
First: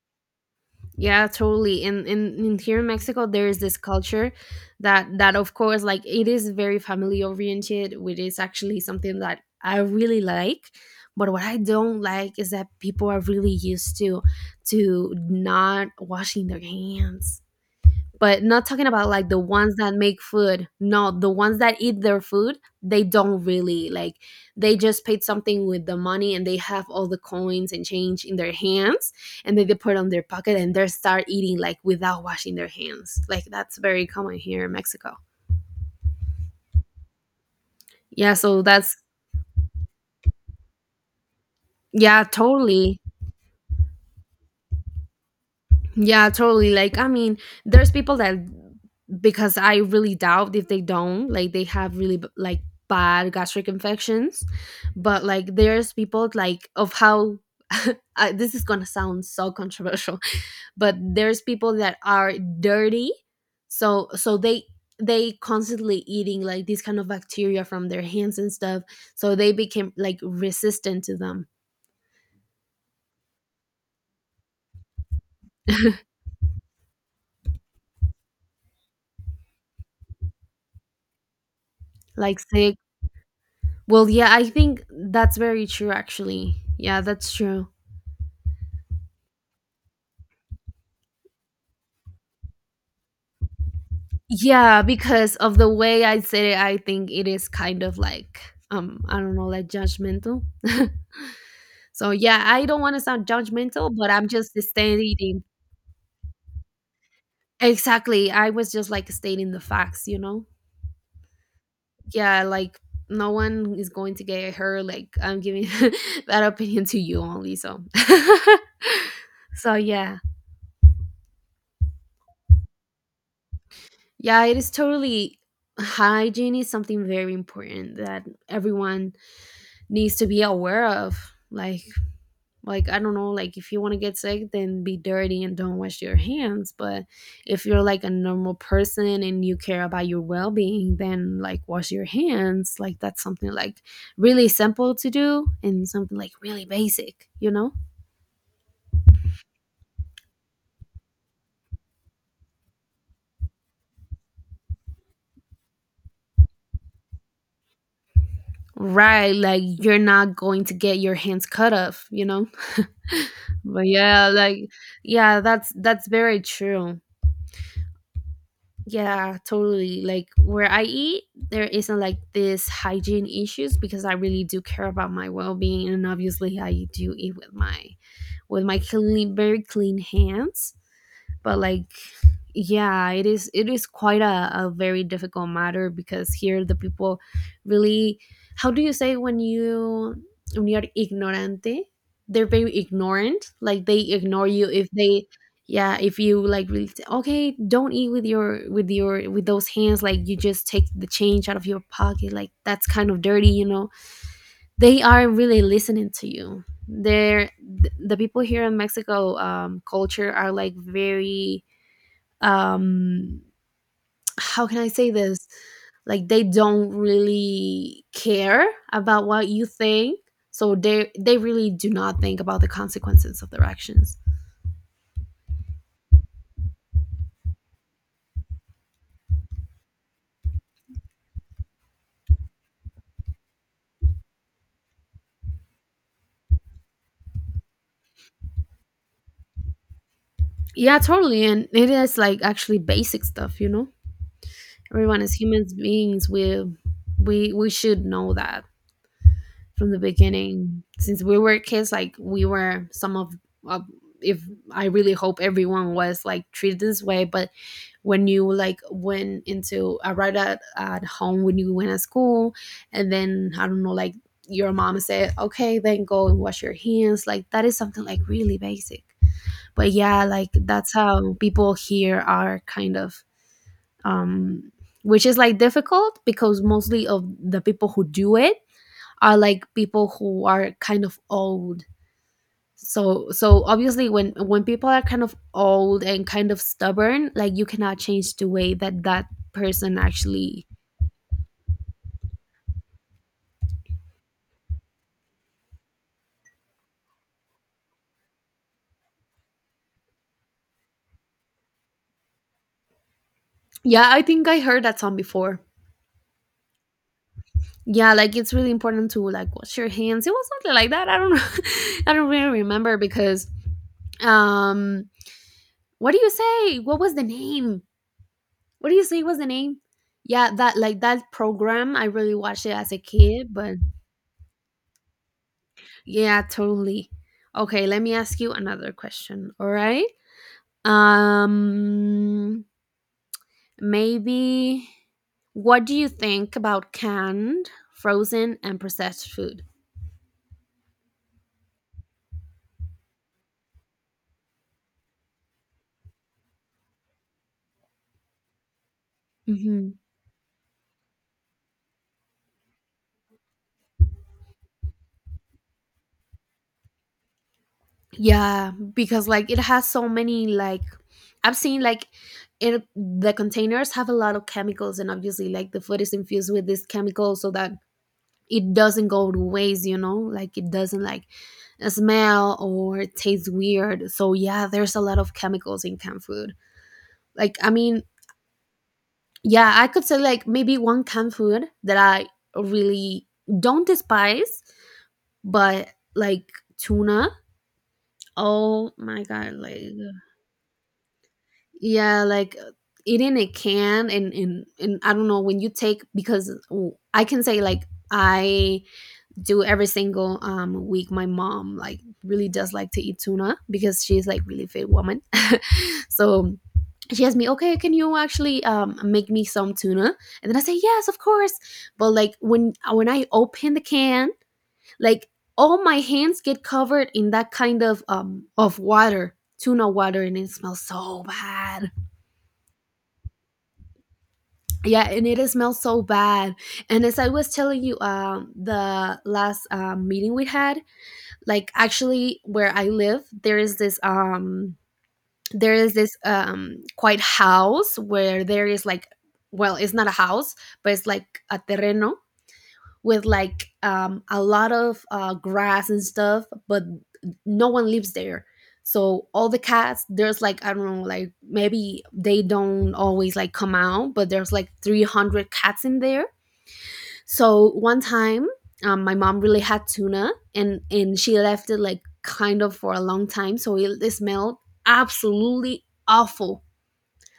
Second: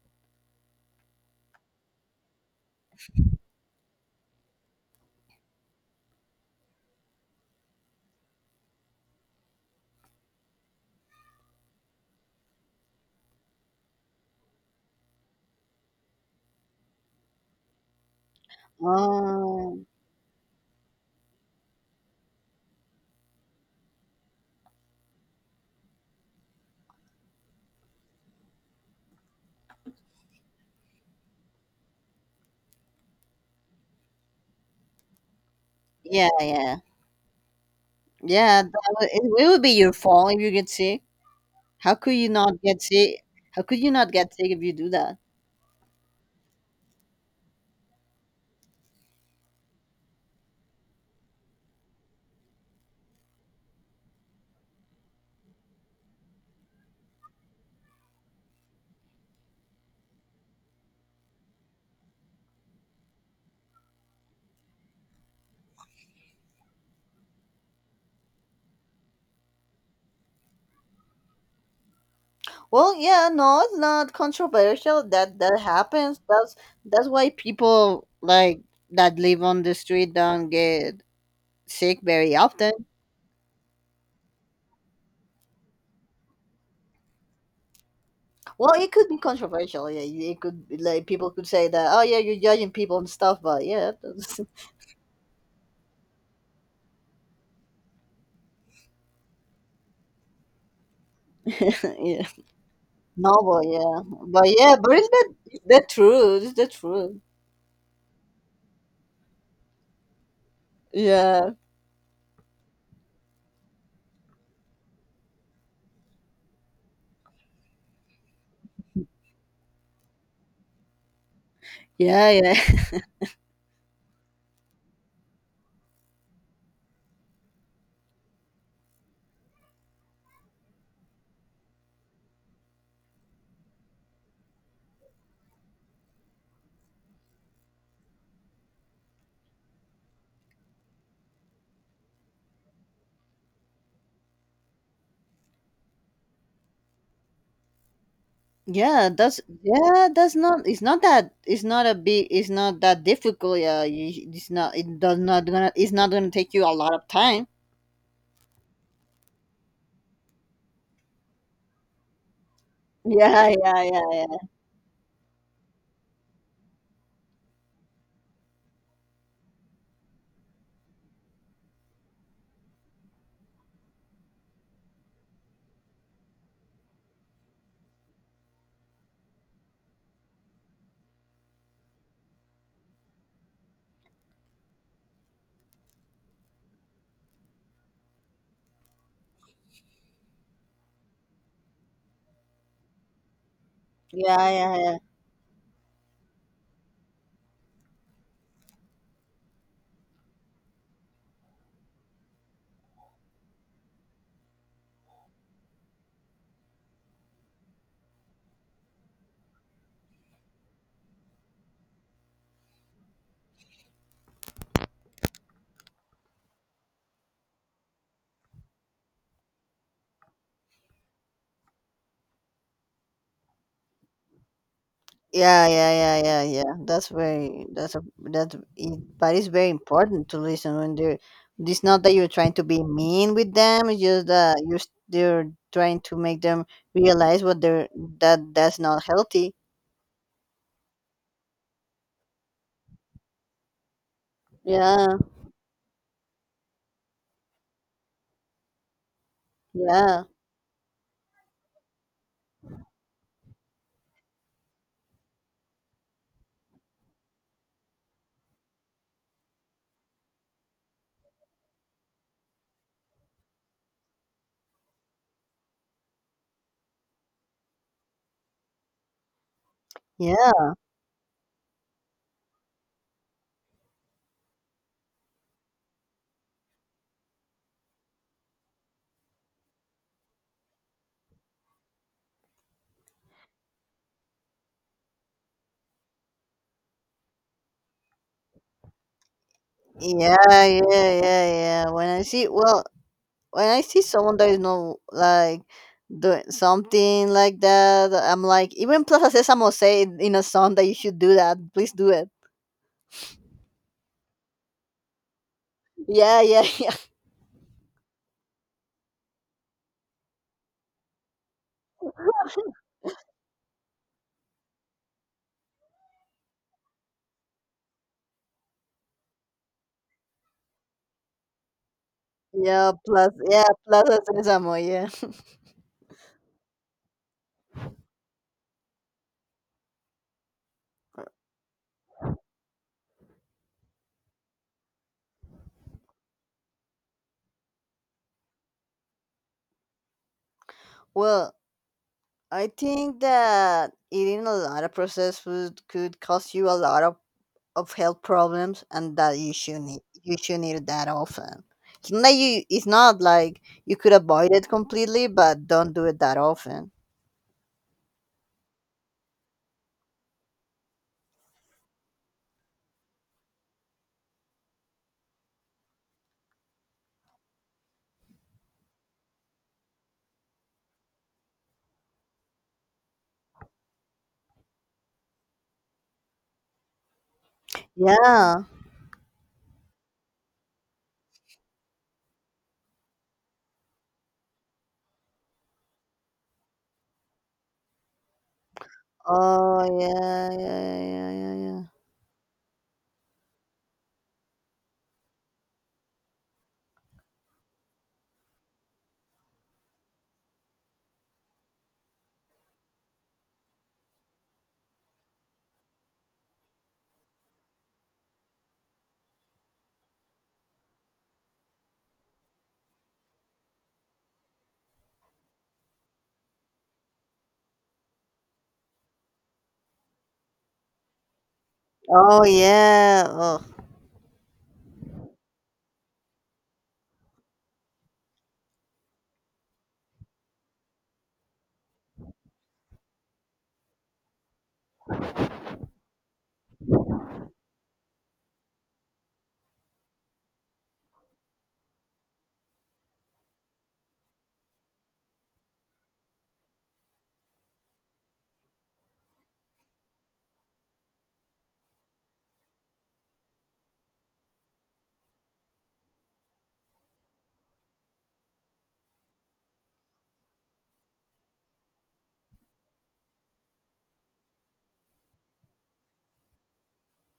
Yeah, totally. And in here in Mexico, there is this culture that of course, like it is very family oriented, which is actually something that I really like. But what I don't like is that people are really used to not washing their hands, but not talking about like the ones Oh, that make food, no, the ones that eat their food, they don't really like, they just paid something with the money and they have all the coins and change in their hands and then they put it on their pocket and they start eating like without washing their hands, like that's very common here in Mexico. yeah, yeah, Yeah, yeah. so that's It would be your fault if you get sick. How could yeah, you not get totally. sick? How could you not get sick if you do that? Yeah, totally. Like, I mean, there's people that because I really doubt if they don't, like they have really like bad gastric infections, but like there's people like of how I, this is gonna sound so controversial, but there's people that are dirty, so they constantly eating like these kind of bacteria from their hands and stuff, so they became like resistant to them, Well, yeah, no, it's not controversial. That happens. That's why people like that live on the street don't get sick very like often. sick. Well, yeah, I think that's very true, actually. Yeah, that's true. Well, it could be controversial. Yeah, it could be, like people could say that, "Oh, yeah, you're judging people and stuff." But yeah, that's, Yeah, because of the way I said it, I think it is kind of like, I don't know, like judgmental. So yeah, yeah, I don't want to sound no, but judgmental, yeah, but I'm but just yeah, but it's the stating the truth. It's the truth. exactly. I was just like stating the facts, you know. Yeah, Yeah, like no one is going to get hurt. Like I'm giving that opinion to you only. So, so yeah. yeah, yeah. Yeah, it is totally hygiene is something very important that everyone needs to be aware of. Like I don't know, like if you want to get sick then be dirty and don't wash your hands, but if you're like a normal person and you care about your well-being, then like wash your hands. Like that's something like really simple to do and something like really basic, you know? Yeah, that's, yeah, that's not. It's not that. It's not a big. It's not that difficult. Yeah, it's not. It does not gonna. It's not gonna take you a lot of time. Right, like you're not going to get your hands cut off, you know? Yeah, yeah, But yeah, yeah, yeah, like yeah, that's very true. Yeah, totally. Like where I eat, there isn't like this hygiene issues because I really do care about my well-being, and obviously I do eat with my clean, very clean hands, but like yeah, it is quite a very difficult matter because here the people really, how do you say when you when you're ignorante, they're very ignorant, like they ignore yeah, you yeah, if yeah. they yeah, if you like really say, okay, don't eat with your with your with those hands, like you just take the change out of your pocket, like that's kind of dirty, you know, they are really listening to you, they're the people here in Mexico culture are like very um how can I say this, like they don't really care about what you think, so they really do not think about the consequences of their actions. Yeah, yeah, yeah, yeah, yeah. That's very. That's a. That's. It, but it's very important to listen when they're. It's not that you're trying to be mean with them. It's just that you're. They're trying to make them realize what they're. That's not healthy. Yeah, totally, and it is like actually basic stuff, you know. Yeah. Everyone as humans beings we we should know that from the Yeah. beginning, since we were kids. Like we were some of uh, if I really hope everyone was like treated this way, but when you like went into arrived at home, when you went to school, and then I don't know, like your mom said, okay, then go and wash your hands, like that is something like really basic, but yeah, like Yeah. that's how people here are kind of um which is like difficult because mostly of the people who do it are like people who are kind of old, so obviously, when people are kind of old and kind of stubborn, like you cannot change the way that that person Yeah, actually. yeah, yeah, yeah. Well, when I see someone that is not like doing something like that, I'm like, even Plaza Sésamo say in a song that you should do that. Please do it. Yeah, I think I heard that song before. Yeah, yeah, yeah, Yeah, like it's really important to like wash your hands, it was something like that, I don't know. I don't really remember because um what do you say, what was the name, what do you say was the name. Yeah, that like that program, I really watched it yeah. as a Plus, kid, yeah, but Plaza Sésamo. Yeah. yeah, totally. Okay, let me ask you another question. All right. Um, maybe what do you think about canned, frozen, and processed food? Well, I think that eating a lot of processed food could cost you a lot of health problems, and that Hmm. You shouldn't eat that often. It's not like, you could avoid it completely, but don't do it that often. Yeah, because like it has so many like I've seen like it the containers have a lot of chemicals, and obviously like the food is infused with this chemical so that it doesn't go to waste, you know, like it doesn't like smell or taste weird. So yeah, there's a lot of chemicals in canned food. Like, I mean, Yeah. yeah, I could say like maybe one canned food that I really don't despise, but like tuna. Oh my god, Oh like yeah, yeah, yeah, yeah, yeah. Yeah. yeah, like eating a can and I don't know, when you take, because oh, I can say like I do every single week. My mom like really does like to eat tuna because she's like really fit woman. So she asked me, okay, can you actually make me some tuna? And then I say, yes, of course. But like when I open the can, like all my hands get covered in that kind of water, tuna water, and it smells so bad. Oh yeah. Oh, Yeah, and it smells so bad. And as I was telling you, the last meeting we had, like actually where I live there is this quite house where there is like, well, it's not a house, but it's like a terreno with like a lot of grass and stuff, but no one lives there, so all the cats, there's like I don't know, like maybe they don't always like come out, but there's like 300 cats in there. So one time, my mom really had tuna, and she left it like kind of for a long time, so it smelled absolutely awful,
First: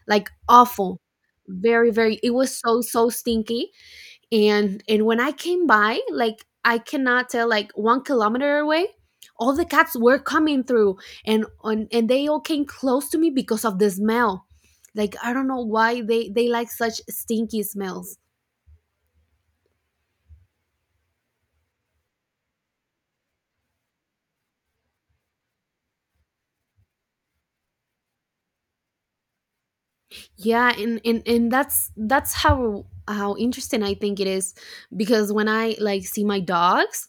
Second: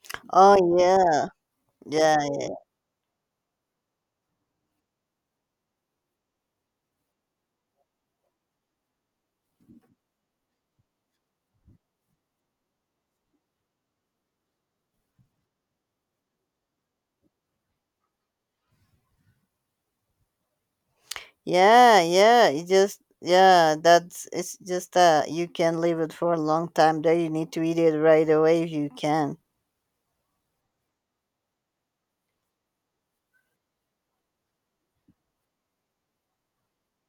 like oh awful, yeah. very very. It Yeah. was so so stinky, and when I came by, like I cannot tell, like 1 kilometer away. All the cats were coming through, and on and they all came close to me because of the smell. Like I don't know why they like such stinky smells. Yeah, yeah. It's just, you can leave it for a long time there. You need to eat it right away if you can. Yeah, and that's how interesting I think it is because when I like see my dogs,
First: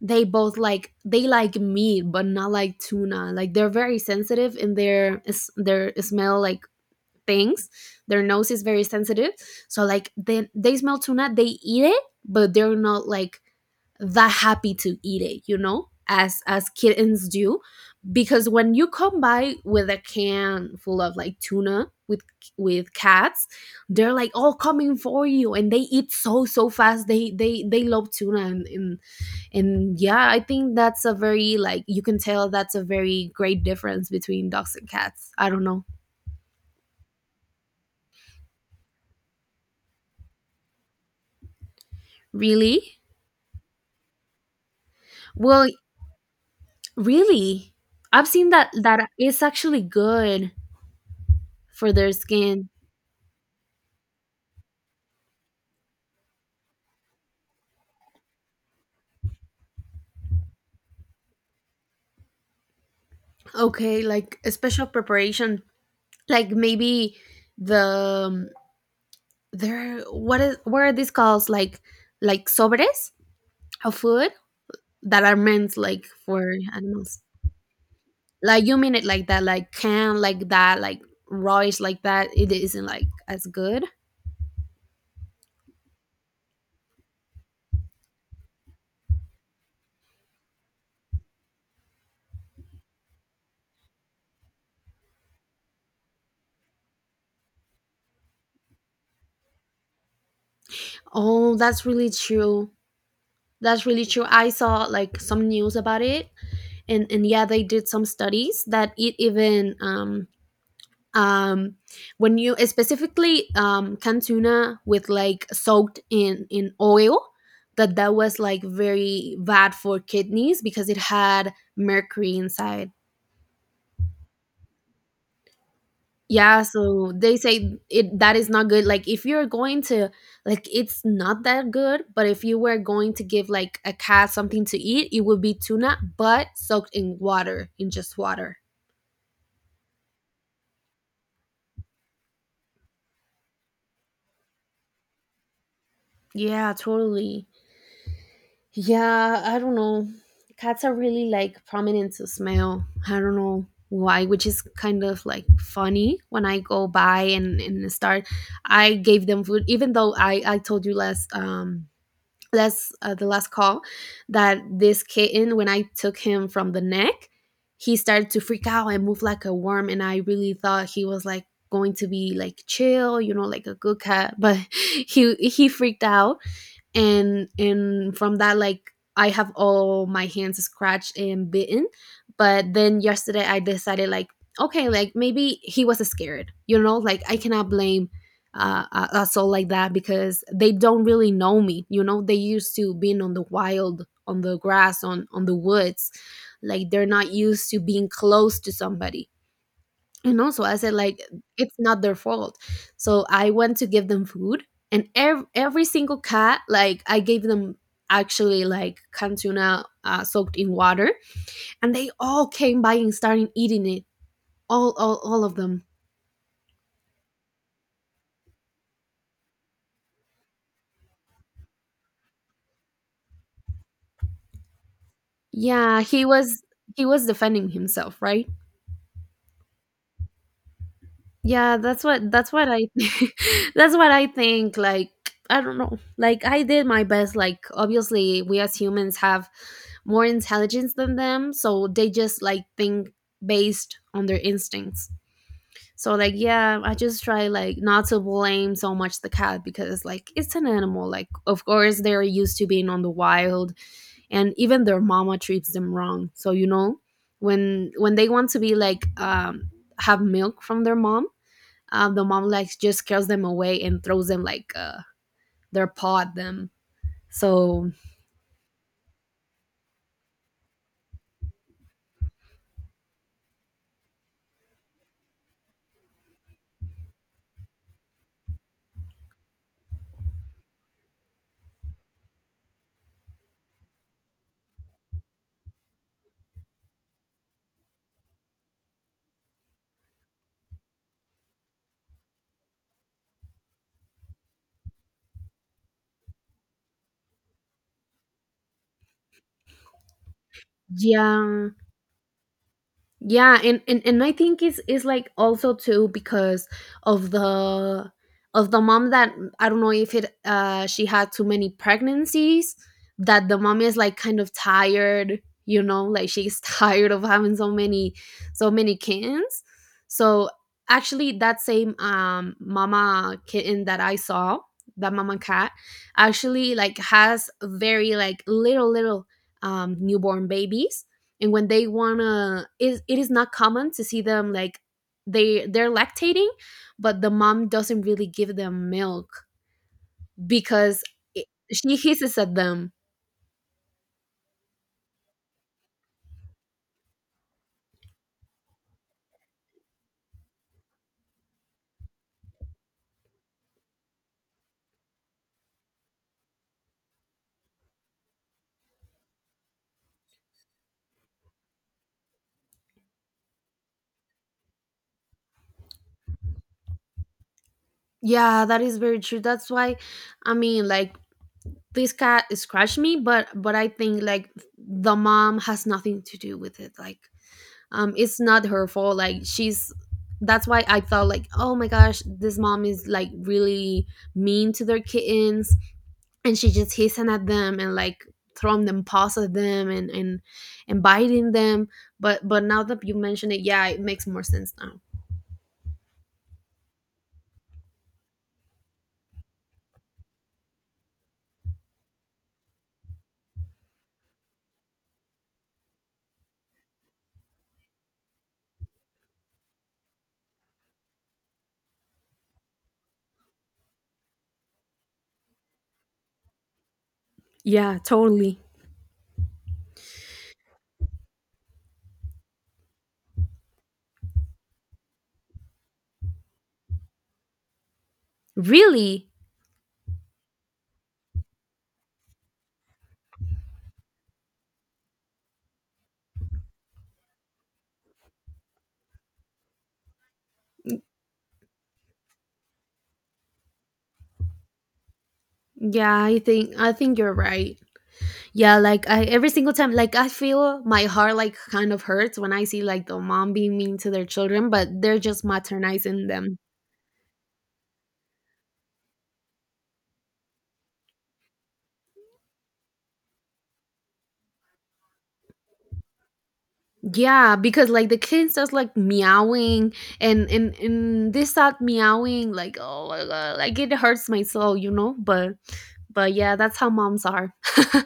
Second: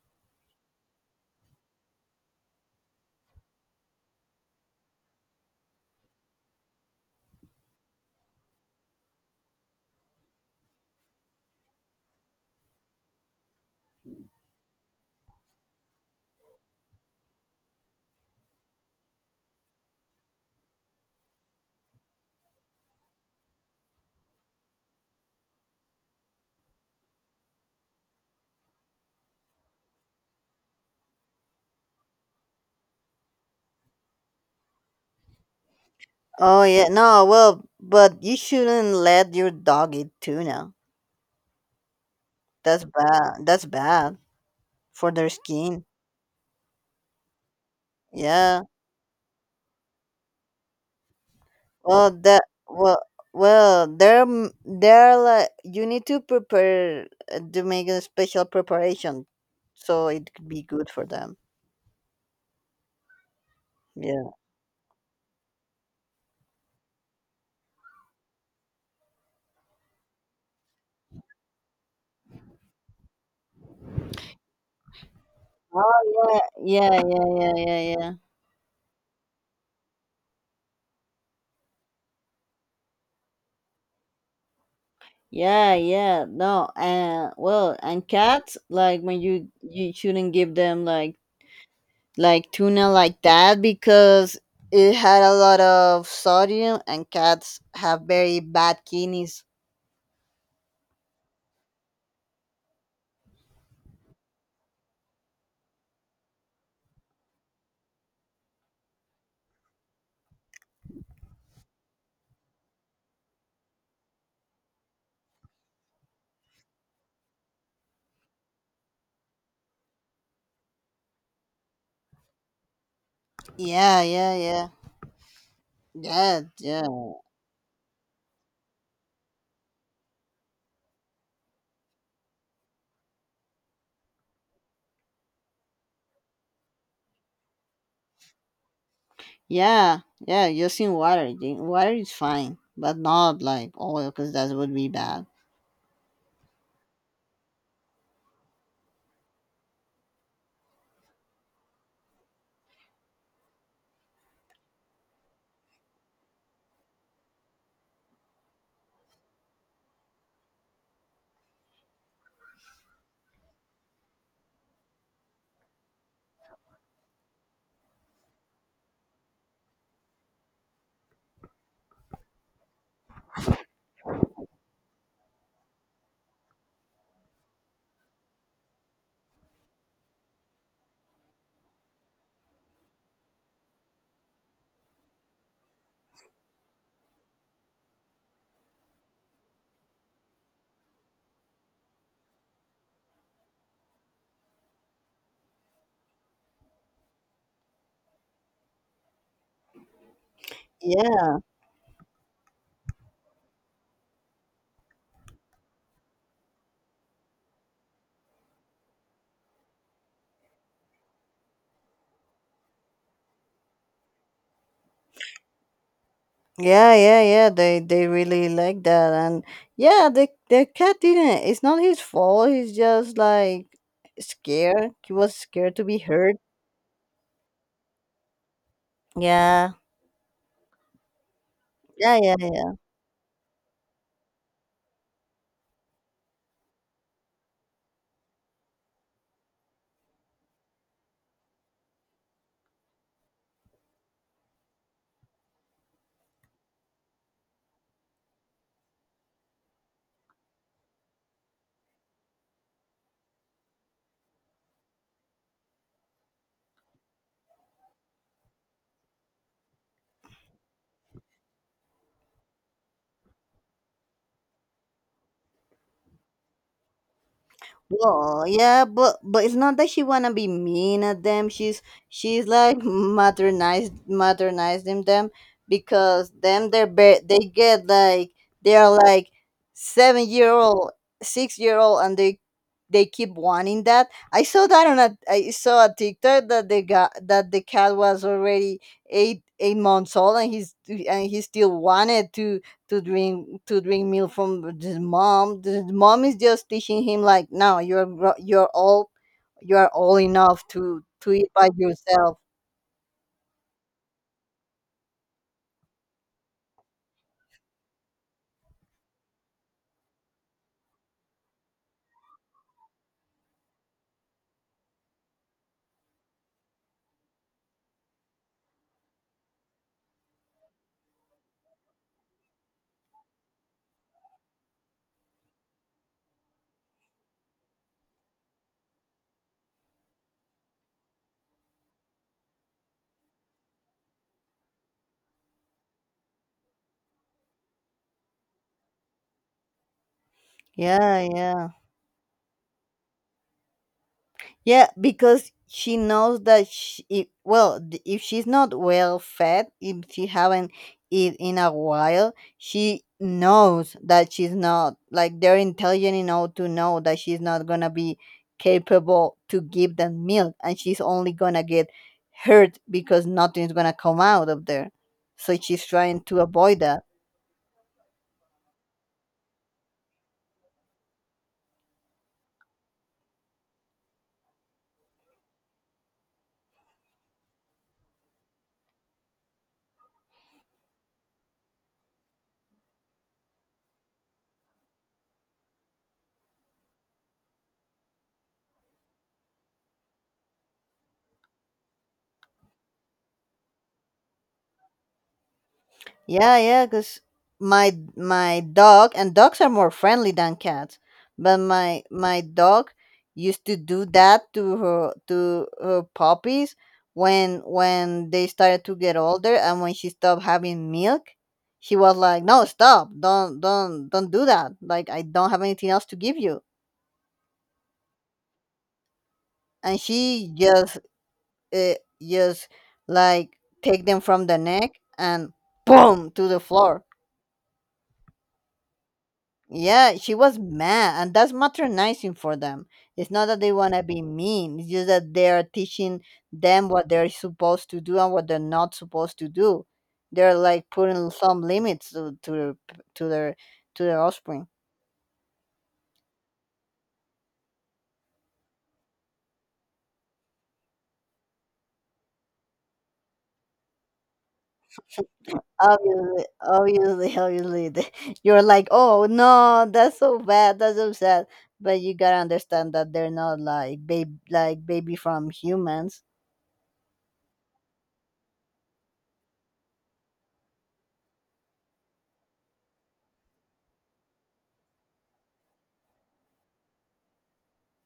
they both like, they like meat but not like tuna, like they're very sensitive and their their smell like things. Their nose is very sensitive. So like they smell tuna, they eat it, but they're not like that happy to eat it, you know, as kittens do. Because when you come by with a can full of like tuna with cats, they're like all coming for you and they eat so so fast. They love tuna and yeah, I think that's a very like you can tell that's a very great difference between dogs and cats. I don't know. Oh yeah, no, well, but you shouldn't let your dog eat tuna. That's Really? bad. That's bad for their Well, skin. really? I've seen Yeah. that it's actually good for Well, their that skin. well well they're m- they're like, you need to prepare, to make a special preparation so it could be good for them. Okay, Yeah. like a special preparation, like maybe the there what is what are these called? Like sobres of food that are meant like Oh for yeah, yeah, animals. yeah, yeah, yeah, yeah, Like you mean it like that, like can like that, like rice like that. It isn't like as good. yeah, yeah. No, and well, and cats like, when you shouldn't give them like, tuna like that, because it had a lot of sodium, and cats have very bad kidneys. Oh, that's really true. That's really true. I saw like some news about it, and yeah they did some studies that it even um when you specifically canned tuna with like soaked in oil, that was like very bad for kidneys because it had mercury inside. Yeah, yeah, yeah. Yeah, Yeah, yeah. so they say it that is not good, like if you're going to, like it's not that good, but if you were going to give like a cat something to eat, it would be tuna but soaked in water, in just water. Yeah, yeah, just in water. Water is fine, but not like oil, because that would be bad. Yeah, totally. Yeah, I don't know. Cats are really like prominent to smell. I don't know why, which is kind of like funny when I go by and start. I gave them food, even though I told you last last the last call that this kitten, when I took him from the neck, he started to freak out and move like a worm, and I really thought he was like going to be like chill, you know, like a good cat, but he freaked out. And from that, like I have all my hands scratched and bitten. But then yesterday I decided, like, okay, like maybe he was scared, you know, like I cannot blame, a soul like that, because they don't really know me, you know. They used to being on the wild, on the grass, on the woods, like they're not used to being close to somebody. And also, I said, like, Yeah. it's not their fault. So I went to give them food, and every single cat, like, I gave them actually like canned tuna, soaked in water, and they all came by and started eating it. All of them. Yeah, yeah, yeah. They really like that. And yeah, the cat didn't. It's not his fault. He's just like scared. He was scared to be Yeah, hurt. He was defending himself, right? Yeah. Yeah, that's Yeah, what yeah, that's what yeah. I that's what I think. Like, I don't know. Like, I did my best. Like, obviously, we as humans have more intelligence than them, so they just like think based on their instincts. So like yeah, I just try like not to blame so much the cat, because like it's an animal, like of course they're used to being on the wild. And even their mama treats them wrong, so you know when they want to be like, have milk from their mom, the mom like just scares them away and throws them like, their paw at them, so. Well, yeah, but it's not that she wanna be mean at them. She's like maternized maternizing them, because them they're ba- they get like they are like 7-year old, 6-year old, and they keep wanting that. I saw a TikTok that they got that the cat was already eight months old, and he still wanted to drink milk from his mom. The mom is just teaching him like, no, you're all you are all enough to eat by Yeah, yourself. yeah, and I think it's like also too, because of the mom, that I don't know if it she had too many pregnancies, that the mom is like kind of tired, you know, like she's tired of having so many, kittens, so. Actually that same mama kitten that I saw, that mama cat, actually like has very like little newborn babies, and when they wanna it is not common to see them, like they're lactating, but the mom doesn't really give them milk because, Yeah, it, yeah. she hisses at them. Yeah, because she knows that she, if, well, if she's not well fed, if she haven't eat in a while, she knows that she's not like they're intelligent enough to know that she's not gonna be capable to give them milk, and she's only gonna get hurt because nothing's gonna come out of there. So she's trying to avoid that. Yeah, that is very true. That's why, I mean, like this cat scratched me, but I think like the mom has nothing to do with it, like, it's not her fault, like she's, that's why I thought, like, oh my gosh, this mom is like really mean to their kittens, and she just hissing at them, and like throwing them paws at them, and biting them. But now that you mention it, yeah, it makes more sense now. Yeah, yeah, because my dog and dogs are more friendly than cats, but my dog used to do that to her puppies when they started to get older and when she stopped having milk, she was like, "No, stop! Don't do that! Like I don't have anything else to give you." Yeah, totally. And she uh, just like take them from the neck and boom to the floor. Really. Yeah, she was mad, and that's matronizing for them. It's not that they want to be mean, it's just that they are teaching them what they're supposed to do and what they're not supposed to do. They're like putting some limits to their to their to their offspring. Yeah, I think you're right. Yeah, like, every single time, like I feel my heart like kind of hurts when I see like the mom being mean to their children, but they're just maternizing Obviously, them. obviously, obviously, you're like, oh no, that's so bad, that's so sad. But you gotta understand that they're not like baby, like baby from humans. Yeah, because like the kid starts like meowing, and they start meowing, like, oh my god, like it hurts my soul, you know. But yeah, that's how moms are.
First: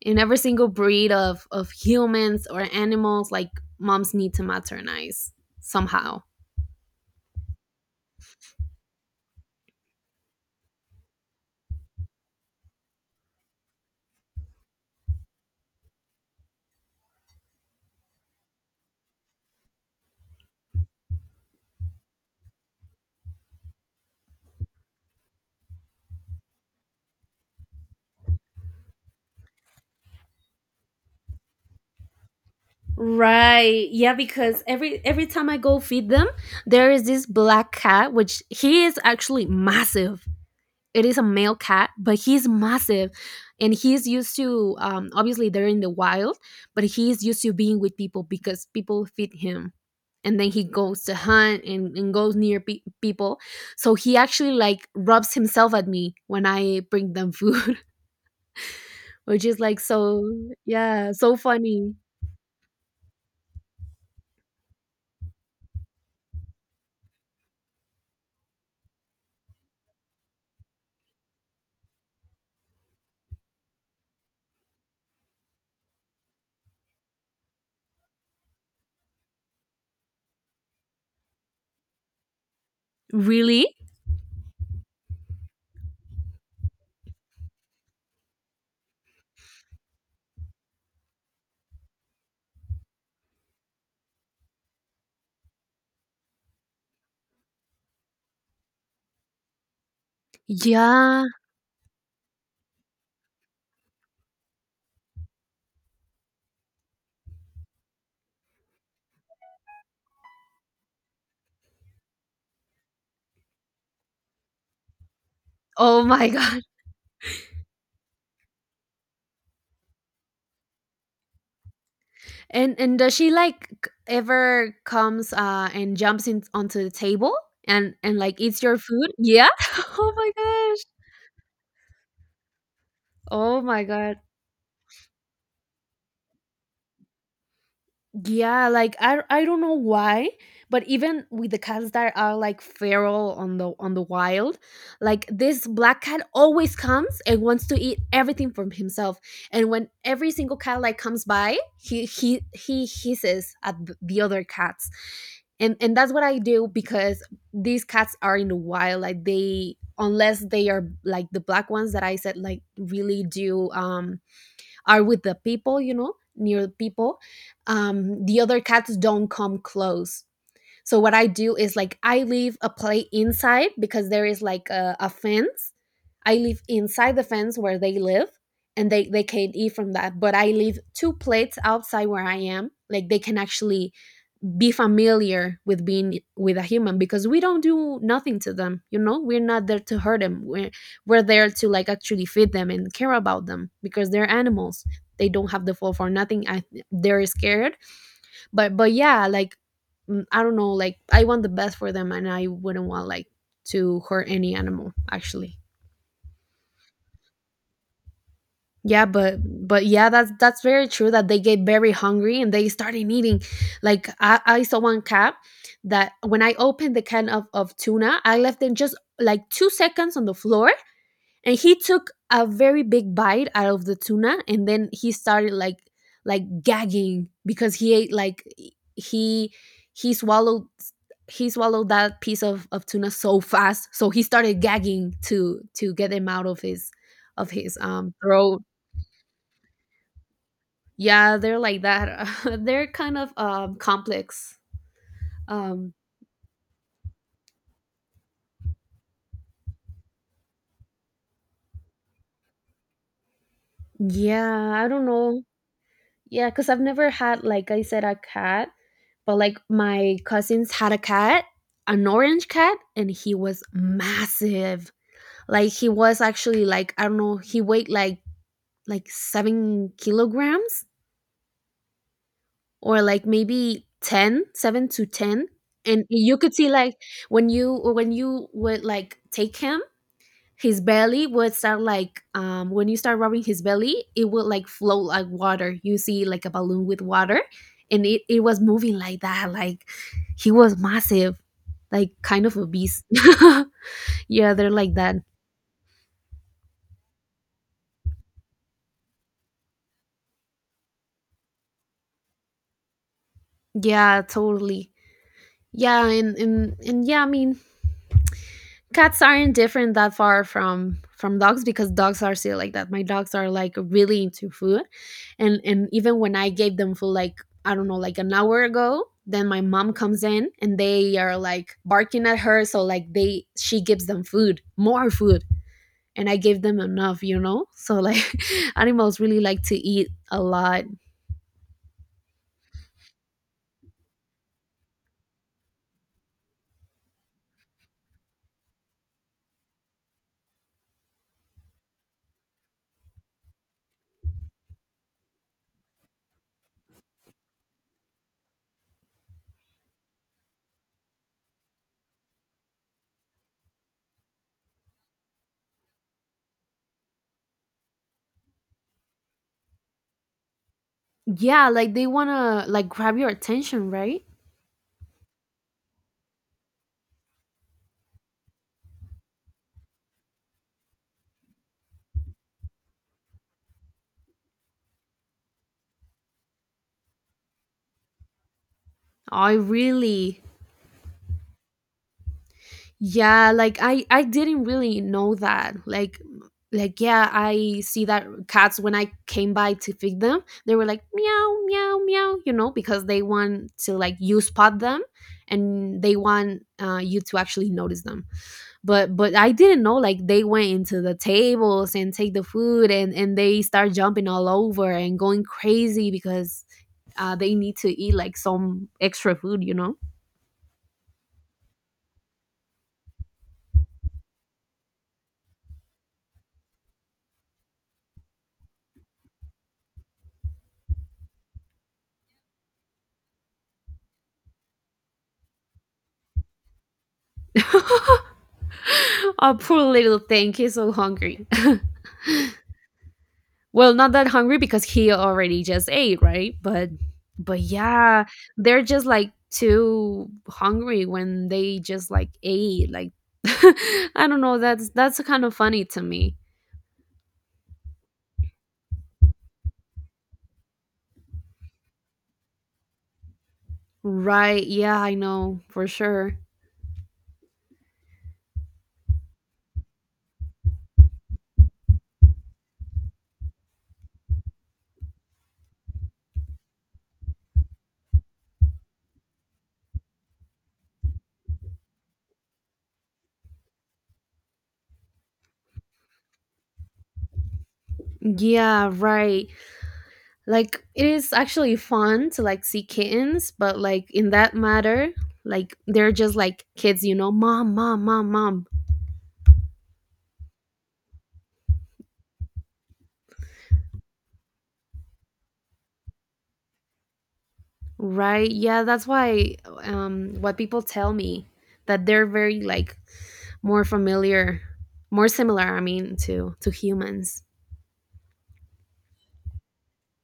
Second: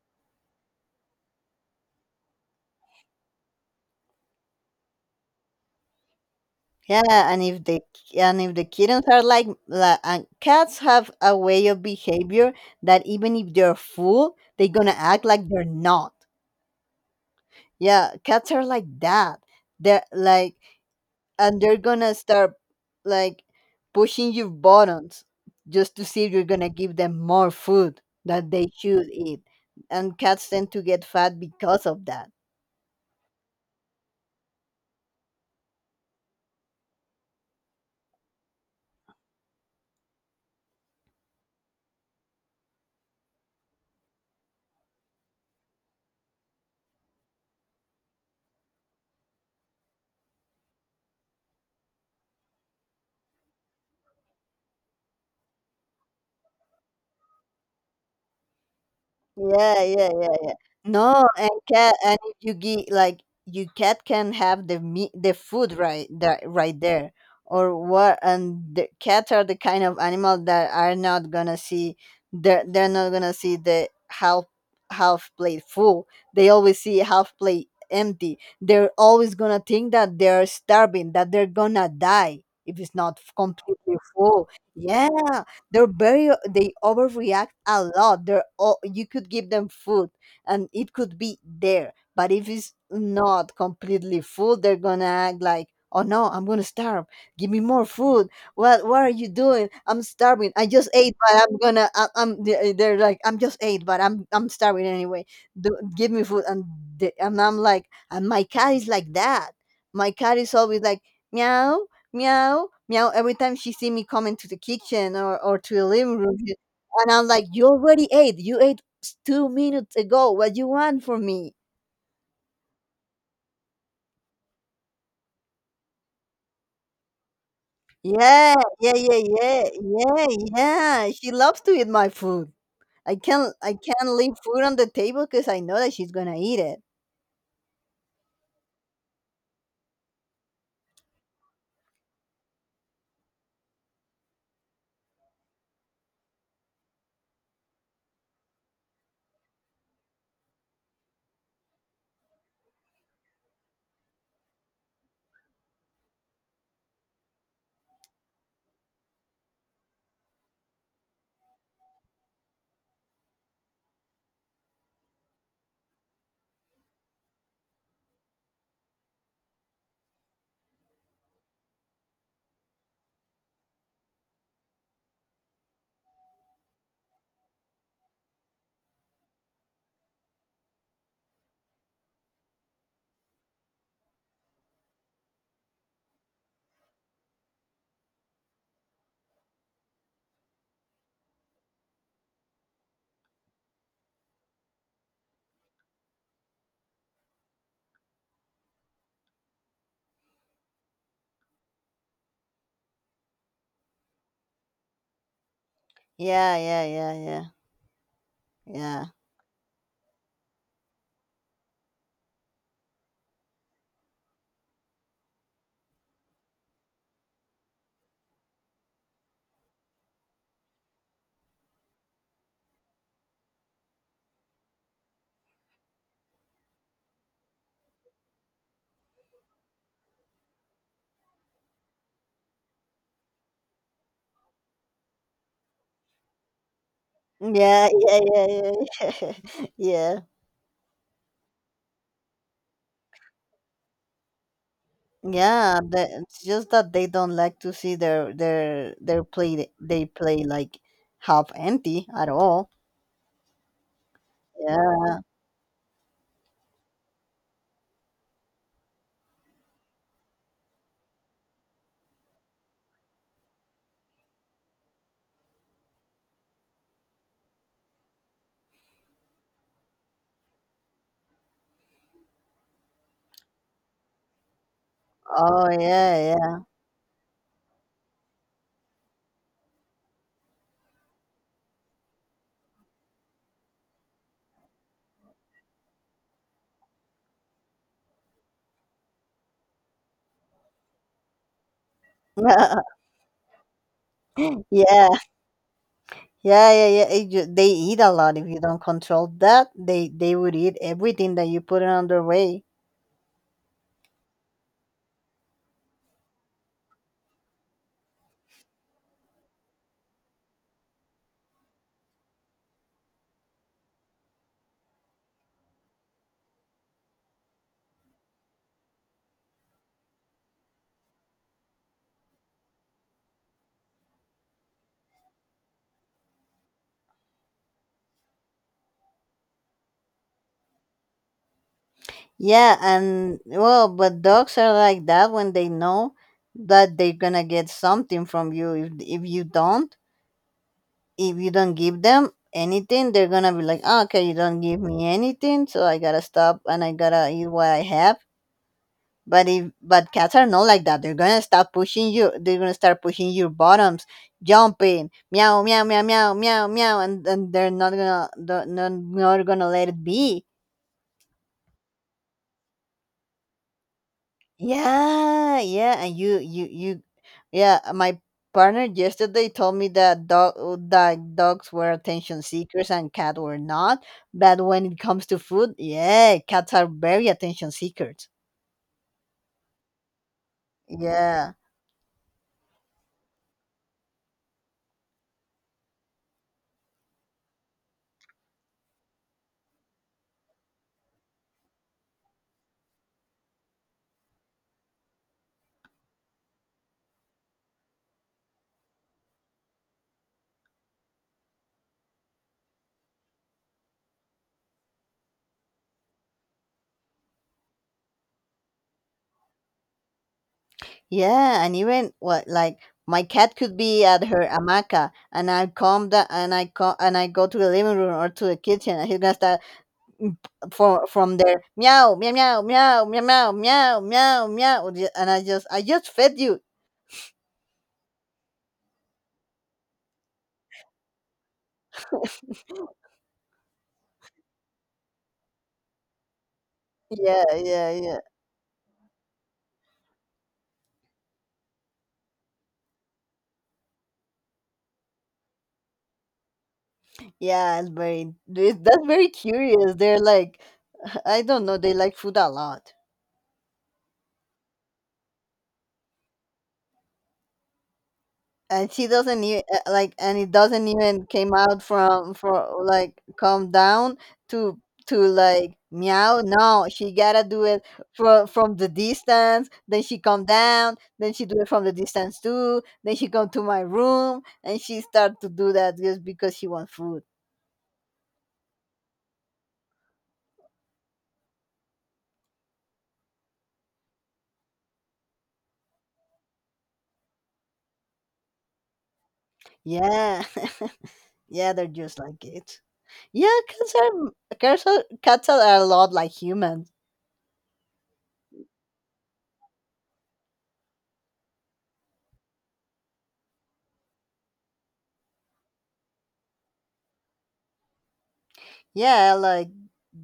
In every single breed of humans or animals, like moms need to maternize somehow. Yeah, and if the kittens are like and cats have a way of behavior that even if they're full, they're gonna act like they're not. Yeah, cats are like that. They're like, and they're gonna start like pushing your buttons just to see if you're gonna give them more food that they should eat. And cats tend to get fat because of that. Right. Yeah, because every time I go feed them, there is this black cat which he is actually massive. It is a male cat, but he's massive, and he's used to, obviously they're in the wild, but he's used to being with people because people feed him, and then he goes to hunt and goes near people. So he actually like rubs himself at me when I bring them food, which is like Yeah, yeah, so, yeah, yeah. yeah, No, so and cat, funny. and if you get like you cat can have the meat, the food right that right there, or what? And the cats are the kind of animal that are not gonna see. They're not gonna see the half half plate full. They always see half plate empty. They're always gonna think that they're starving, that they're gonna die if it's not Really? completely full. Yeah, they're very they overreact a lot they're all, you could give them food and it could be there but if it's not completely full they're gonna act like oh no, I'm gonna starve, give me more food, what are you doing, I'm starving, I just ate Yeah. but I'm gonna I, I'm they- they're like I'm just ate but I'm starving anyway. Do, give me food and they, and I'm like and my cat is like that, my cat is always like meow. Meow, meow. Every time she see me come into the kitchen or to the Oh living my room, god. and I'm like, you already ate. You ate 2 minutes ago. What you want from me? And does she like, ever comes and jumps in onto the table and like Yeah, eats your yeah, food? yeah, Yeah. yeah, Oh yeah, my gosh. yeah. She loves to eat my food. Oh I my can't god. leave food on the table because I know that she's gonna eat it. Yeah, like I don't know why, but even with the cats that are like feral on the wild, like this black cat always comes and wants to eat everything from himself. And when every single cat like comes by, he hisses at the other cats. And that's what I do, because these cats are in the wild, like they, unless they are like the black ones that I said, like, really do, are with the people, you know, near the people. The other cats don't come close. So what I do is like I leave a plate inside, because there is like a fence. I live inside the fence where they live, and they can't eat from that, but I leave two plates outside where I am, like they can actually be familiar with being with a human, because we don't do nothing to them, you know, we're not there to hurt them, we're there to like actually feed them and care about them because they're animals. They don't have the fault for nothing. They're scared. But yeah, like, I don't know, like I want the best for them, and I wouldn't want like to hurt any animal actually. Yeah, yeah, yeah, yeah, yeah, Yeah, but yeah, that's very true that they get very hungry and they started eating. Like I saw one cat that when I opened the can of tuna, I left them just like 2 seconds on the floor, and he took a very big bite out of the tuna, and then he started like, gagging because he ate like, he he swallowed he swallowed that piece of tuna so fast. So he started gagging to get him out of his, yeah, yeah, throat. yeah, yeah, yeah. Yeah. Yeah, they're like that. They're kind of complex. Yeah, Um the, it's just that they don't like to see their play. They play like half empty at all. yeah, I don't Yeah. know. Yeah, cuz I've never had, like I said, a cat, but like my cousins had a cat, an orange cat, and he was massive. Like he was actually, like I don't know, he weighed like, 7 kilograms, or like maybe 10, 7 to 10. Oh And yeah, you could yeah, see like when you would like take him, his belly would start like, when you start rubbing his belly, it would like float like water, you see like a balloon with water, and it was moving like that, like he was massive, like kind of a beast. Yeah, they're like yeah, that. yeah, yeah, yeah. They eat a lot. If you don't control that, they would eat everything that you put on their way. Yeah, totally. Yeah, and yeah, I mean, cats aren't different that far from dogs because dogs are still like that. My dogs are like really into food, and even when I gave them food, like I don't know, like an hour ago, then my mom comes in and they are like barking at her. So like they she gives them food, more food, and I gave them enough, you know. So like animals really like to eat a lot. Yeah, and well, but dogs are like that when they know that they're gonna get something from you. If you don't, if you don't give them anything, they're gonna be like, "Ah, okay, you don't give me anything, so I gotta stop and I gotta eat what I have." But if but cats are not like that. They're gonna start pushing you. They're gonna start pushing your bottoms, jumping, meow, meow, meow, meow, meow, meow, and, they're not, not gonna let it be. Yeah, like they wanna like grab your attention, right? Yeah, yeah, and yeah. My partner yesterday told me that dogs were attention seekers and cat were not. But when it comes to food, yeah, cats are very attention seekers. I really. Yeah, Yeah, like I didn't really know that. Like, yeah, I see that cats when I came by to feed them, they were like meow meow meow, you know, because they want to, like, you spot them, and they want, you to actually notice them. But I didn't know like they went into the tables and take the food, and they start jumping all over and going crazy because, they need to eat like some extra food, you know. yeah, and even what like my cat could be at her hamaca, and I come and I go to the living room or to the kitchen, and he's gonna start m- for from there meow meow meow meow meow meow meow meow meow and I just fed you. Oh, poor little thing. He's so hungry. Well, not that hungry because he already just ate, right? But Yeah but yeah yeah yeah, they're just like too hungry when they just like ate. Like I don't know. That's kind of funny to me. yeah, it's very that's very curious, they're like I don't know, they like food a lot. Right. Yeah, I know for sure. And she doesn't even like, and it doesn't even came out from for like come down to to like meow, no she gotta do it from the distance, then she come down, then she do it from the distance too, then she come to my room and she start to do that just because she want food. Yeah, right. Like it is actually fun to like see kittens, but like in that matter, like they're just like kids, you know, mom, mom, mom, mom. Yeah. Yeah, they're just like it. Yeah cats are, cats are a lot like humans. Right. Yeah, that's why, what people tell me, that they're very like more familiar, more similar, I mean, to humans. Yeah, like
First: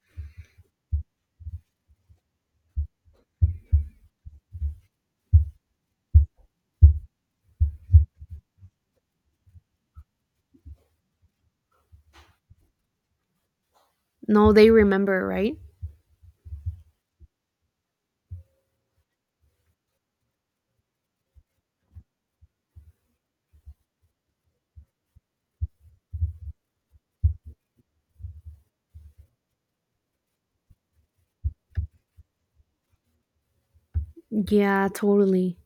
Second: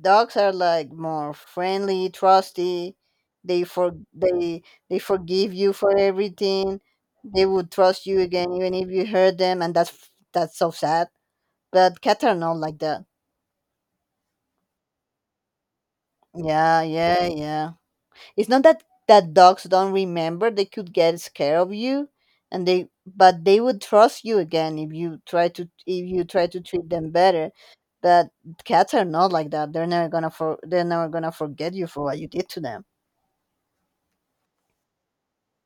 dogs are like more friendly, trusty. They for they they forgive you for everything. They would trust you again even if you hurt them, and that's so sad. But cats are not like that. No, they remember, right? Yeah, yeah, yeah. It's not that that dogs don't remember; they could get scared of you, and they but they would trust you again if you try to treat them better. But cats are not like that. They're never gonna forget you for what you did to them. Yeah, totally.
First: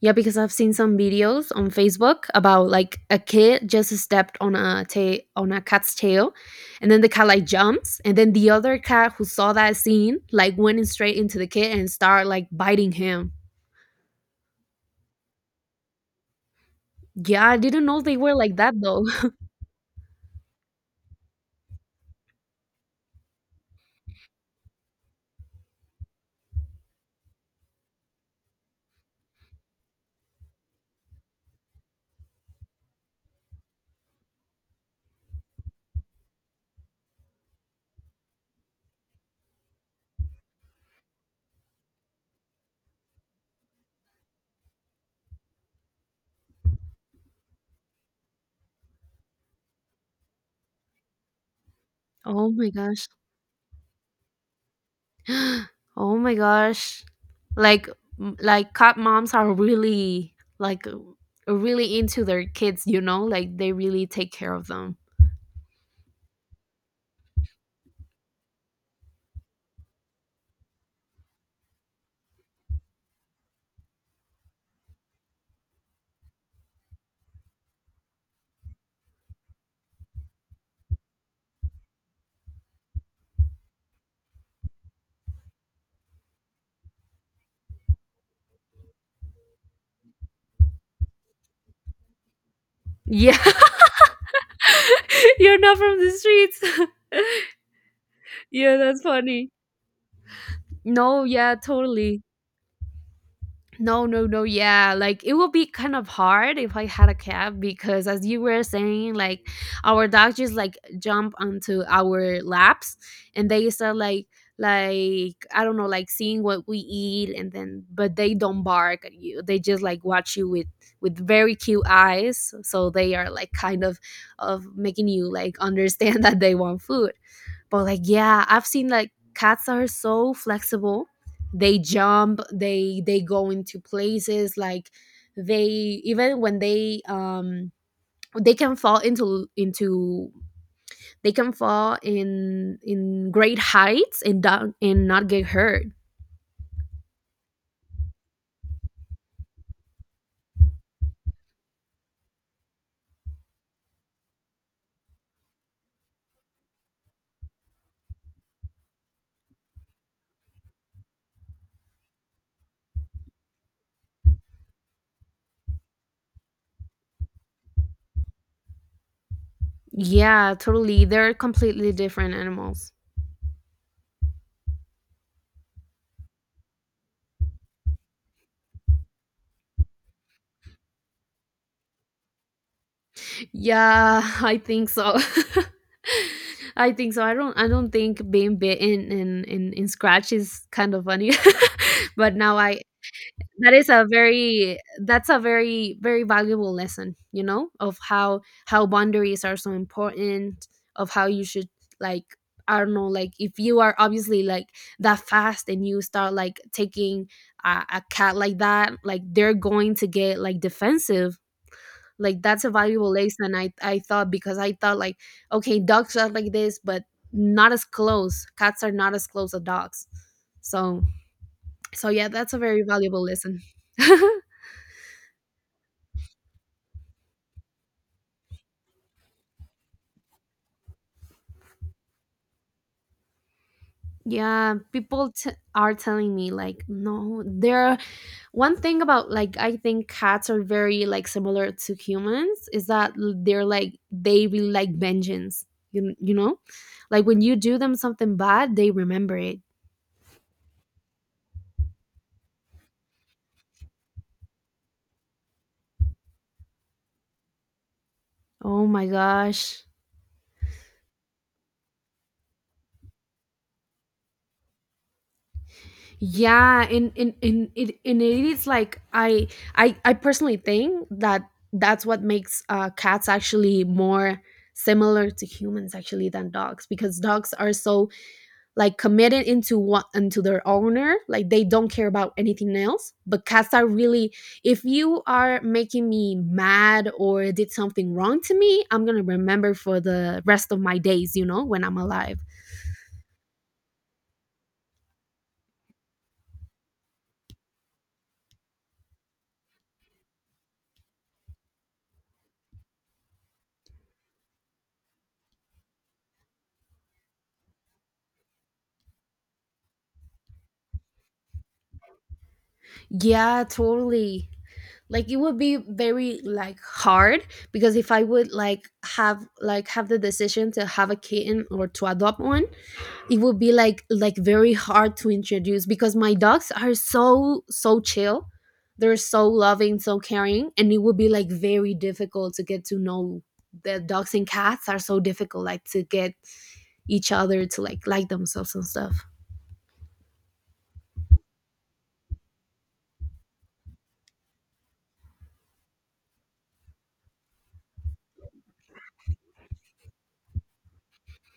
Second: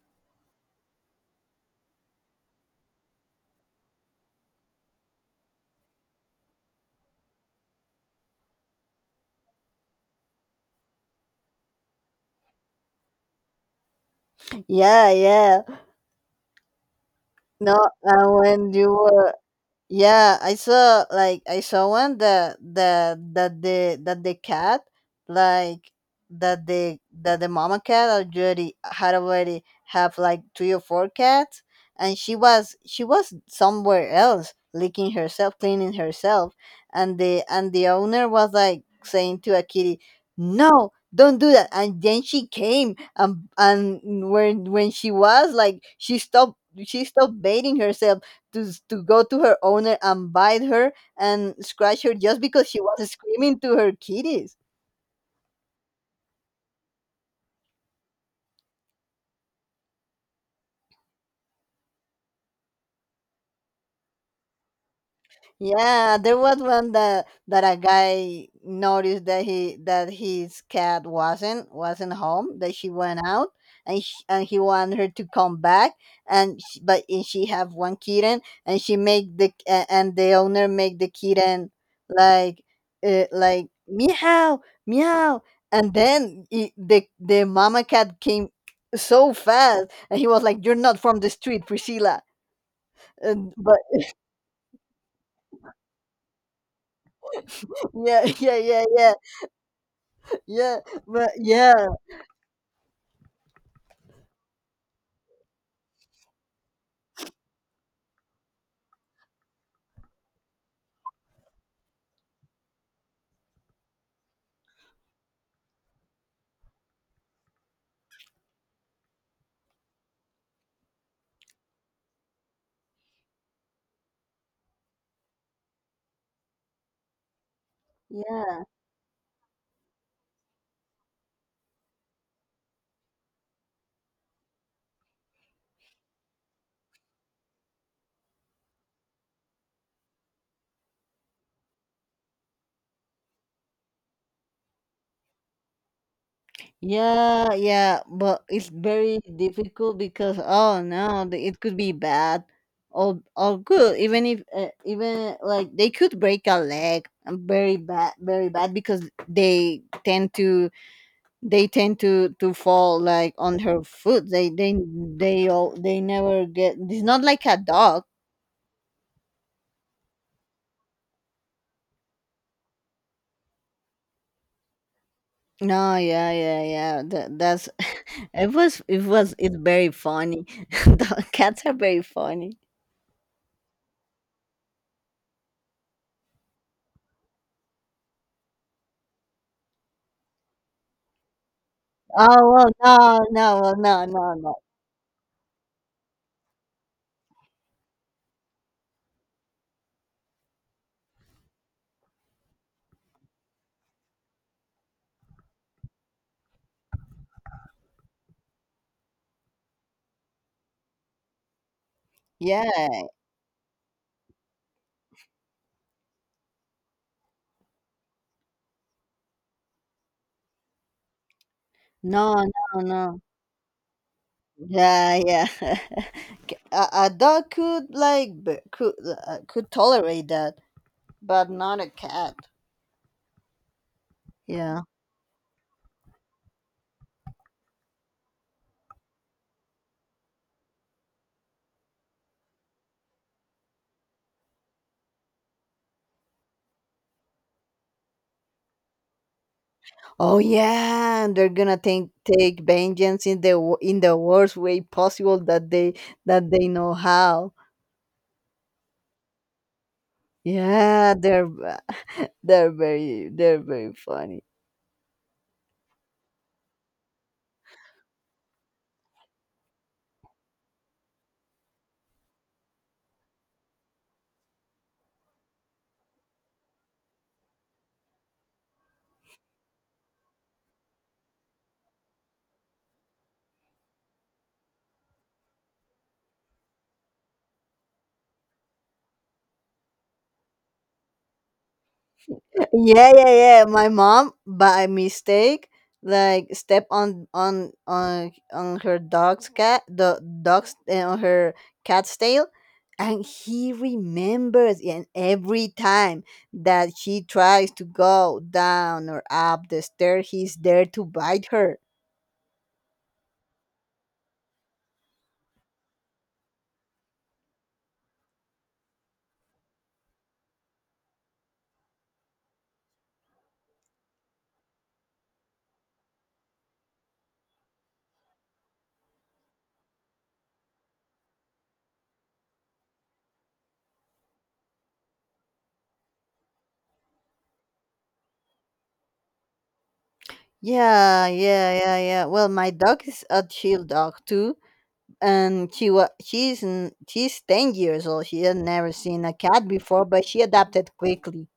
Yeah, because I've seen some videos on Facebook about like a kid just stepped on on a cat's tail, and then the cat like jumps, and then the other cat who saw that scene like went in straight into the kid and started like biting him. Yeah, yeah. Yeah, I No, didn't know they and were like when that you though. were. Yeah, I saw like I saw one that that that the cat like that the mama cat already had already have like three or four cats, and she was somewhere else licking herself, cleaning herself, and the owner was like saying to a kitty, no, don't do that. And then she came and when she was like she stopped, bathing herself to, to go to her owner and bite her and scratch her just Oh because my she gosh. was screaming to her kitties. Oh my gosh. Like like cat moms are really really into their kids, you know? Like they really take care of them. Yeah, there was one that that a guy noticed that he that his cat wasn't home, that she went out, and sh and he wanted her to come back, and sh but and she have one kitten, and she make the a- and the owner make the kitten like like meow meow, and then it, the mama cat came so fast, and he was like, "You're not from the street, Priscilla," Yeah. and but You're not from the streets. yeah yeah Yeah, yeah that's yeah. funny. Yeah, No, but yeah, yeah, totally. No, no, no. Yeah, like it would be kind of hard if I had a cat because, as you were saying, like our dogs just like jump onto our laps and they start like I don't know, like seeing what we eat and then but they don't bark at you. They just like watch you with very cute eyes. So they are like kind of making you like understand that they want food. But like yeah, yeah, I've seen like cats are so flexible they jump they go into places like they even when they can fall into they can fall in great heights and not get hurt. yeah, yeah. But it's very difficult because oh no, it could be bad or good. Even if even like they could break a leg, very bad because they tend to they tend to fall like on her foot. They never get. It's not like a dog. Yeah, totally, they're completely different animals. No, yeah, yeah, yeah. That, that's it's very funny. The cats are very funny. Yeah. I think so. I think so, I don't think being bitten and scratch is kind of funny. But Oh now well, I no, no, that well, is no, a no, no. very that's a very valuable lesson, you know, of how boundaries are so important, of how you should like I don't know, like if you are obviously like that fast and you start like taking a cat like that, like they're going to get like defensive. Like Yeah, that's a valuable lesson, I thought, because I thought like okay, dogs are like this but not as close. Cats are not as close as dogs, so so yeah, no, that's a no, very no. valuable lesson. Yeah, yeah. A dog could like could tolerate that, but not a cat. Yeah, Yeah. people t- are telling me like no, there one thing about like I think cats are very like similar to humans is that they're like they really like vengeance. You know? Like when you do them something bad, they remember it. Oh yeah, and they're gonna take take vengeance in the in the worst way possible that they know how. Oh my gosh. Yeah, they're very funny. Yeah, and it and it is like I personally think that that's what makes cats actually more similar to humans actually than dogs, because dogs are so like committed into what into their owner. Like they don't care about anything else, but cats are really, if you are making me mad or did something wrong to me, I'm gonna remember for the rest of my days, you know, when I'm alive. Yeah, yeah, yeah. My mom, by mistake, like step on on her dog's cat, the dog's on her cat's tail, and he remembers. And every time that she tries to go down or up the stair, he's there to bite her. Yeah, totally. Like it would be very like hard, because if I would like have the decision to have a kitten or to adopt one, it would be like very hard to introduce, because my dogs are so so chill. They're so loving, so caring, and it would be like very difficult to get to know. The dogs and cats are so difficult like to get each other to like themselves and stuff. Yeah, yeah, yeah, yeah. Well, my dog is a chill dog too, and she was she's 10 years old, she had never seen a cat before but she adapted quickly.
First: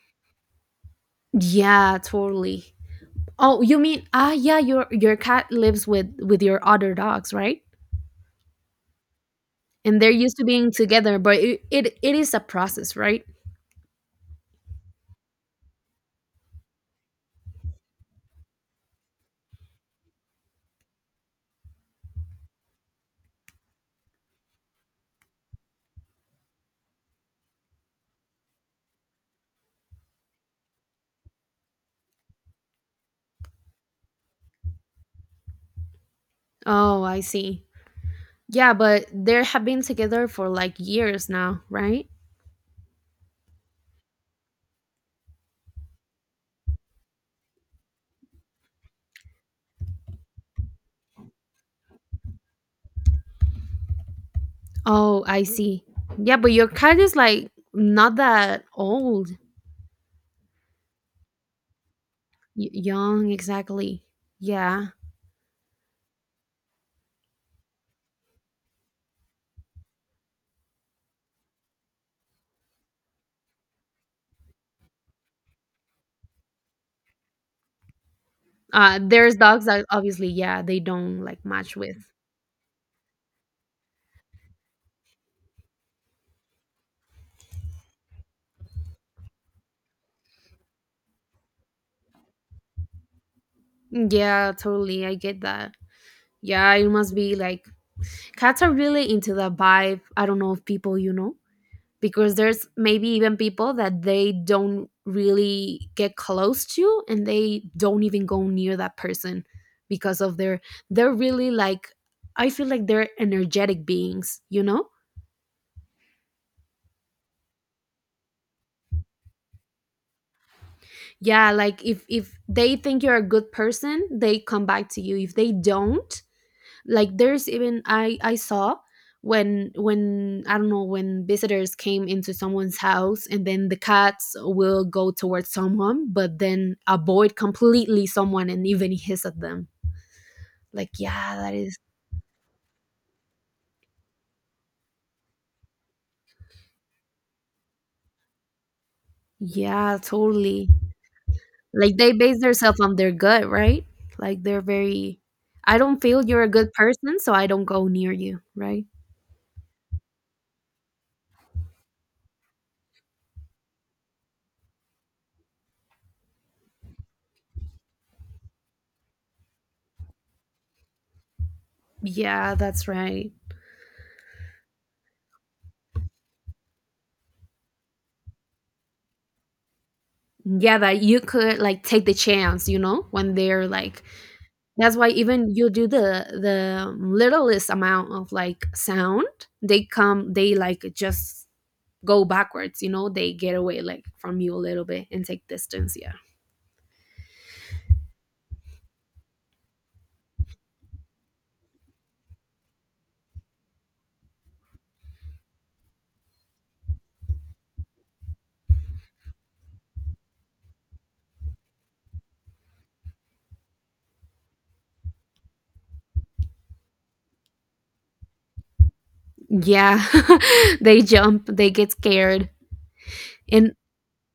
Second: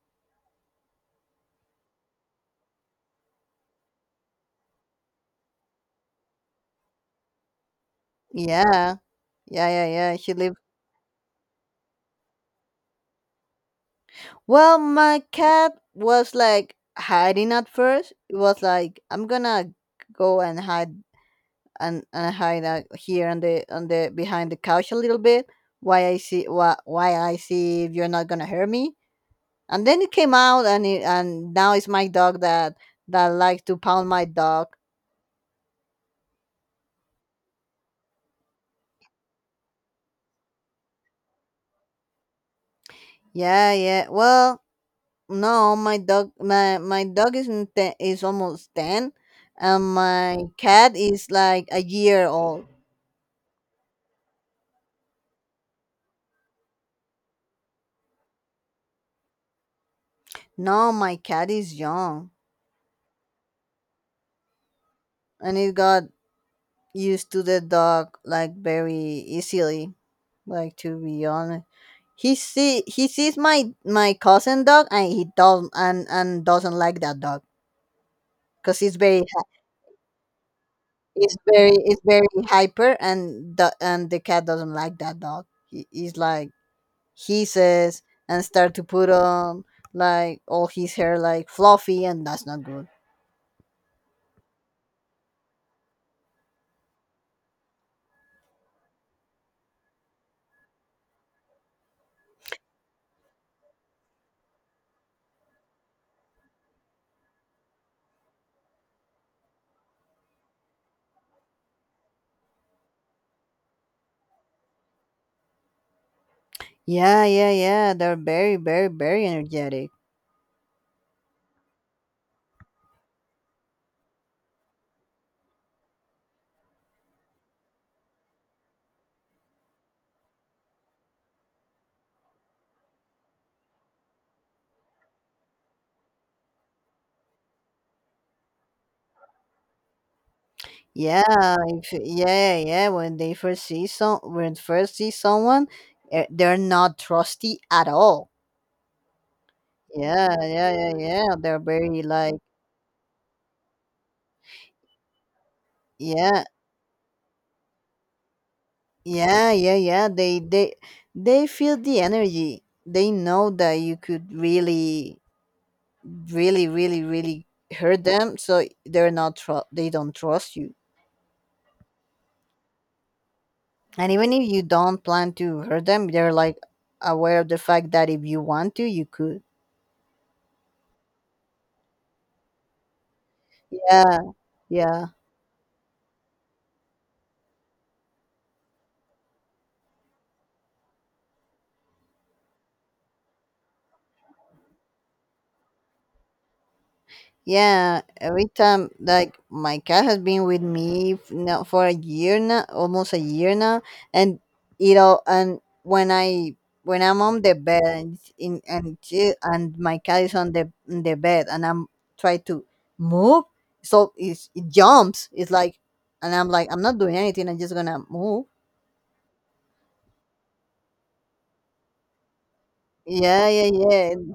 Yeah, totally. Oh, you mean, ah yeah, your cat lives with your other dogs, right? Yeah yeah yeah And they're yeah she used to lived. being together, but it is a process, right? Well, my cat was like hiding at first, it was like, I'm gonna go and hide here on the behind the couch a little bit, why I see if you're not gonna hurt me. And then it came out and it, and now it's my dog that that likes to pound my dog. Oh, I see. Yeah, but they have been together for like years now, right? Yeah, yeah. Well, no, my dog, my dog is in is almost ten, and my cat is like a year old. Oh, I see. Yeah, but your cat is like not that old, No, my cat is young, young, exactly. Yeah. and it got used to the dog like very easily. Like to be honest, he sees my cousin dog, and he doesn't and doesn't like that dog because There's dogs that obviously, yeah, they don't it's like match with. very hyper, and the cat doesn't like that dog. He, he's like he says and start to put on like all his hair, like fluffy, and that's not good. Yeah, totally. I get that. Yeah, it must be like cats are really into the vibe. I don't know if people, you know. Because there's maybe even people that they don't really get close to and they don't even go near that person because of their they're really like I feel like they're energetic beings, you know? Yeah, they're very energetic. Yeah, like if they think you're a good person, they come back to you. If they don't, like there's even I saw when when I don't know, when visitors came into someone's house and then the cats will go towards someone but then avoid completely someone and even hiss at them. Like yeah, that Yeah is if, yeah yeah yeah, When they first see some when first see someone, they're not trusty at all. yeah yeah totally, yeah yeah yeah they're like very they like… base themselves on their gut, right? Like they're very I don't feel yeah you're a good person, so I don't go near you, right? yeah, they feel the energy. They know that you could really hurt them, so they're not tru- they don't trust you. Yeah, that's right. And even if you don't plan to hurt them, they're like aware of the fact that if you want to, you could. Yeah, that you could like take the chance, you know, when they're like yeah that's yeah why even you do the littlest amount of like sound, they come, they like just go backwards, you know, they get away like from you a little bit and take distance. Yeah. Yeah, every time, like my cat has been with me now for a year now, almost a year now, and you know, and when I, when I'm on the bed and it's in and she, and my cat is on the in the bed and I'm try to move, so it jumps. It's like… And I'm like, I'm not doing anything. I'm just gonna move. Yeah. They jump, they get scared. Yeah, yeah, And yeah,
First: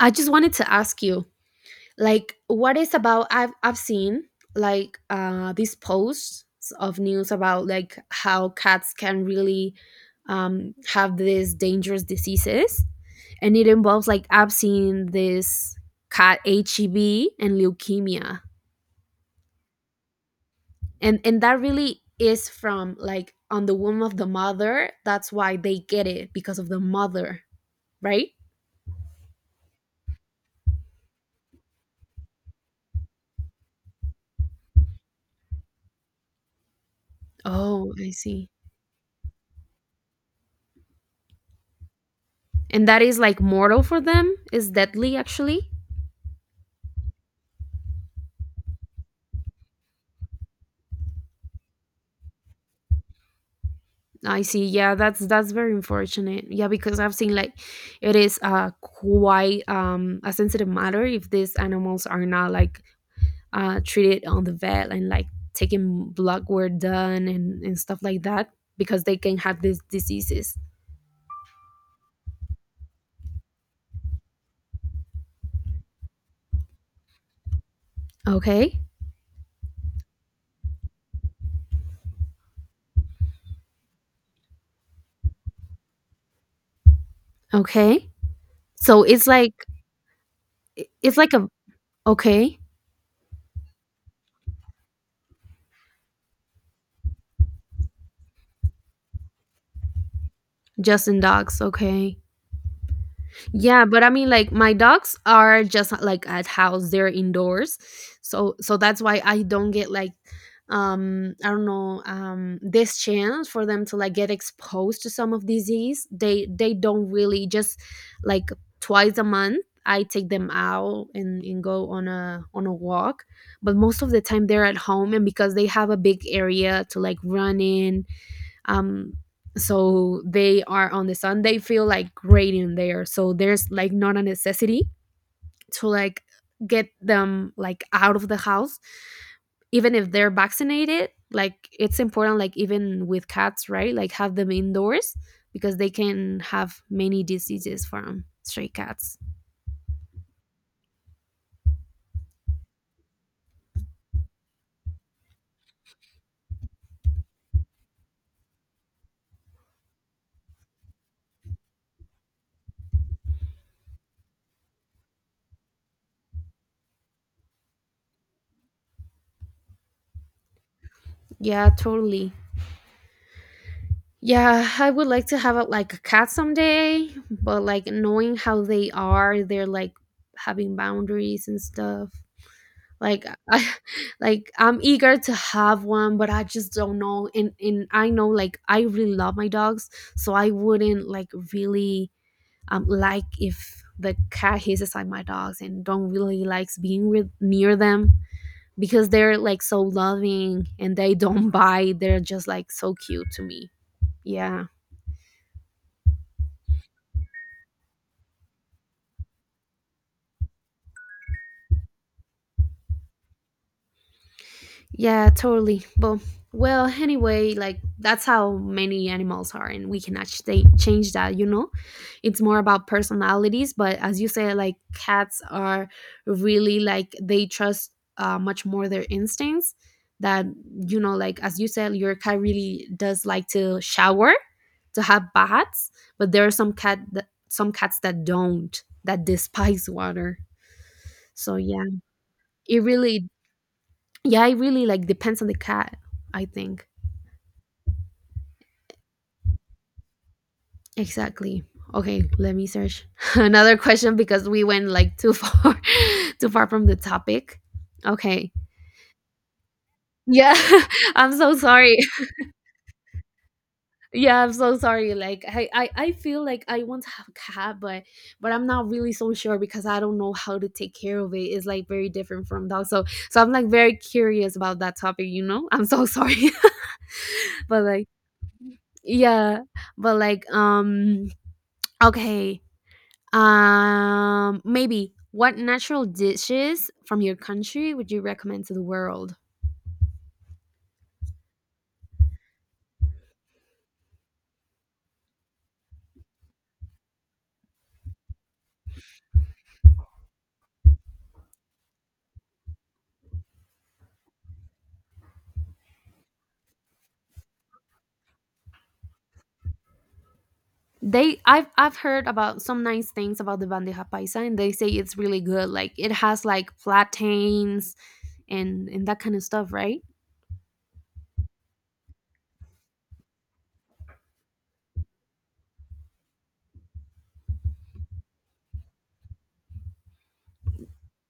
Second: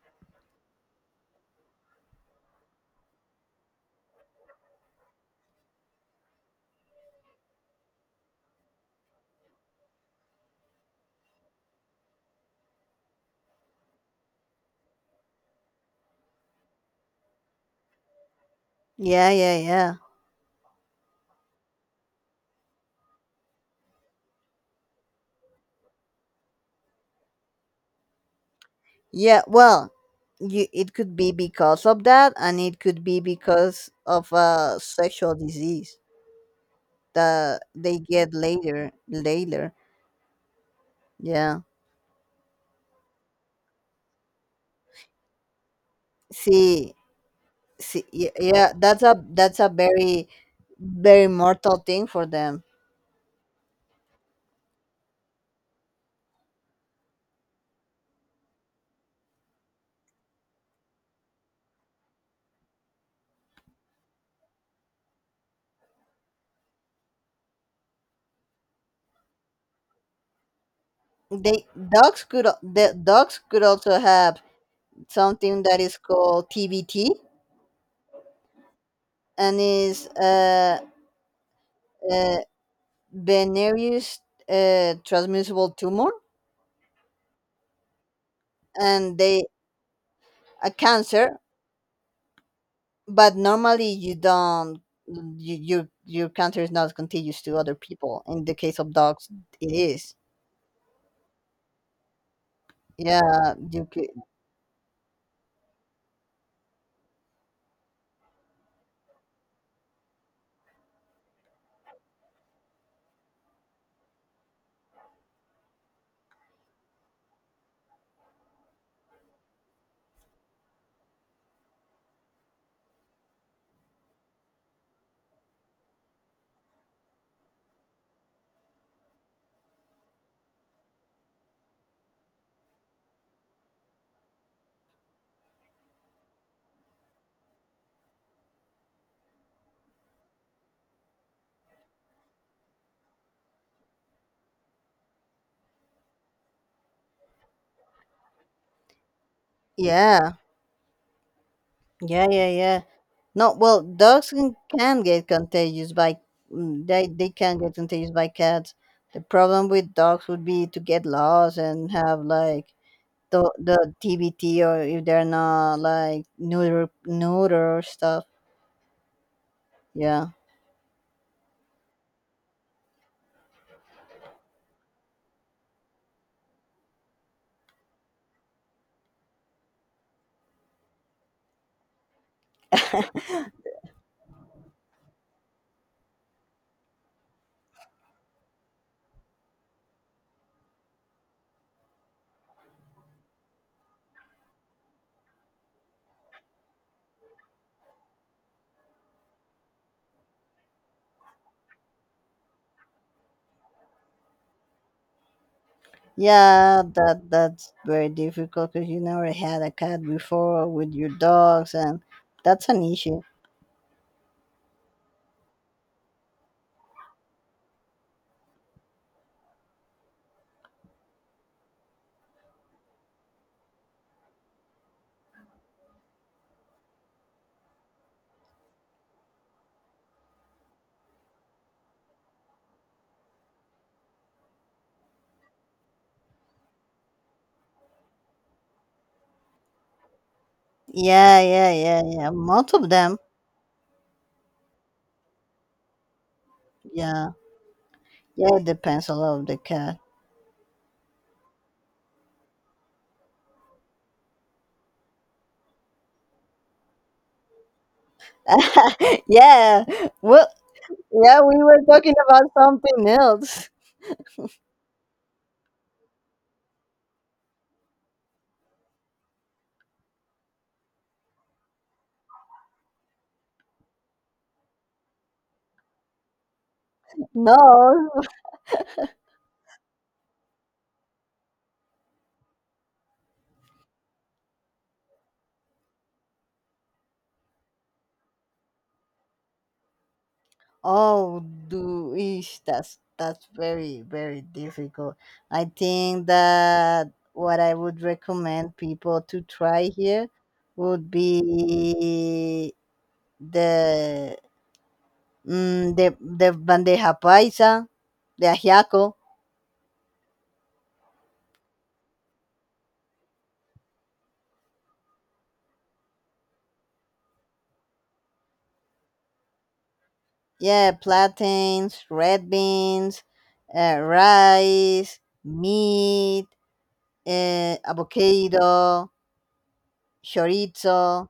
I just wanted to ask you, like, what is about I've seen like these posts of news about like how cats can really have these dangerous diseases, and it involves like I've seen this cat HEB and leukemia, yeah. and that really is from like on the womb of the mother. That's why they get it because of the mother, right? Yeah, well, you, it could be because of that, and it could be because of a sexual disease that Oh, they I get see. later. Later, yeah. And that is like mortal for them. Is deadly actually. See, yeah. That's a very very mortal thing for them. I see. Yeah, that's very unfortunate. Yeah, because I've seen like it is quite a sensitive matter if these animals are not like treated on the vet and like taking blood work done and stuff like that, because they can have these diseases. They Dogs could the dogs could also have something that is called TBT, Okay. and is, uh venerius, transmissible tumor, Okay. So and they a it's like cancer. a okay, But normally you your cancer is not contagious to other people. In the case of dogs, it is. just in dogs, okay. Yeah, you Yeah, but could. I mean, like my dogs are just like at house; they're indoors, so so that's why I don't get like, I don't know, this chance for them to like get exposed to some of disease. They don't really just like twice a month. I take them out and go on a walk, but most of the time they're at home, and because they have a big area to like run in, um so they are on the sun, they feel like great in there, so there's like not a necessity to like get them like out of the house, even if they're vaccinated. Like it's important, like even with cats, right, like have them indoors because they can have many diseases from stray cats. Yeah yeah yeah yeah No, well, dogs can get contagious by they can get contagious by cats. The problem with dogs would be to get lost and have like the TBT, or if they're not like neuter stuff. Yeah. Yeah, totally. Yeah, I would like to have a, like a cat someday, but like knowing how they are, they're like having boundaries and stuff. Like I, like I'm eager to have one, but I just don't know, and and I know like I really love my dogs, so I wouldn't like really like if the cat hisses at my dogs and don't really likes being with near them, because they're like so loving and they don't bite. They're just like so cute to me, yeah. Yeah, that that's very difficult because you never had a cat before with your dogs, and that's an issue. Yeah, totally, but well anyway, like that's how many animals are, and we cannot they change that, you know. It's more about personalities, but as you say, like cats are really like they trust much more their instincts, that you know like as you said your cat really does like to shower, to have baths, but there are some cats that don't, that despise water. Yeah, So yeah, yeah, yeah, yeah. Most it of them. really yeah, it really like depends on the cat, I think. Yeah, yeah. It depends a lot of the cat. Exactly. Okay, let me search another question, because we went like too far too far from the topic. Okay. yeah. Well, Yeah, I'm yeah. so We were sorry. talking about something else. Yeah, I'm so sorry. Like I feel like I want to have a cat, but I'm not really so sure because I don't know how to take care of it. It's like very different from dog. So so I'm like very curious about that topic, you know? I'm so sorry. But like No. yeah. But like okay. Maybe what natural dishes from your country would you recommend to the world? Oh, that's very very difficult. I think that what I would recommend people to try here would be the the bandeja paisa, the ajiaco. They, I've heard about some nice things about the bandeja paisa, and they say it's really good. Like it has like plantains and that kind of stuff, right? Yeah, plantains, red beans, rice, meat, avocado, chorizo.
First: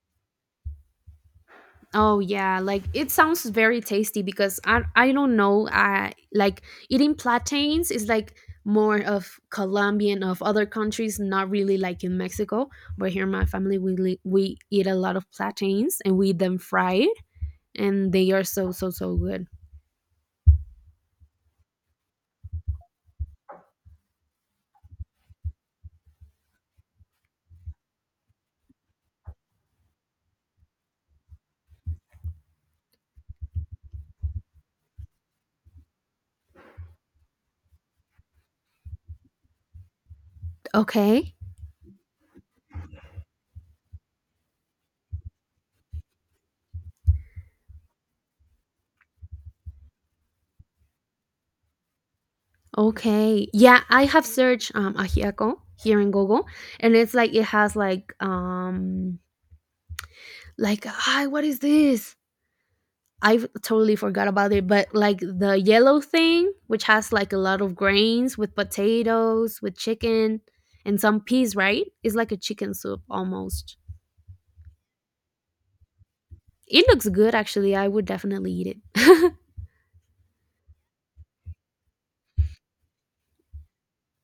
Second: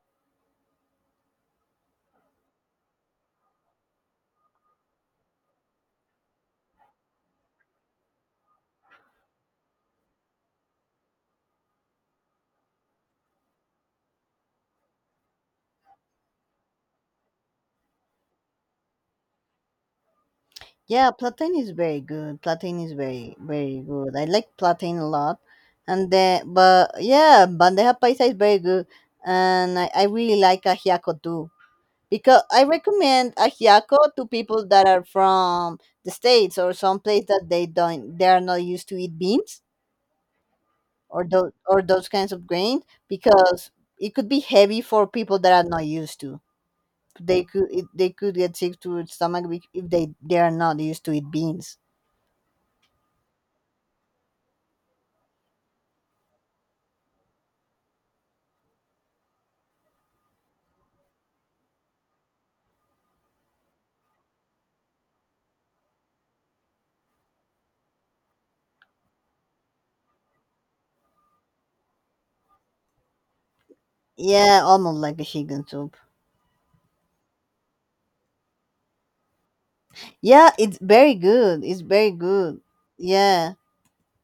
Oh yeah, like it sounds very tasty because I don't know, I like eating plantains is like more of Colombian of other countries, not really like in Mexico. But here, in my family we eat a lot of plantains, and we eat them fried, and they are so so so good. Yeah, plantain is very good. Plantain is very very good. I like plantain a lot, and then but yeah, bandeja paisa is very good, and I really like ajiaco too, because I recommend ajiaco to people that are from the states or some place that they are not used to eat beans, or Okay, those kinds of grains, because it could be heavy for people that are not used to. They could get sick to their stomach if they are not used to eat beans. okay, yeah, I have searched ajiaco here in Google, and it's like it has like hi, what is this, I totally forgot about it, but like the yellow thing, which has like a lot of grains with potatoes, with chicken, and some peas, right? It's like a chicken soup almost. Yeah, almost like a chicken soup. It looks good, actually. I would definitely eat it. Yeah, it's very good. It's very good. Yeah,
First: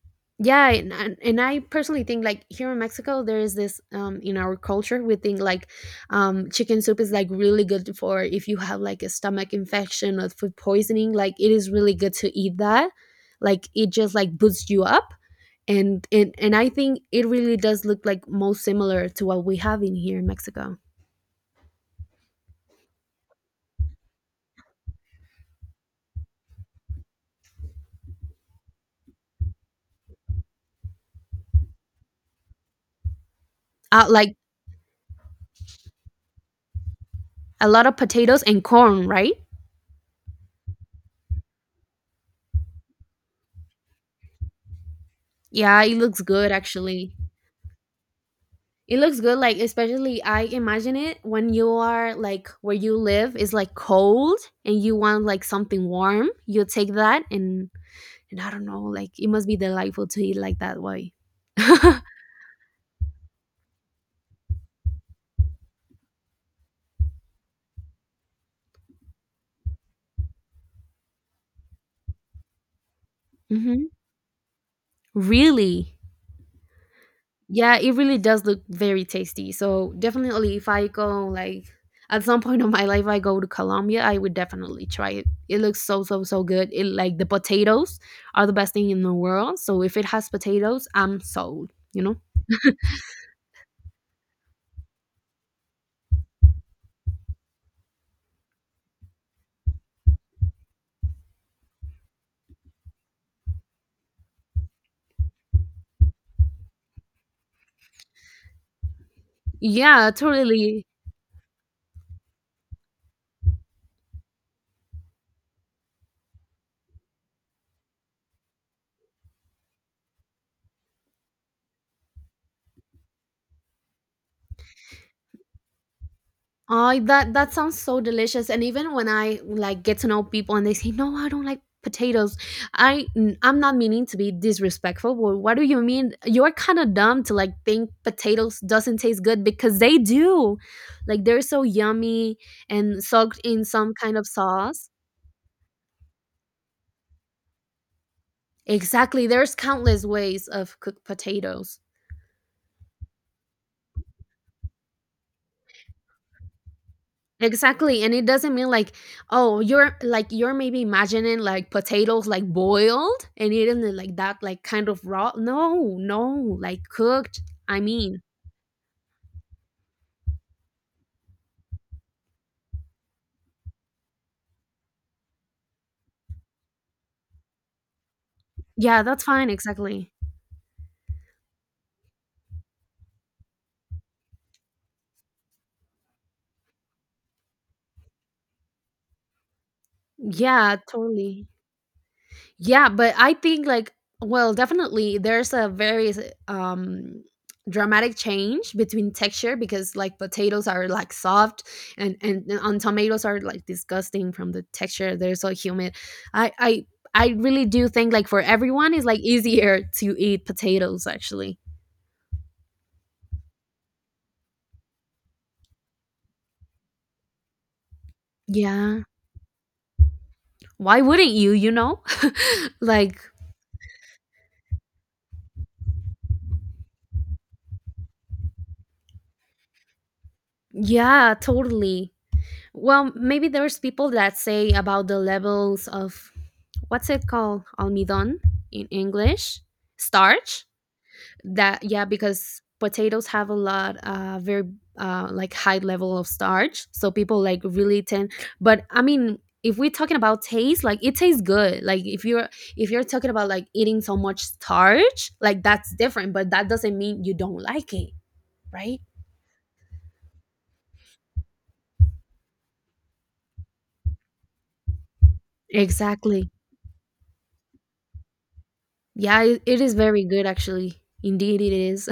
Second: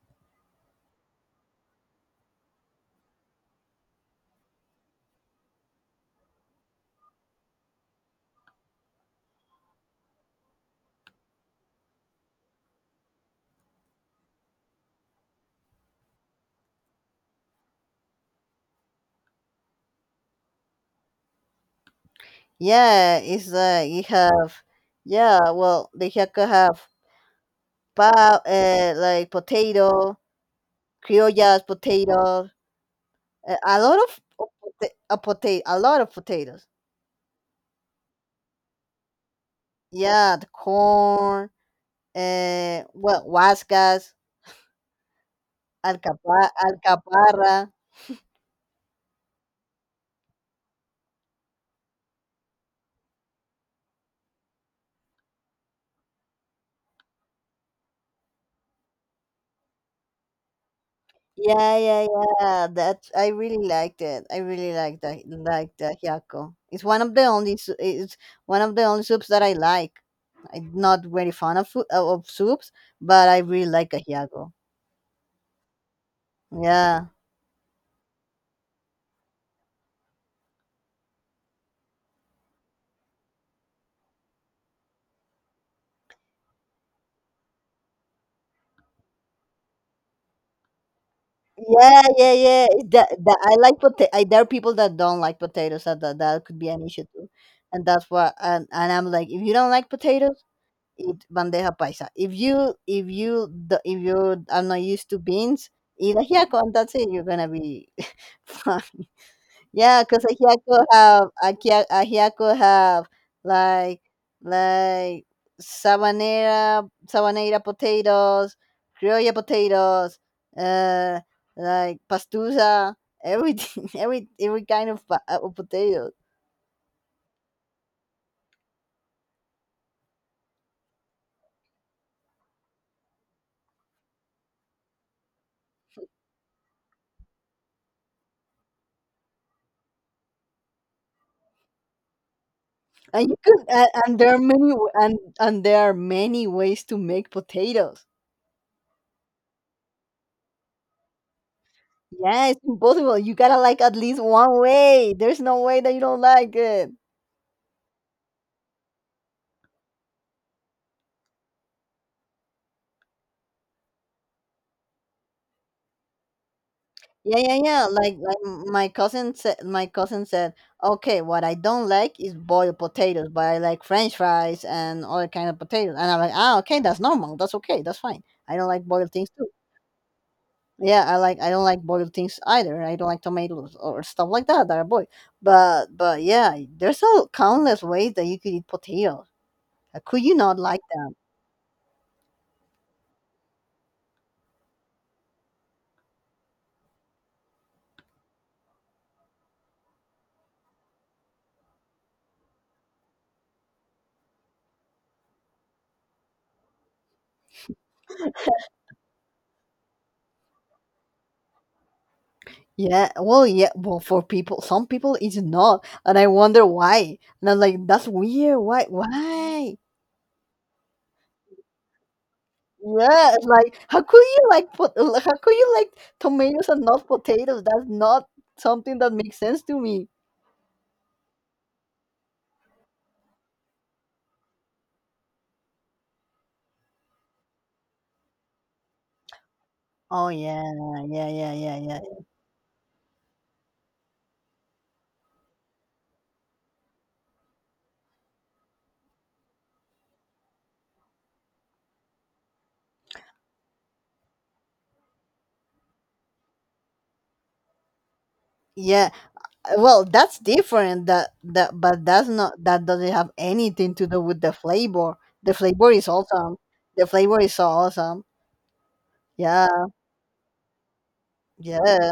Yeah, and, and I personally think like here in Mexico, there is this in our culture, we think like chicken soup is like really good for if you have like a stomach infection or food poisoning. Like it is really good to eat that. Like it just like boosts you up and it and I think it really does look like most similar to what we have in here in Mexico. yeah. It's you have, yeah. Well, they could have like potato, criollas, potato, a lot Uh, of like a potato, a lot of potatoes. a lot of potatoes and corn, right? Yeah, the corn, well, huascas, Yeah, it looks good actually. alcaparra. It looks good, like especially I imagine it when you are like where you live is like cold and you want like something warm. You take that and I don't know, like it must be delightful to eat like that way. Yeah, yeah, yeah. That I really liked it. I really liked that. Like the hyako. It's one of the only soups that I like. I'm not very fond of of soups, but I really Hmm. like a hyako. Really? Yeah. Yeah, it really does look very tasty. So definitely, if I go like at some point of my life, I go to Colombia, I would definitely try it. It looks so so so good. It like the potatoes are the best thing in the world. So if it has potatoes, I'm sold. Yeah, You know? yeah, yeah. That, that I like potato. There are people that don't like potatoes. That could be an issue too, and that's why. And I'm like, if you don't like potatoes, eat bandeja paisa. If if you are not used to beans, eat ajiaco, and that's it. You're gonna be fine. Yeah, Yeah, because totally. Ajiaco have like like sabanera potatoes, criolla potatoes, uh, like pastusa, everything, every kind of potato. Oh, that that sounds so delicious. And even when I like get to know people and they say, "No, I don't like potatoes," I'm not meaning to be disrespectful, but what do you mean? You're kind of dumb to like think potatoes doesn't taste good because they do. Like they're so yummy and And you soaked can, in some kind of sauce. And there are many ways to make potatoes. Exactly. There's countless ways of cooked potatoes. Yeah, it's impossible. You gotta like at least one way. There's no way that you don't like it. Exactly. And it doesn't mean like, oh, you're like you're maybe imagining like potatoes like boiled and eating it like that, like kind of raw. No, no, like yeah cooked. yeah I yeah like mean, like my cousin said, okay, what I don't like is boiled potatoes, but I like french fries and other kind of potatoes. And I'm like, ah, okay, that's normal, that's okay, that's fine. I don't like yeah, boiled that's things. fine, exactly. Yeah, I like, I don't like boiled things either. I don't like tomatoes or stuff like that that are boiled. But yeah, there's a countless ways that you could eat potatoes. How could you not Yeah, like them? totally. Yeah, but I think like well, definitely there's a very um dramatic change between texture because like potatoes are like soft and on tomatoes are like disgusting from the texture. They're so humid. I I I really do think like for everyone it's like easier to eat potatoes actually. Yeah, well, yeah, well, for people, some people it's not, and I wonder why. And I'm like, that's weird. Why? Yeah. Why? Why wouldn't you, you know? Like Yeah, it's like, how could you how could you like tomatoes and not potatoes? That's not something that makes sense to me. yeah, totally. Well, maybe there's people that say about the levels of what's it called? Almidon in English? Oh yeah, Starch? That yeah. yeah, because potatoes have a lot very like high level of starch. So people like really tend but I mean if we're talking about taste, like it tastes good. Like if you're talking about like eating so much starch, like that's different, but that doesn't mean you don't like it, right? Yeah, well, that's different. That's not, that doesn't have anything to do with the flavor. The flavor is Exactly. awesome. The flavor is so awesome. Yeah, it yeah is very good actually. Indeed, it yeah is.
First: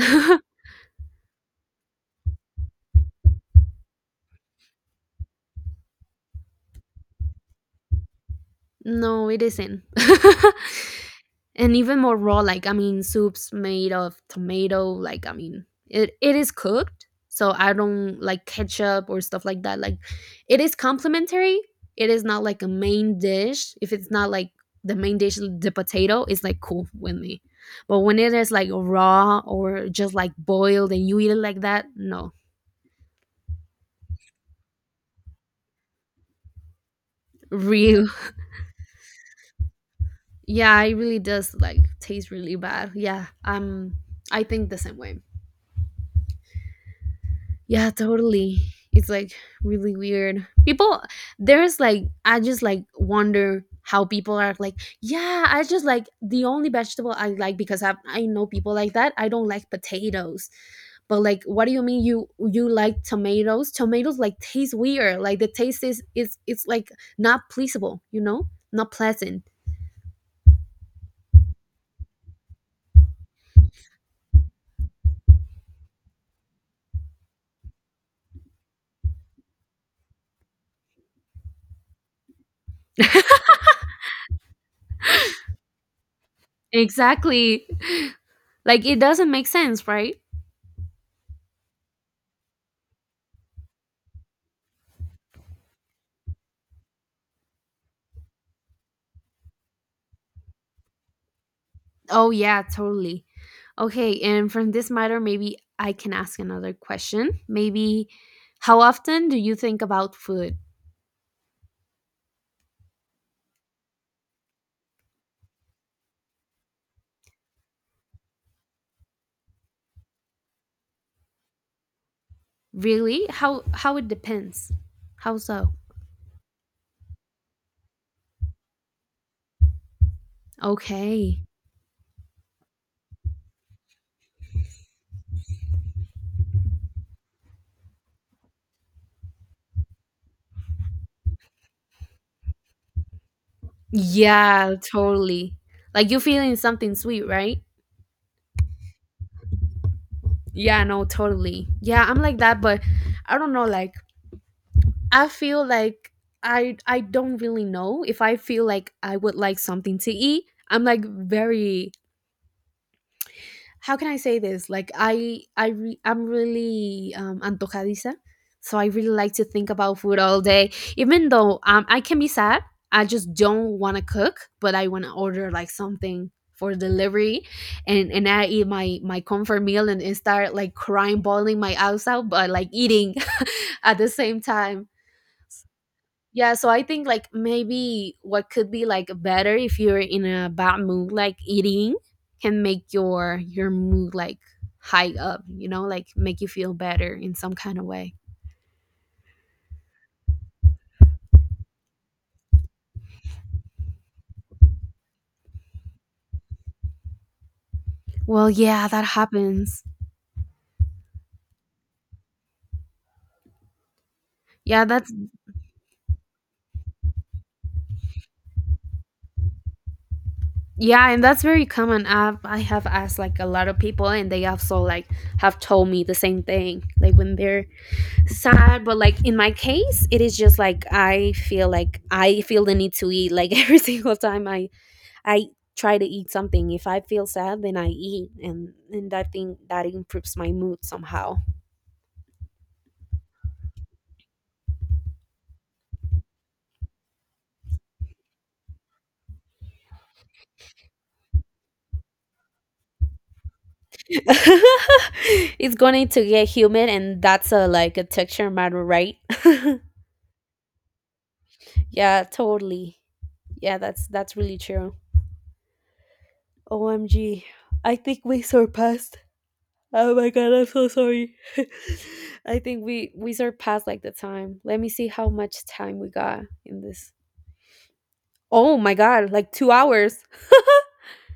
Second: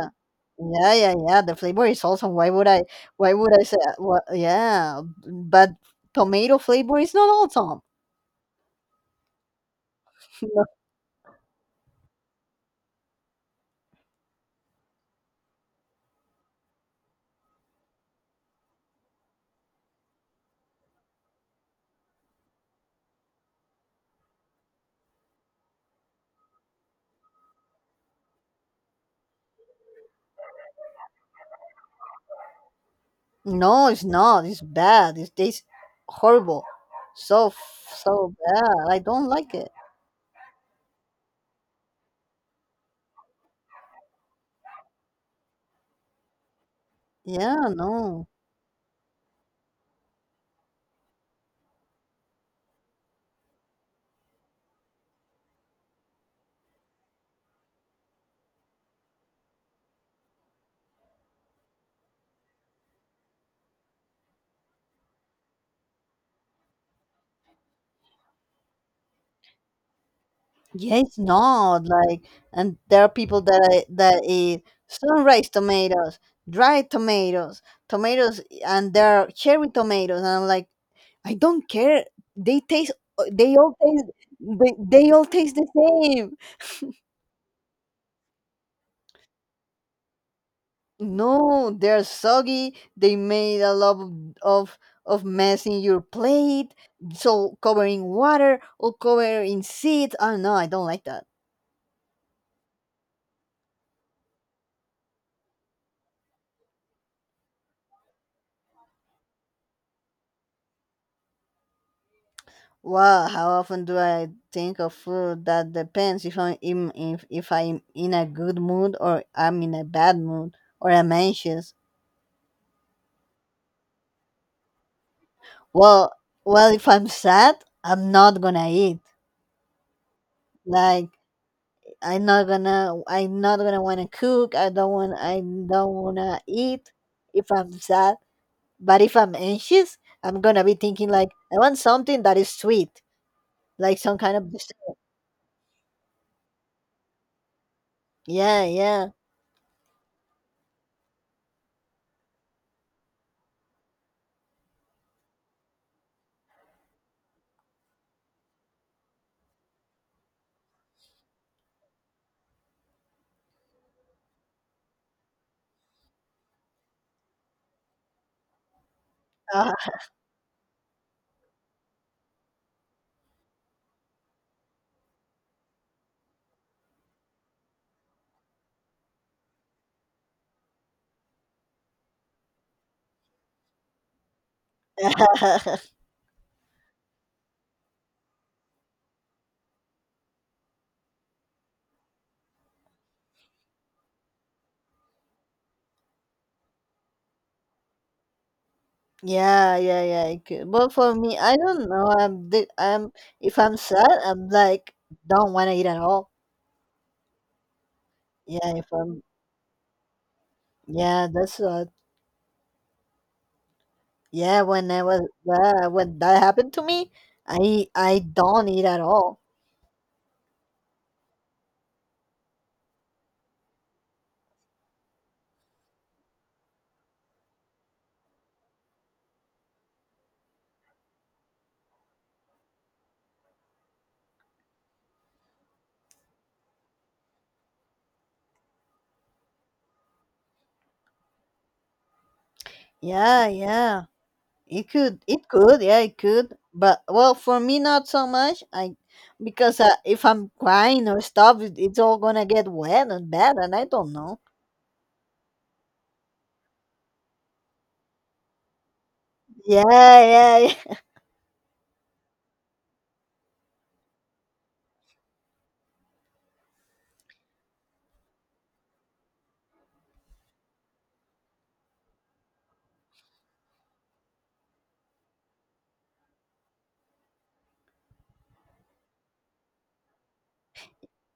yeah yeah yeah the flavor is awesome. Why would I, why would I say what yeah, but tomato flavor is not awesome. No, it isn't. And even more raw, like, I mean, soups made of tomato, like, I mean, it is cooked. So I don't like ketchup or stuff like that. Like, it is complimentary. It is not like a main dish. If it's not like the main dish, the potato is like cool with me. But when it is like raw or just like boiled and you eat it like that, no, No, it's not. It's bad. It tastes horrible. So really. Bad. I don't like it. Yeah, it really does like taste really bad. Yeah, I think the same way. Yeah, Yeah, no. totally. It's like really weird. People, there's like, I just like wonder how people are like, yeah, I just like the only vegetable I like because I know people like that. I don't like potatoes, but like, what do you mean you like tomatoes? Tomatoes like taste weird. Like the taste is it's like not pleasable. You know, not pleasant. Yeah, it's not like, and there are people that that eat sunrise tomatoes, dried tomatoes, tomatoes, and there are cherry tomatoes, and I'm like, I don't care. They taste. They all taste. They all taste the same. Exactly. Like it doesn't make sense, right? No, they're soggy. They made a lot of of mess in your plate. So covering water or covering seeds. Oh no, I don't like that. Oh yeah, totally. Okay, and from this matter, maybe I can ask another question. Maybe how often do you think about food? Wow, how often do I think of food? That depends if I'm in, if I'm in a good mood or I'm in a bad mood or I'm anxious. Really? How it depends. How so? Well, well, if I'm sad, I'm not gonna eat. Like, Okay. I'm not gonna wanna cook. I don't wanna eat if I'm sad. But if I'm anxious, I'm gonna be thinking like I want something that is sweet, like some kind of Yeah, dessert. totally. Like you're feeling something sweet, right? Yeah, Yeah, no, totally. Yeah, I'm like that, but I don't know, like I feel like I don't really know if I feel like I would like something to eat. I'm like very how can I say this? Like I'm really antojadiza, so I really like to think about food all day. Even though I can be sad, I just don't want to cook, but I want to order like something for delivery, and I eat my comfort meal and start like crying, bawling my eyes out, but like eating at the same time. yeah. Yeah, so I think like maybe what could be like better if you're in a bad mood, like eating can make your mood like high up, you know, like make you feel better in some kind of way. Yeah, yeah, yeah. I could. But for me, I don't know. I'm, di- I'm. If I'm sad, I'm like, don't want to eat at all. Well, Yeah, if yeah, that I'm. happens. Yeah, that's what. Yeah, Yeah, when I that's was, yeah, when that happened to me, I don't eat at all. yeah, and that's very common. I have asked like a lot of people, and they also like have told me the same thing, like when they're sad. But like in my case, it is just like I feel the need to eat like every single time I try to eat something. If I feel sad, then I eat, and I think that improves my mood somehow. Yeah, yeah. It could. It could. Yeah, it could. But well, for me, not so much. I, because if I'm crying or stuff, it's all gonna get wet and bad, and I don't know. It's going to get humid, and that's a like a texture matter, right? Yeah, yeah, yeah. Yeah, totally. Yeah, that's really true. OMG. I think we surpassed. Oh my god, I'm so sorry. I think we surpassed like the time. Let me see how much time we got in this. Oh my god, like two hours.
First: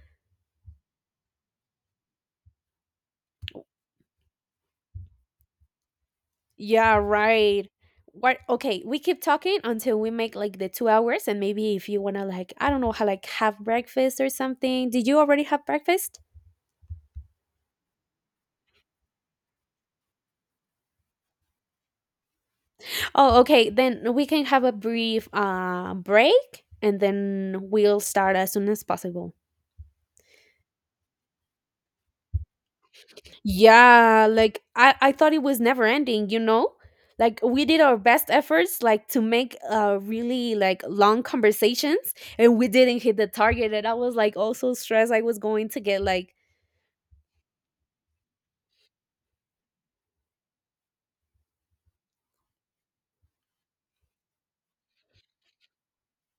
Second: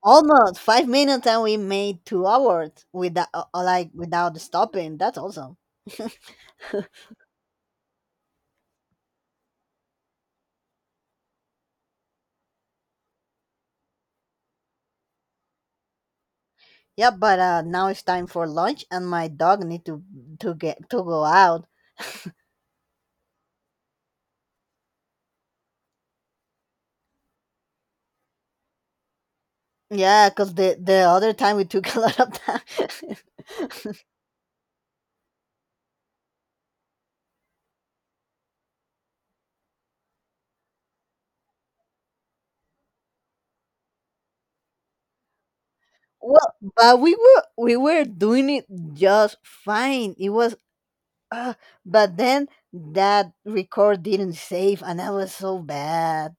Almost 5 minutes, and we made 2 hours without, like, without stopping. That's awesome. Yeah, right. What? Okay, we keep talking until we make like the 2 hours, and maybe if you wanna like, I don't know, how like have breakfast or something. Did you already have breakfast? Yeah, but now it's time for lunch, and my dog need to get to go out. Oh, okay. Then we can have a brief break, and then we'll start as soon as possible. Yeah, cause the other time we took a lot of time. Yeah, like I thought it was never ending. You know, like we did our best efforts like to make really like long conversations, and we didn't hit the target. And I was like also stressed. I was going to get like well, but we were doing it just fine. It was, uh, but then that record didn't save, and that was so bad.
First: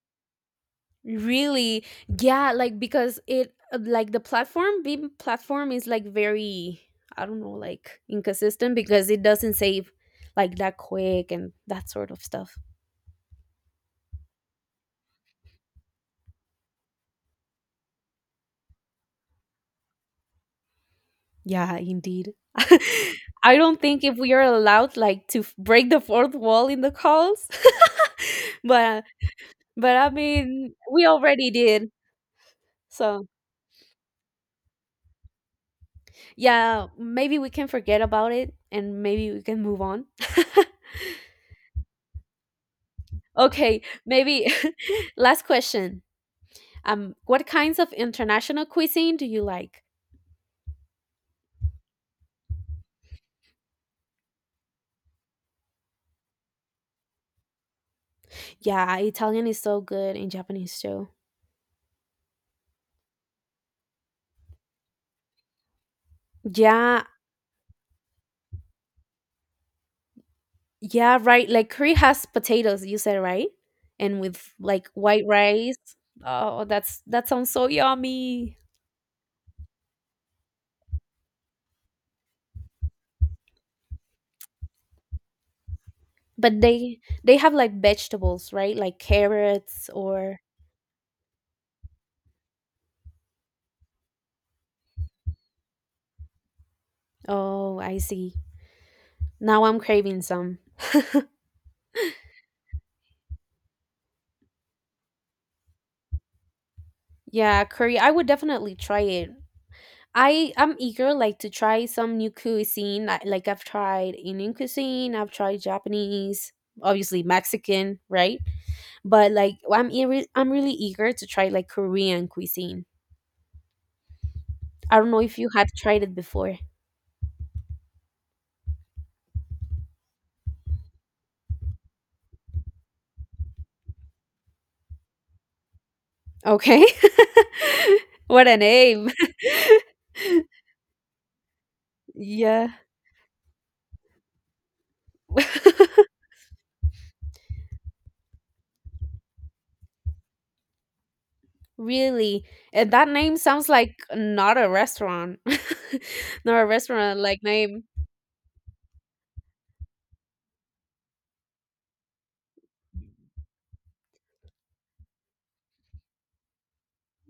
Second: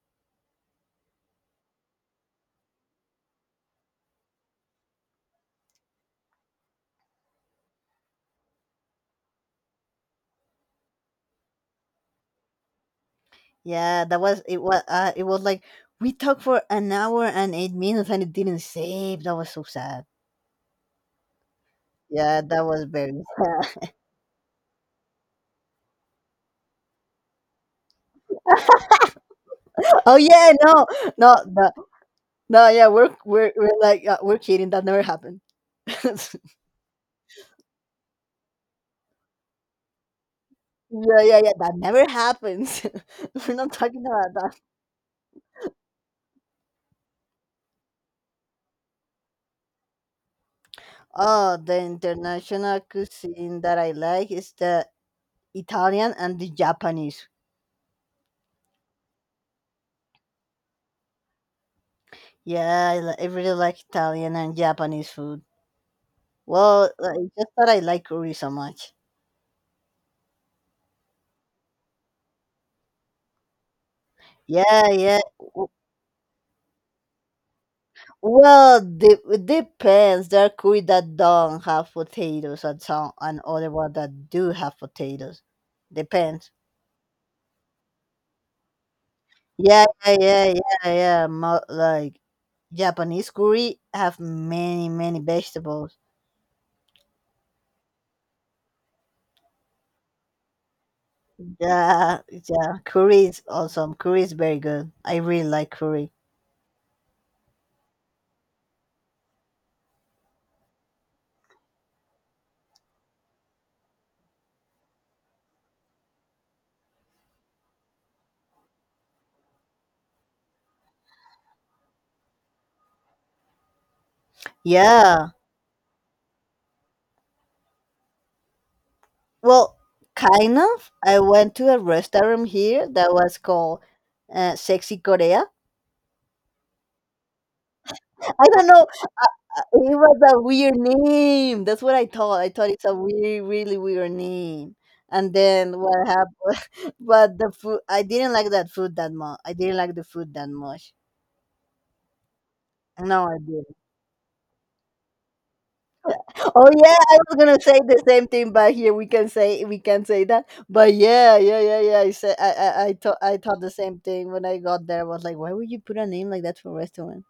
really? Yeah, like because it like the platform Beam platform is like very I don't know, like inconsistent because it doesn't save like that quick and that sort of stuff. Yeah, that was, it was like we talked for an hour and 8 minutes and it didn't save. That was so sad. Yeah, indeed. Yeah, that was very I don't sad. think if we are allowed like to break the fourth wall in the calls. but but I oh yeah, mean, we no, already no, did. no. Yeah, So, we're like, we're kidding. That never happened. yeah, maybe we can forget about it and maybe we can move on. yeah, yeah, yeah. That never happens. we're not Okay, talking about maybe that. last question. What kinds of international cuisine do you like? Oh, the international cuisine that I like is the Italian and the Japanese. Yeah, Italian is so good and Japanese too. Yeah, I really like Italian and Japanese food. Well, Yeah, like, just that I like curry so much. yeah, right. Like curry has potatoes, you said, right? And with Yeah, like yeah. white W- rice. Oh, that's that sounds so yummy. Well, it depends. There are kui that don't have potatoes and some and other one that do have potatoes. Depends. But they have like vegetables, right? Like Yeah, carrots yeah, or yeah, yeah. Like Japanese curry have many, many vegetables. oh, I see. Now I'm craving some. Yeah, yeah. Curry is awesome. Curry is very good. I really like curry. Yeah, curry. I would definitely try it. I am eager like to try some new cuisine. I, like I've tried Indian cuisine, I've tried Japanese, obviously Mexican, right? But like I'm eager, I'm really eager to try like Korean cuisine. I don't know Yeah. if you have tried it before. Well, kind of. I went to a restaurant here that was called Sexy Korea. Okay. I What a don't know. name. Uh, uh, it was a weird name. That's what I thought. I Yeah. thought it's a weird, really weird name. And then what happened? but the food, I didn't like that food that much. I didn't like the food that much. Really. And that No, I name sounds didn't. like not a restaurant. Not a Oh yeah, I restaurant was like gonna say name. the same thing, but here we can say that. But yeah, yeah. I thought the same thing when I got there. I was like, why would you put a name like that for a restaurant?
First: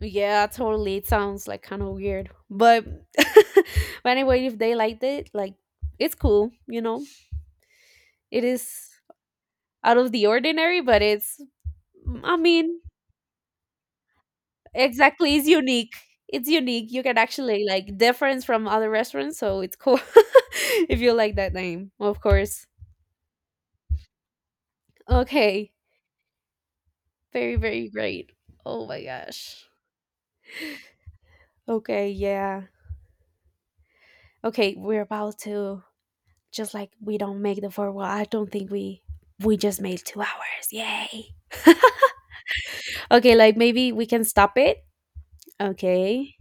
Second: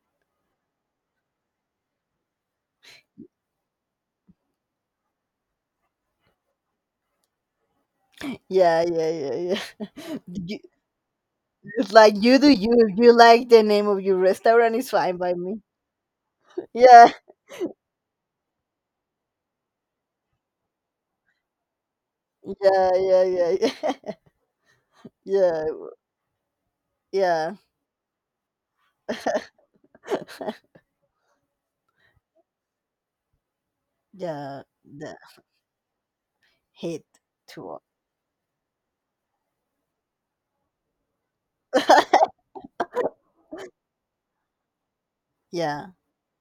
Yeah, totally. It sounds like kind of weird, but but anyway, if they liked it, like it's cool, you know. It Yeah, is yeah, yeah, yeah, out of the ordinary, but it's It's like, mm, I you do you. mean, If you like the name of your restaurant, it's fine by exactly, it's me. unique. It's unique. You Yeah, can actually like difference from other restaurants, so it's cool if you like that name, of course. yeah. yeah, yeah, Okay. yeah, Very, very great. Oh my gosh. Okay, yeah. yeah. Okay, we're The about to just like we hate don't make the tool. four wall I don't think we just made 2 hours yay okay like maybe we can stop it yeah. okay